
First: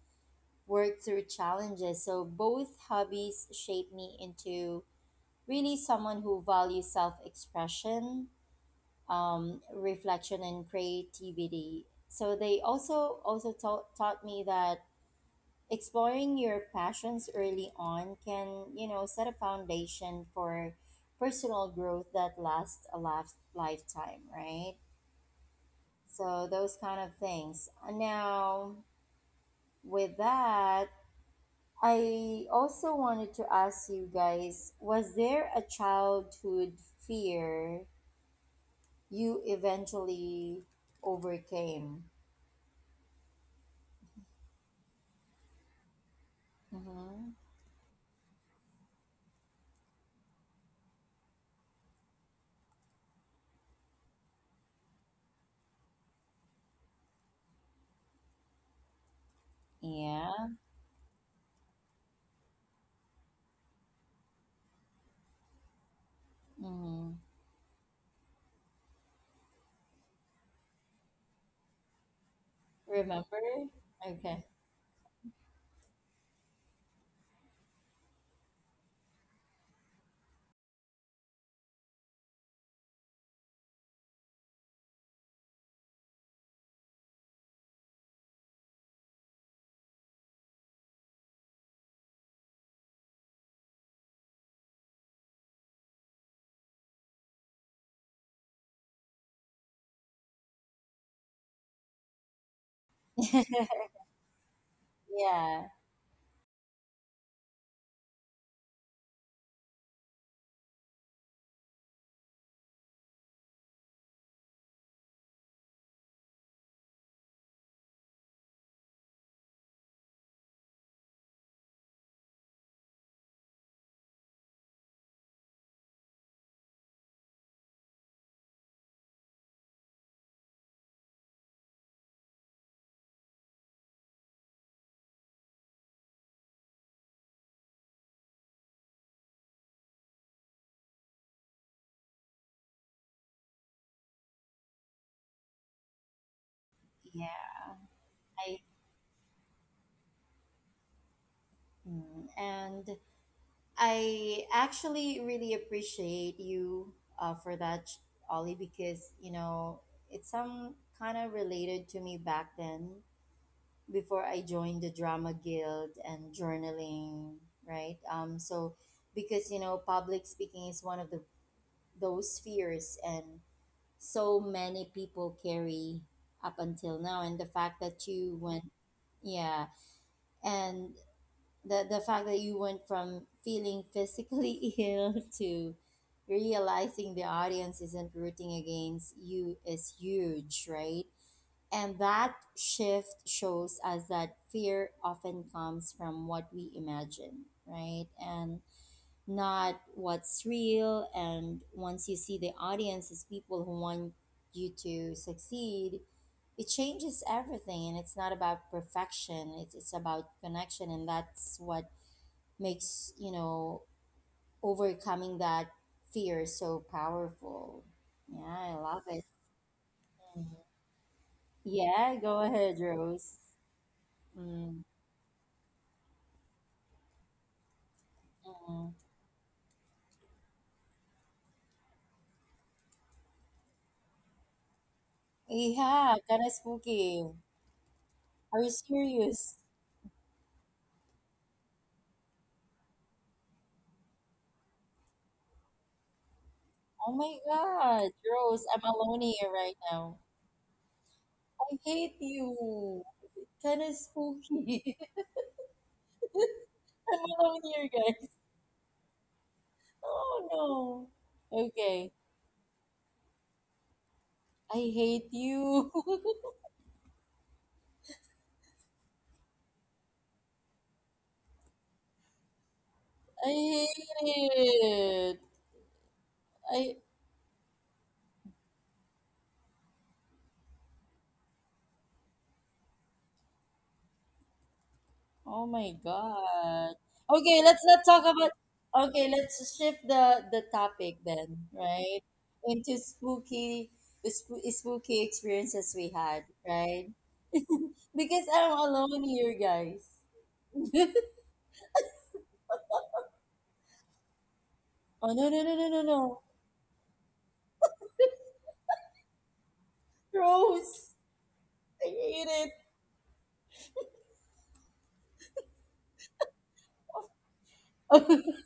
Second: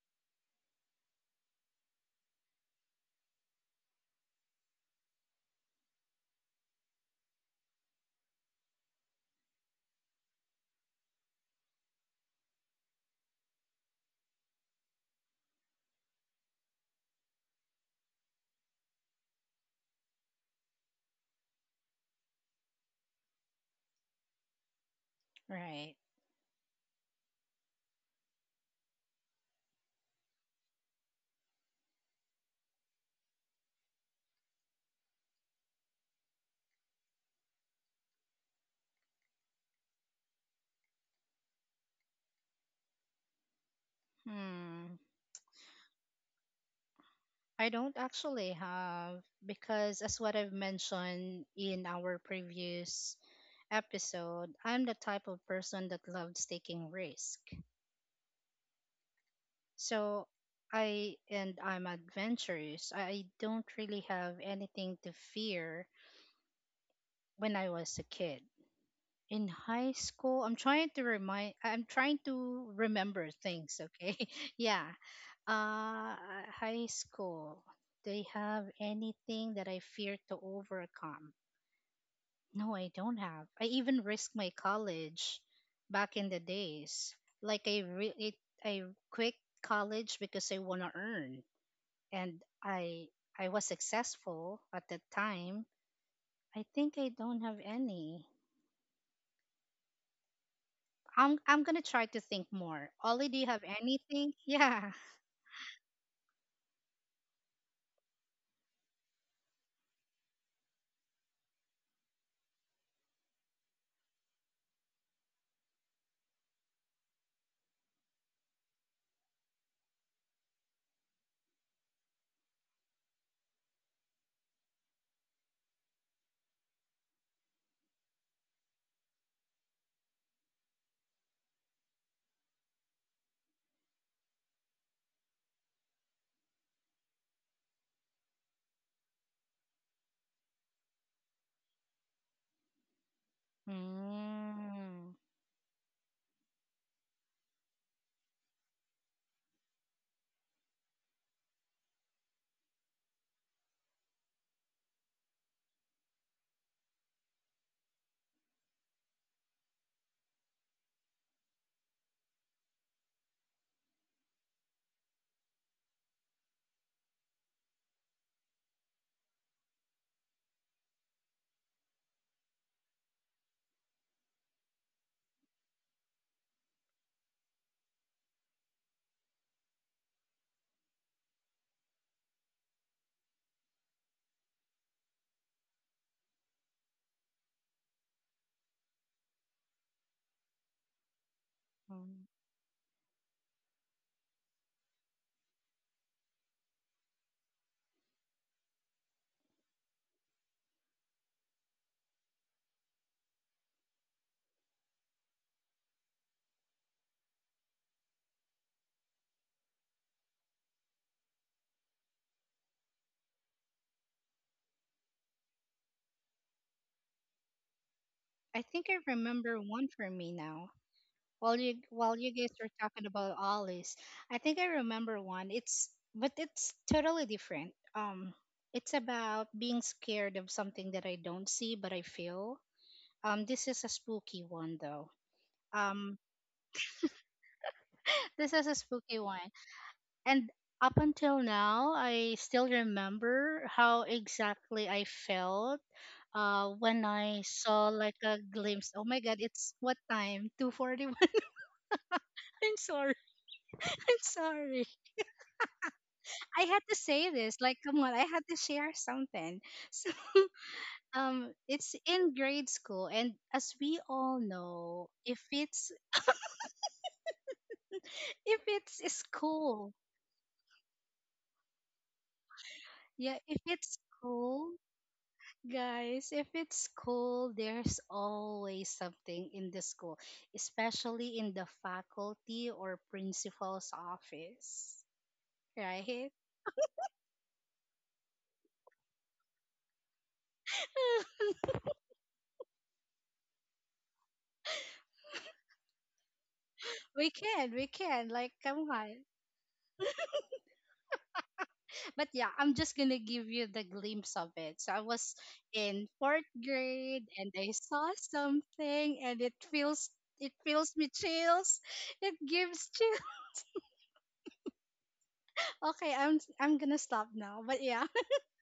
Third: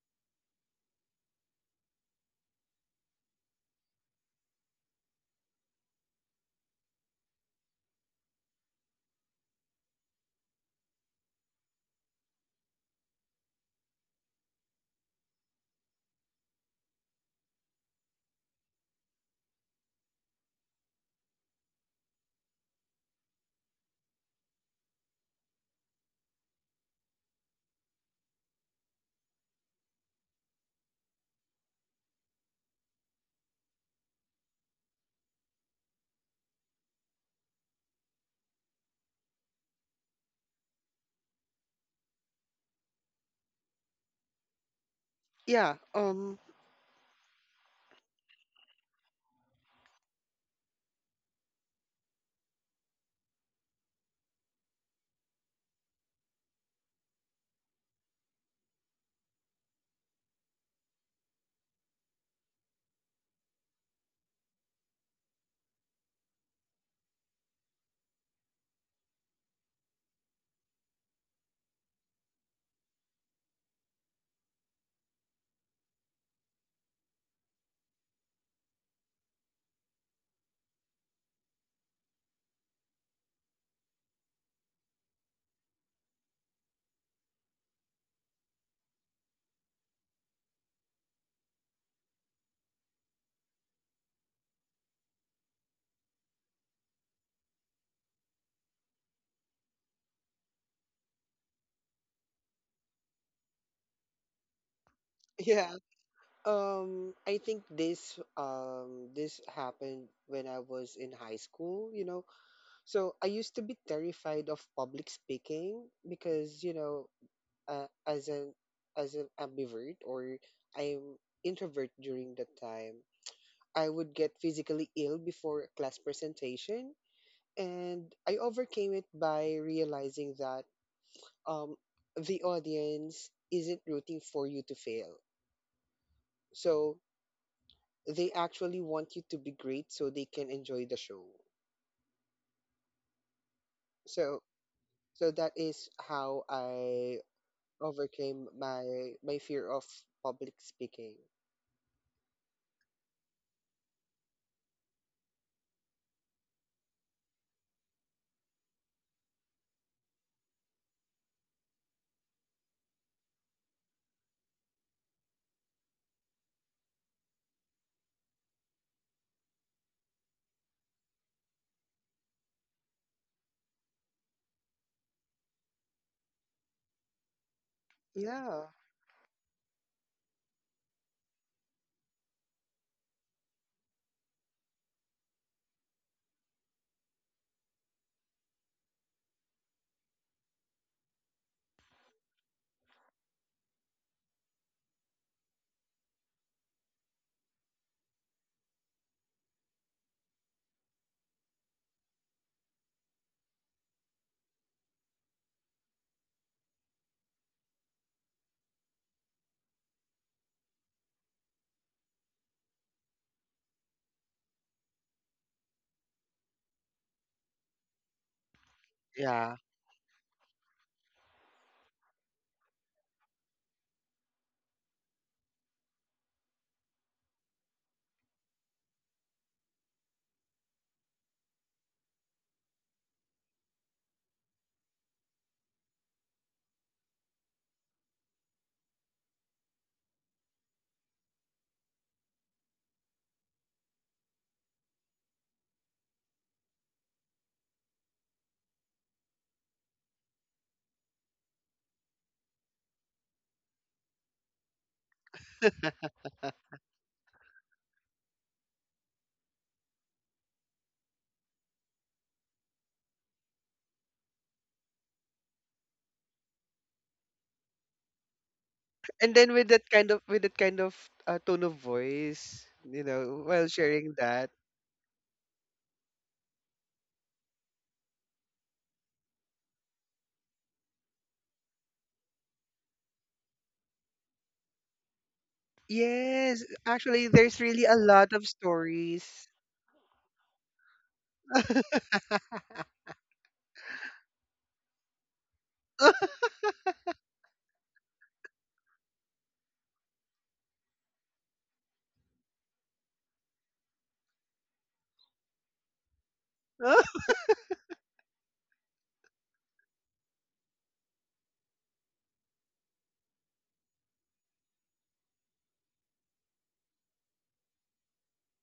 S1: work through challenges. So both hobbies shape me into really someone who values self-expression, um, reflection and creativity. So they also also taught taught me that exploring your passions early on can, you know, set a foundation for personal growth that lasts a life, lifetime, right?
S2: Right.
S1: So those kind of things now. With that, I also wanted to ask you guys, was there a childhood fear you eventually overcame?
S2: Hmm.
S3: Yeah. um
S1: Mm-hmm.
S2: I don't actually have, because as what I've mentioned in our previous episode, I'm the type of person that loves taking risk. So
S1: Yeah.
S2: I and I'm adventurous. I don't really have anything to fear
S1: Mm-hmm.
S2: when I was a kid. In high school, I'm trying to remind I'm trying to remember
S1: Remember.
S2: things, okay?
S1: Okay.
S2: Yeah. Uh High school. Do you have anything that I fear to overcome? No, I don't have. I even risked my college back in the days. Like I re- it, I quit college because I want to earn, and I I was successful at that time. I think I don't have any. I'm I'm gonna try to think more. Ollie, do you have anything? Yeah.
S1: Yeah.
S3: yeah. Um, I think this um this happened when I was in high school, you know. So I used to be terrified of public speaking because, you know, uh, as an as an ambivert, or I'm introvert during that time, I would get physically ill before a class presentation, and I overcame it by realizing that um the audience isn't rooting for you to fail. So they actually want you to be great so they can enjoy the show. So
S2: Mm.
S3: so that is how I
S1: Yeah.
S3: overcame
S1: i
S3: my my fear of public speaking.
S1: Mm, And I actually really appreciate you uh, for that, Ollie, because, you know, it's some kind of related to me back then before I joined the drama guild and journaling, right? Um, so, because, you know, public speaking is one of the those fears and so many people carry up until now. And the fact that you went,
S3: Yeah.
S1: yeah. And the the fact that you went from feeling physically ill to realizing the audience isn't rooting against you is huge, right? And
S2: Mm.
S1: that shift shows us that fear often comes from what we imagine, right? And not what's real. And once you see the audience as people who want you to succeed, it changes everything. And it's not about perfection, it's, it's about connection. And that's what makes, you know, overcoming that fear so powerful.
S2: I
S1: Yeah, I
S2: think I
S1: love it.
S3: Yeah.
S2: remember one for me now. While you
S1: Yeah,
S2: while you
S1: go
S2: guys were
S1: ahead,
S2: talking
S1: Rose.
S2: about Ollie's, I think I
S1: Mm.
S2: remember one. It's but it's totally different. Um,
S1: Mm.
S2: it's about being scared of something that I don't see but I feel. Um, this is a spooky one though.
S1: Yeah,
S2: Um,
S1: kind of spooky.
S2: this
S1: Are you
S2: is a spooky one,
S1: serious?
S2: and up until now, I still remember how exactly I felt. Uh, when
S1: Oh my
S2: I saw
S1: god,
S2: like a
S1: Rose, I'm
S2: glimpse, oh
S1: alone
S2: my God,
S1: here right
S2: it's what
S1: now.
S2: time? two forty-one.
S1: I hate you.
S2: I'm sorry.
S1: Kind of
S2: I'm sorry.
S1: spooky.
S2: I had to
S1: I'm
S2: say
S1: alone
S2: this. Like,
S1: here,
S2: come on, I
S1: guys.
S2: had to share something. So,
S1: Oh,
S2: um,
S1: no.
S2: it's
S1: Okay,
S2: in grade school, and as we all
S1: I
S2: know,
S1: hate
S2: if
S1: you.
S2: it's— if it's
S3: And then with that
S2: school,
S3: kind of with that kind of, uh, tone of voice, you
S2: yeah,
S3: know,
S1: I
S2: if
S3: while
S2: it's
S3: sharing that.
S1: hate
S2: school,
S1: it.
S2: guys, if it's
S1: I.
S2: school, there's always something in the school, especially in the faculty or principal's office,
S1: Oh my
S2: right?
S3: Yes,
S1: god.
S3: actually there's
S1: Okay, let's
S3: really a
S1: not talk
S3: lot of
S1: about. Okay,
S3: stories.
S1: let's shift the the topic then, right? Into spooky, the spooky experiences we had, right?
S2: We can, we can.
S1: Because
S2: Like,
S1: I'm
S2: come on.
S1: alone here, guys.
S2: But yeah, I'm just gonna give you the glimpse of it. So I
S1: Oh
S2: was
S1: no, no, no, no, no,
S2: in
S1: no!
S2: fourth grade and I saw something and it feels it feels me
S1: Gross!
S2: chills.
S1: I
S2: It
S1: hate it.
S2: gives chill. Okay, I'm I'm gonna stop now. But yeah,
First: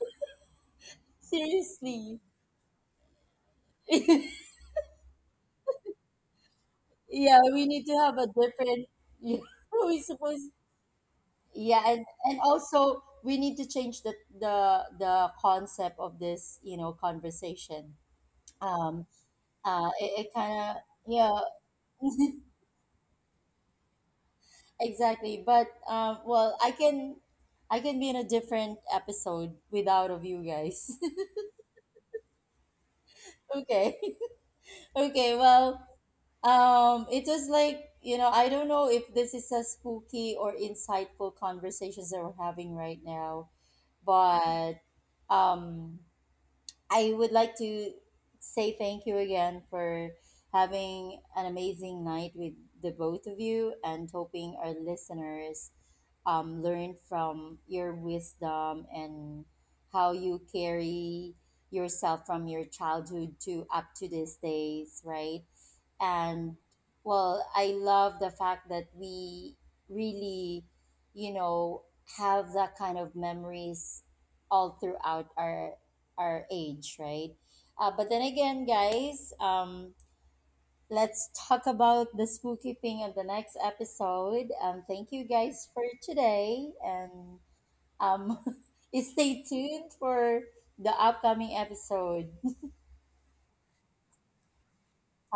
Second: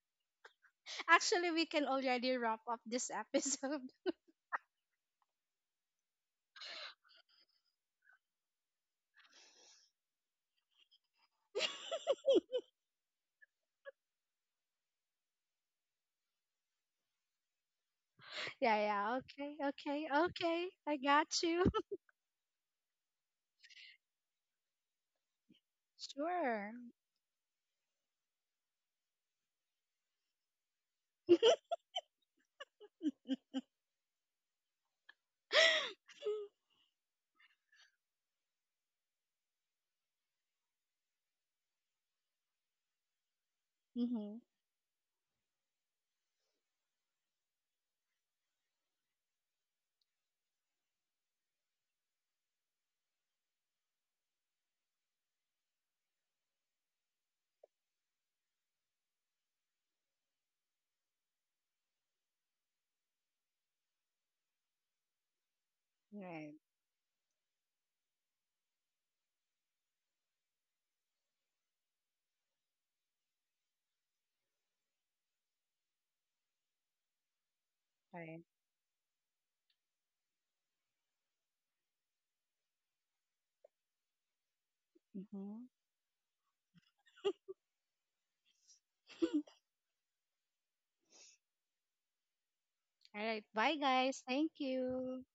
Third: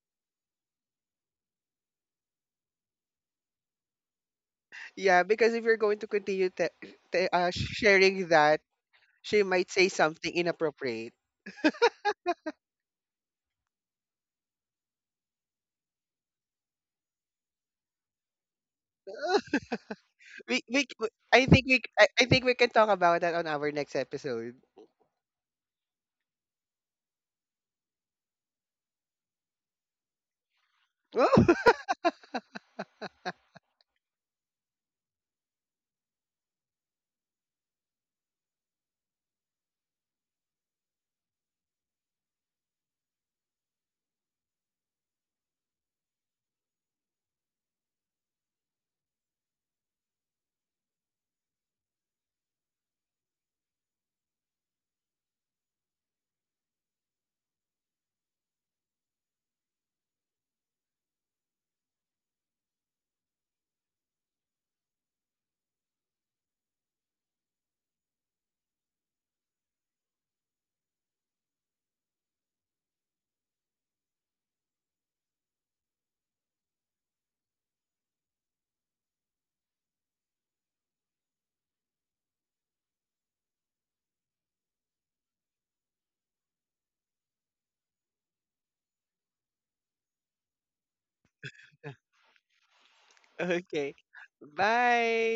S2: actually we can
S1: Seriously.
S2: already wrap up this episode.
S3: Yeah, because if you're going to continue te- te-
S1: Yeah,
S3: uh,
S1: we need to have a
S3: sharing that,
S1: different. Yeah,
S3: she might say
S1: we
S3: something
S1: supposed.
S3: inappropriate.
S1: Yeah, and, and also we need to change the the the concept of this, you know, conversation.
S2: Yeah,
S1: Um,
S2: yeah. Okay,
S1: uh,
S2: okay,
S1: it, it
S3: We,
S1: kind
S2: okay.
S1: of
S3: we,
S2: I
S3: we-
S2: got
S1: yeah,
S3: I think
S2: you.
S3: we, I, I think we can talk about that on our next episode.
S1: exactly. But um, well, I
S2: Sure.
S1: can I can be in a different episode without of you guys. Okay. Okay. Well, um, it was like, you know, I don't know if this is a spooky or insightful conversations that we're having right now,
S2: Mm-hmm.
S1: but um I would like to say thank you again for having an amazing night with the both of you, and hoping our listeners um, learn from your wisdom and how you carry yourself from your childhood to up to these days, right?
S2: Right.
S1: And well, I love the fact that we really, you know, have that kind of memories all throughout our our age, right? Uh, but then
S2: Right.
S1: again, guys, um let's talk about the spooky thing on the next episode. Um thank you
S2: Mm-hmm.
S1: guys for today. And um
S2: All
S1: stay tuned for the upcoming episode.
S2: right. Bye,
S3: Okay.
S2: guys. Thank you.
S3: Bye.